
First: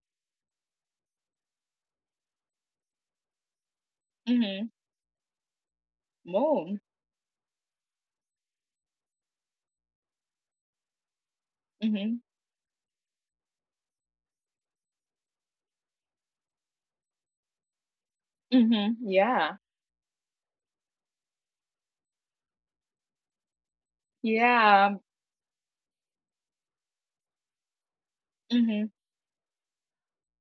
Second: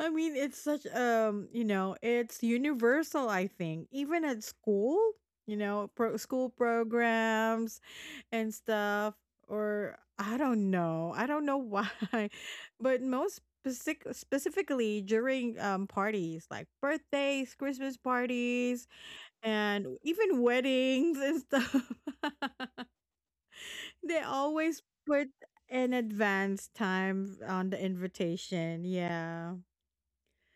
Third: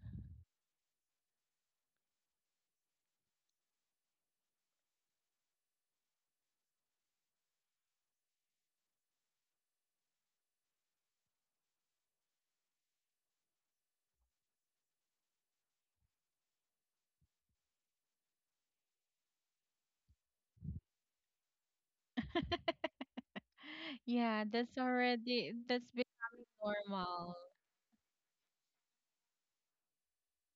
I mean, it's such you know, it's universal. I think even at
Mhm.
school, you know, school
Moon.
programs and stuff, or I don't know why,
Mhm.
[LAUGHS] but most specifically during parties like birthdays, Christmas parties,
Mhm. Yeah.
and even weddings and stuff, [LAUGHS]
[LAUGHS]
they
Yeah,
always
Yeah.
put
that's
an
becoming
advance
normal.
time on the invitation.
Mhm.
Yeah,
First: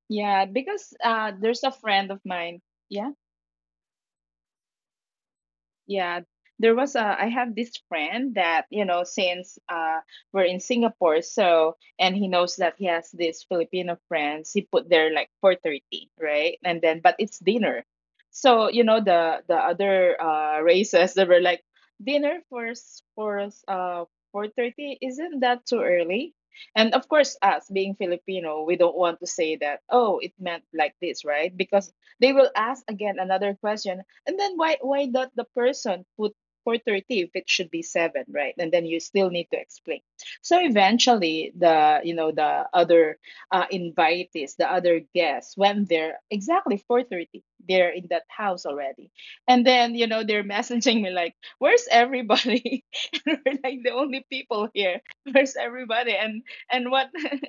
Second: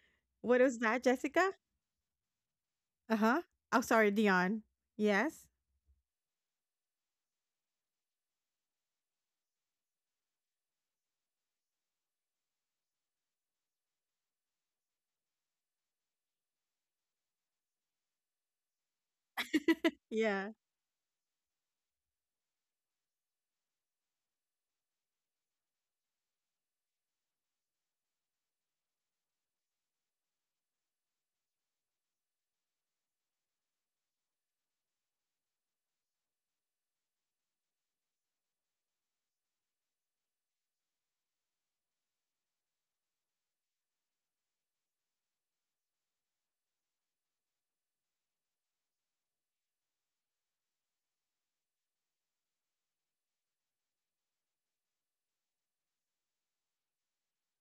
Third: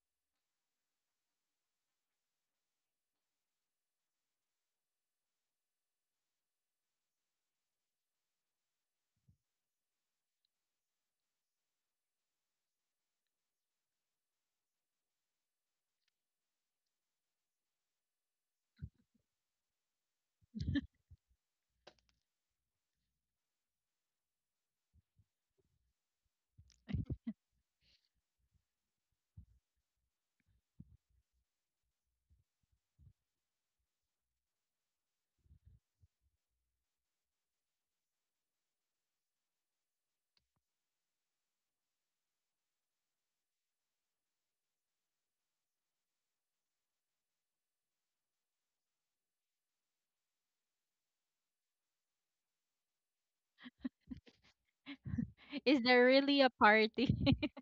Yeah.
what was
Because,
that, Jessica?
there's a friend of mine. Yeah.
Uh-huh. Oh, sorry, Dion. Yes.
Yeah, I have this friend that, since, we're in Singapore, so, and he knows that he has this Filipino friends, he put there like 4:30, right? And then but it's dinner. So, the other,
Yeah.
races, they were like, dinner for 4:30, isn't that too early? And of course, us being Filipino, we don't want to say that, oh, it meant like this, right? Because they will ask again another question, and then why not the person put 4:30 if it should be 7, right? And then you still need to explain. So eventually the you know the other, invitees, the other guests, when they're exactly 4:30, they're in that house already. And then, they're [LAUGHS] messaging me like, "Where's everybody?" [LAUGHS] And we're like, the only people here. Where's
Is there
everybody?
really a
And
party?
what,
[LAUGHS]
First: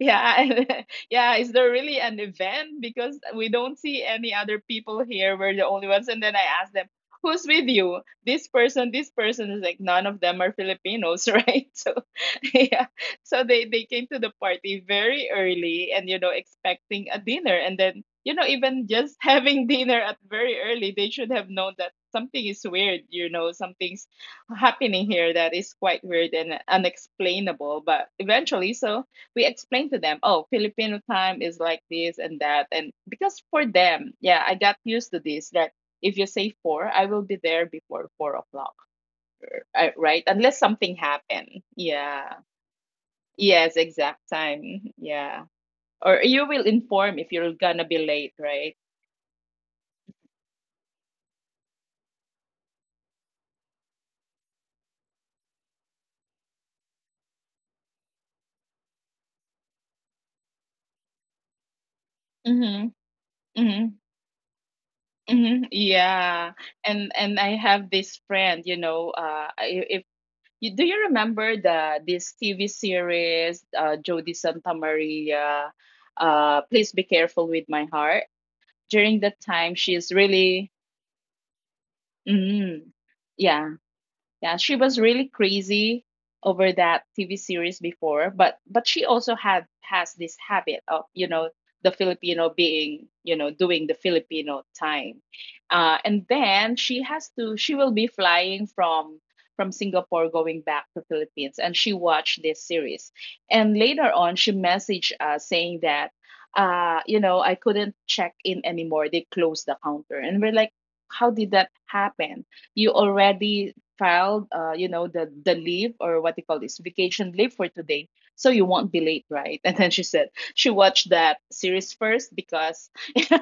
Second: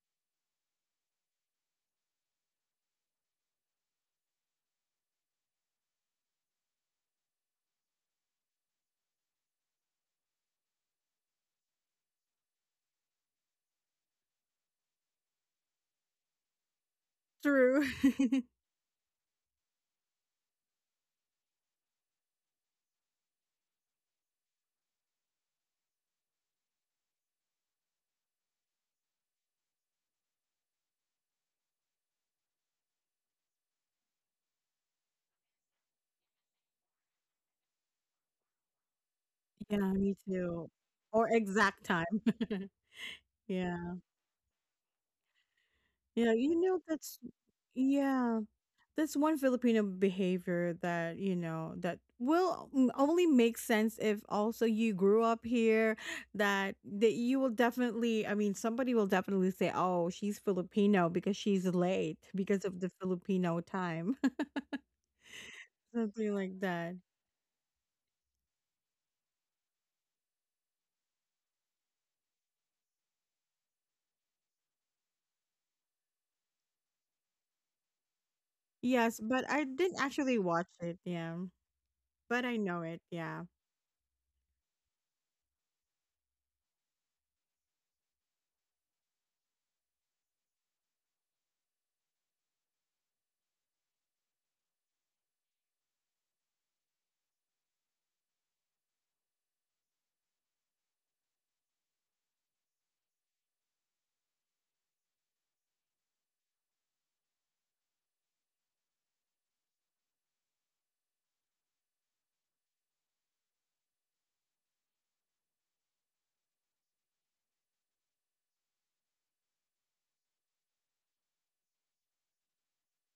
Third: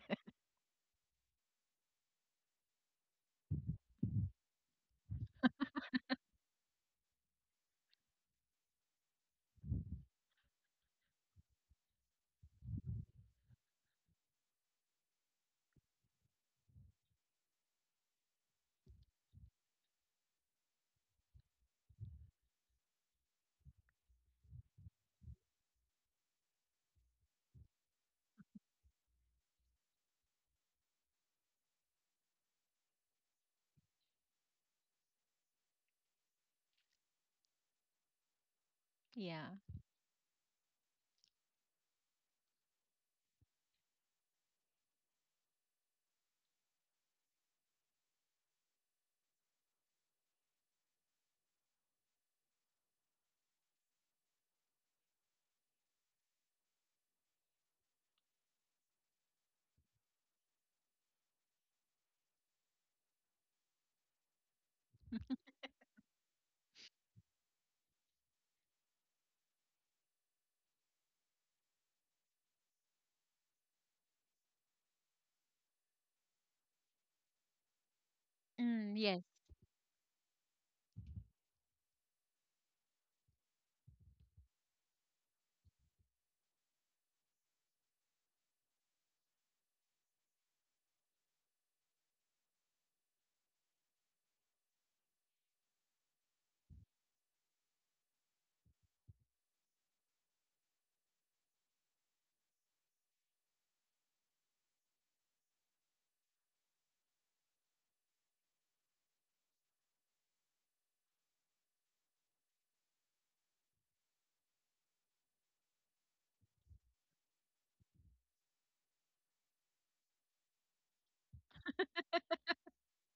yeah, [LAUGHS] yeah. Is there really an event? Because we don't see any other people here. We're the only ones. And then I asked them, "Who's with you? This person, this person." Is like, none of them are Filipinos, [LAUGHS] right? So, [LAUGHS] yeah. So they came to the party very early, and, expecting a dinner, and
True.
then,
[LAUGHS]
even just [LAUGHS] having dinner at very early, they should have known that something is weird. You know, something's happening here that is quite weird and unexplainable. But eventually, so we explain to them, oh, Filipino time is like this and that. And because, for them, yeah, I got used to this, that if you say 4, I will be there before 4 o'clock,
Yeah.
Yeah,
right?
me
Unless
too.
something
Or
happened.
exact time.
Yeah.
[LAUGHS]
Yes,
Yeah.
exact time. Yeah. Or you
Yeah,
will
you know
inform if
that's,
you're gonna be late,
yeah.
right?
That's one Filipino behavior that, you know, that will only make sense if also you grew up here, that you will definitely, I mean, somebody will definitely say, "Oh, she's Filipino because she's late
Mm-hmm.
because of the Filipino
Mm-hmm.
time." [LAUGHS]
Mm-hmm. Yeah.
Something like
And
that.
and I have this friend, I- if You, do you remember the this TV series, Jody Santa Maria, Please Be Careful with My Heart?
Mm,
During that
Yes,
yes,
time,
but I
she's
didn't actually
really,
watch it, yeah. But I
mm,
know it, yeah.
yeah, yeah, she was really crazy over that TV series before, but she also had has this habit of, the Filipino being, doing the Filipino time, and then she has to she will be flying from Singapore going back to Philippines, and she watched this series, and later on she messaged us saying that, I couldn't check in anymore, they closed the counter, and we're like, how did that happen? You already filed, the leave, or what you call this, vacation leave, for today, so you won't be late, right?" [LAUGHS] And then she said she watched that series first, because [LAUGHS]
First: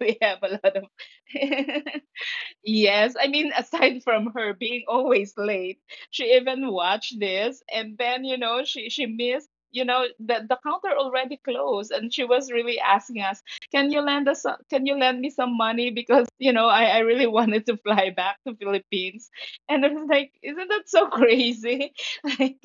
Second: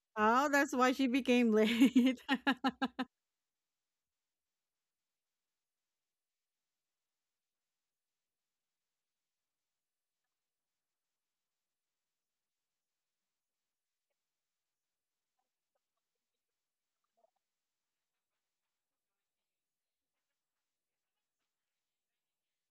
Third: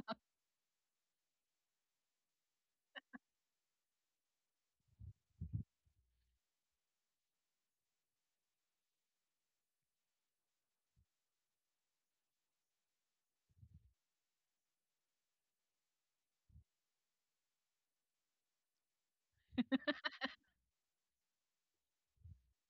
we have a
Oh, that's
lot of
why she became
[LAUGHS]
late. [LAUGHS]
yes, I mean, [LAUGHS] aside from her being always late, she even watched this, and then, she missed. You know, the counter already closed, and she was really asking us, "Can you lend us? Can you lend me some money? Because, I really [LAUGHS] wanted to fly back to Philippines." And I was like, "Isn't that so crazy? [LAUGHS] Like,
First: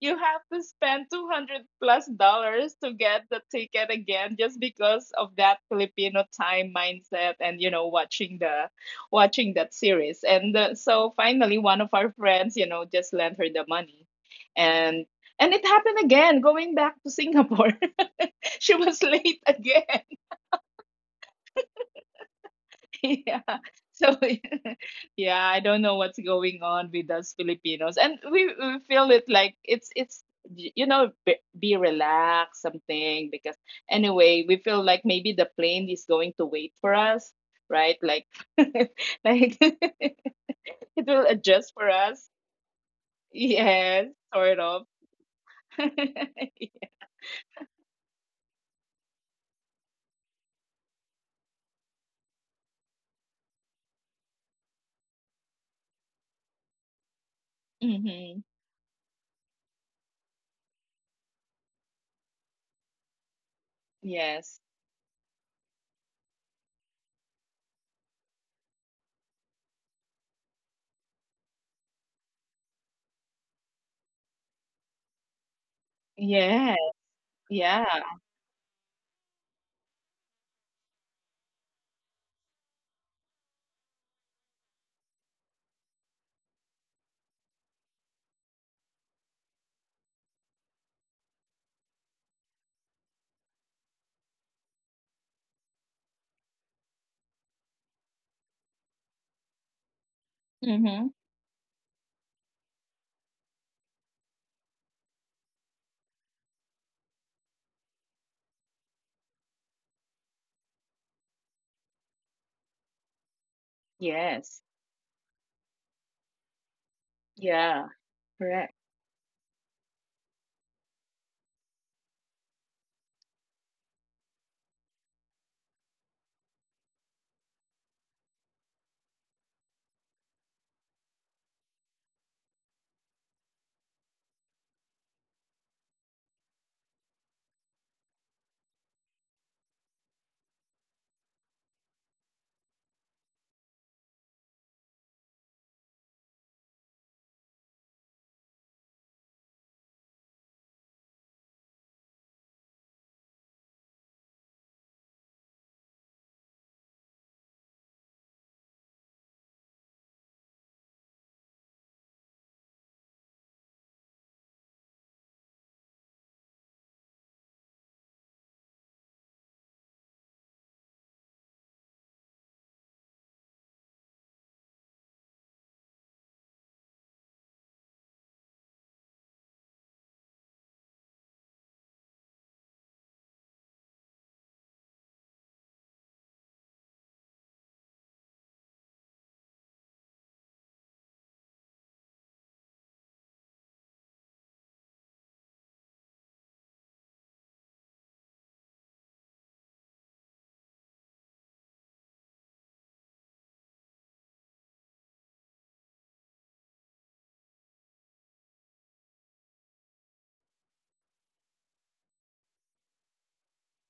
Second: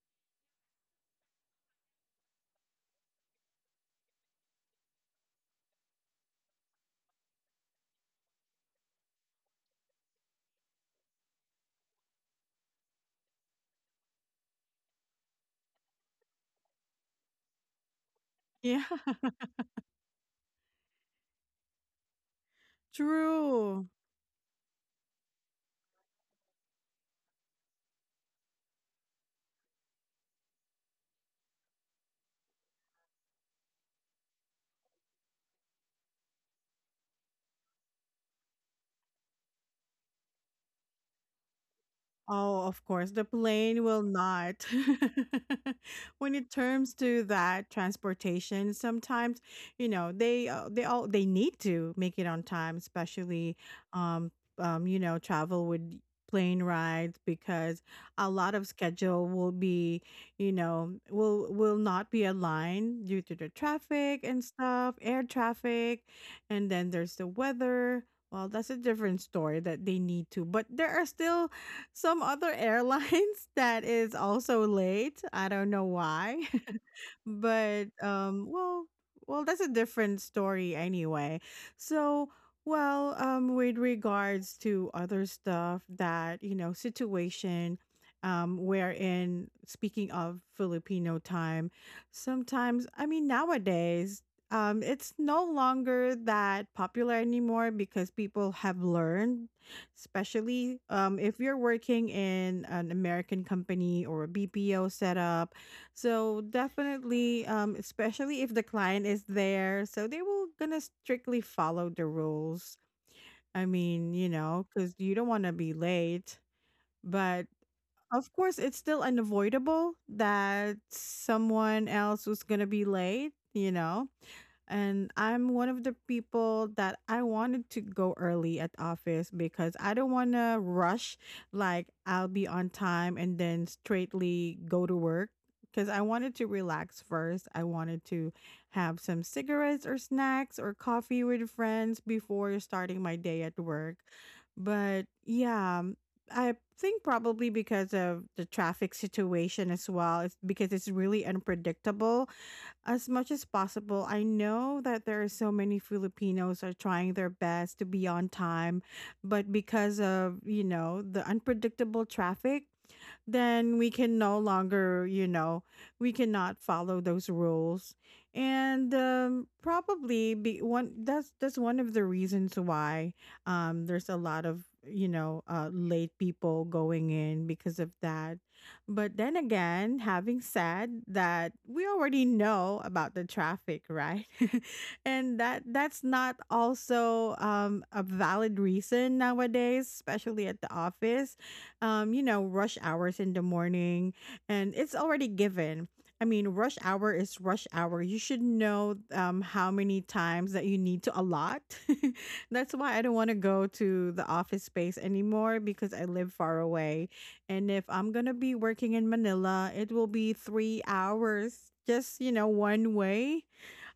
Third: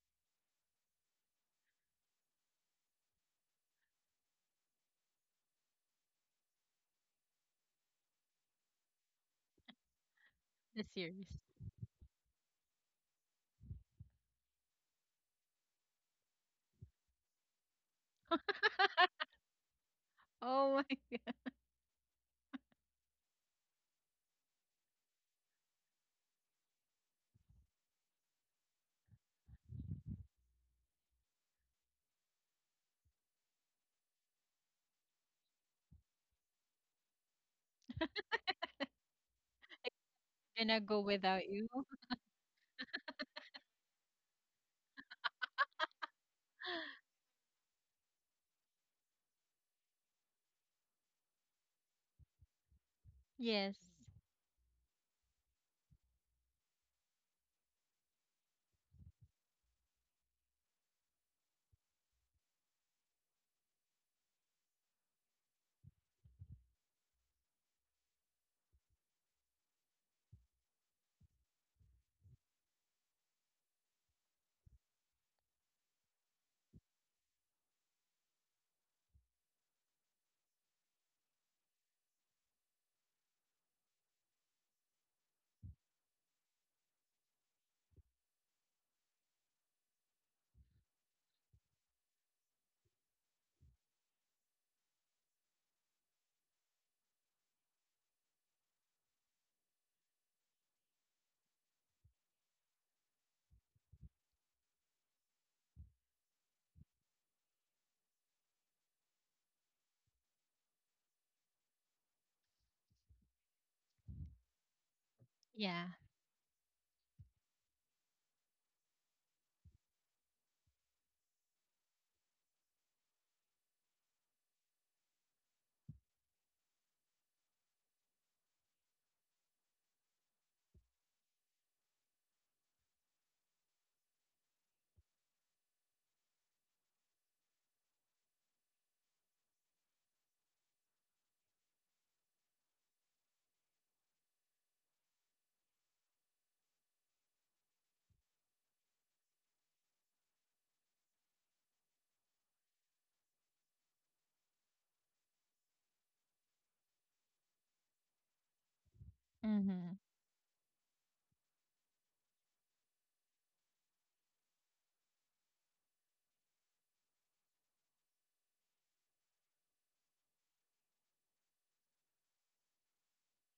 you have to spend $200+ to get the ticket again, just because of that Filipino time mindset and, watching the." Watching that series. And,
the
so
series.
finally, one of our friends, just lent her the money, and and it happened again. Going back to Singapore, [LAUGHS] she
Yeah,
was late again.
Oh,
[LAUGHS] Yeah.
true.
So [LAUGHS] yeah, I don't know what's going on with us Filipinos, and we feel it like it's, be relaxed something, because anyway we feel like maybe the plane is going to wait for us, right? Like [LAUGHS] like [LAUGHS] it
[LAUGHS] I'm gonna go
will
without you.
adjust for us.
Oh, of course, the plane will
Yes,
not.
sort of.
[LAUGHS] When it
[LAUGHS]
turns
[GASPS] [LAUGHS]
to that transportation, sometimes you know they all, they need to make it on time, especially
Yes.
um you know, travel with plane rides because a
Mhm.
lot of schedule will be, you know, will not be aligned due to the traffic and
Yes.
stuff, air traffic, and then there's the weather. Well, that's a different story that they need to, but there are still some other airlines [LAUGHS] that is also late. I don't know why.
Yeah.
[LAUGHS]
Yeah.
But well, well that's a different story anyway. So well, with regards to other stuff that, you know, situation wherein, speaking of Filipino time, sometimes, I mean, nowadays, it's no longer that popular anymore because people have learned, especially
Mhm.
if you're working in an American company or a BPO setup. So definitely, especially if the client is there, so they will gonna strictly follow the rules. I mean, you
Yes.
know, because you don't want to be
Yeah.
late, but
Yeah.
of course,
Correct.
it's still unavoidable that someone else was gonna be late. You know, and I'm one of the people that I wanted to go early at office because I don't want to rush. Like I'll be on time and then straightly go to work because I wanted to relax first. I wanted to have some cigarettes or snacks or coffee with friends before starting my day at work. But yeah, I think probably because of the traffic situation as well. It's because it's really unpredictable. As much as possible, I know that there are so many Filipinos are trying their best to be on time, but
Mm-hmm.
because of, you know, the unpredictable traffic, then we can no longer, you know, we cannot follow those rules. And probably be one that's one of the reasons why there's a lot of, you know, late people going in because of that. But then again, having said that, we already know about the traffic, right? [LAUGHS] And that's not also a valid reason nowadays, especially at the office. You know, rush hours in the morning, and it's already given. I mean, rush hour is rush hour. You should know how many times that you need to allot. [LAUGHS] That's why I don't want to go to the office space anymore because I live far away, and if I'm going to be working in Manila, it will be 3 hours just, you know, one way,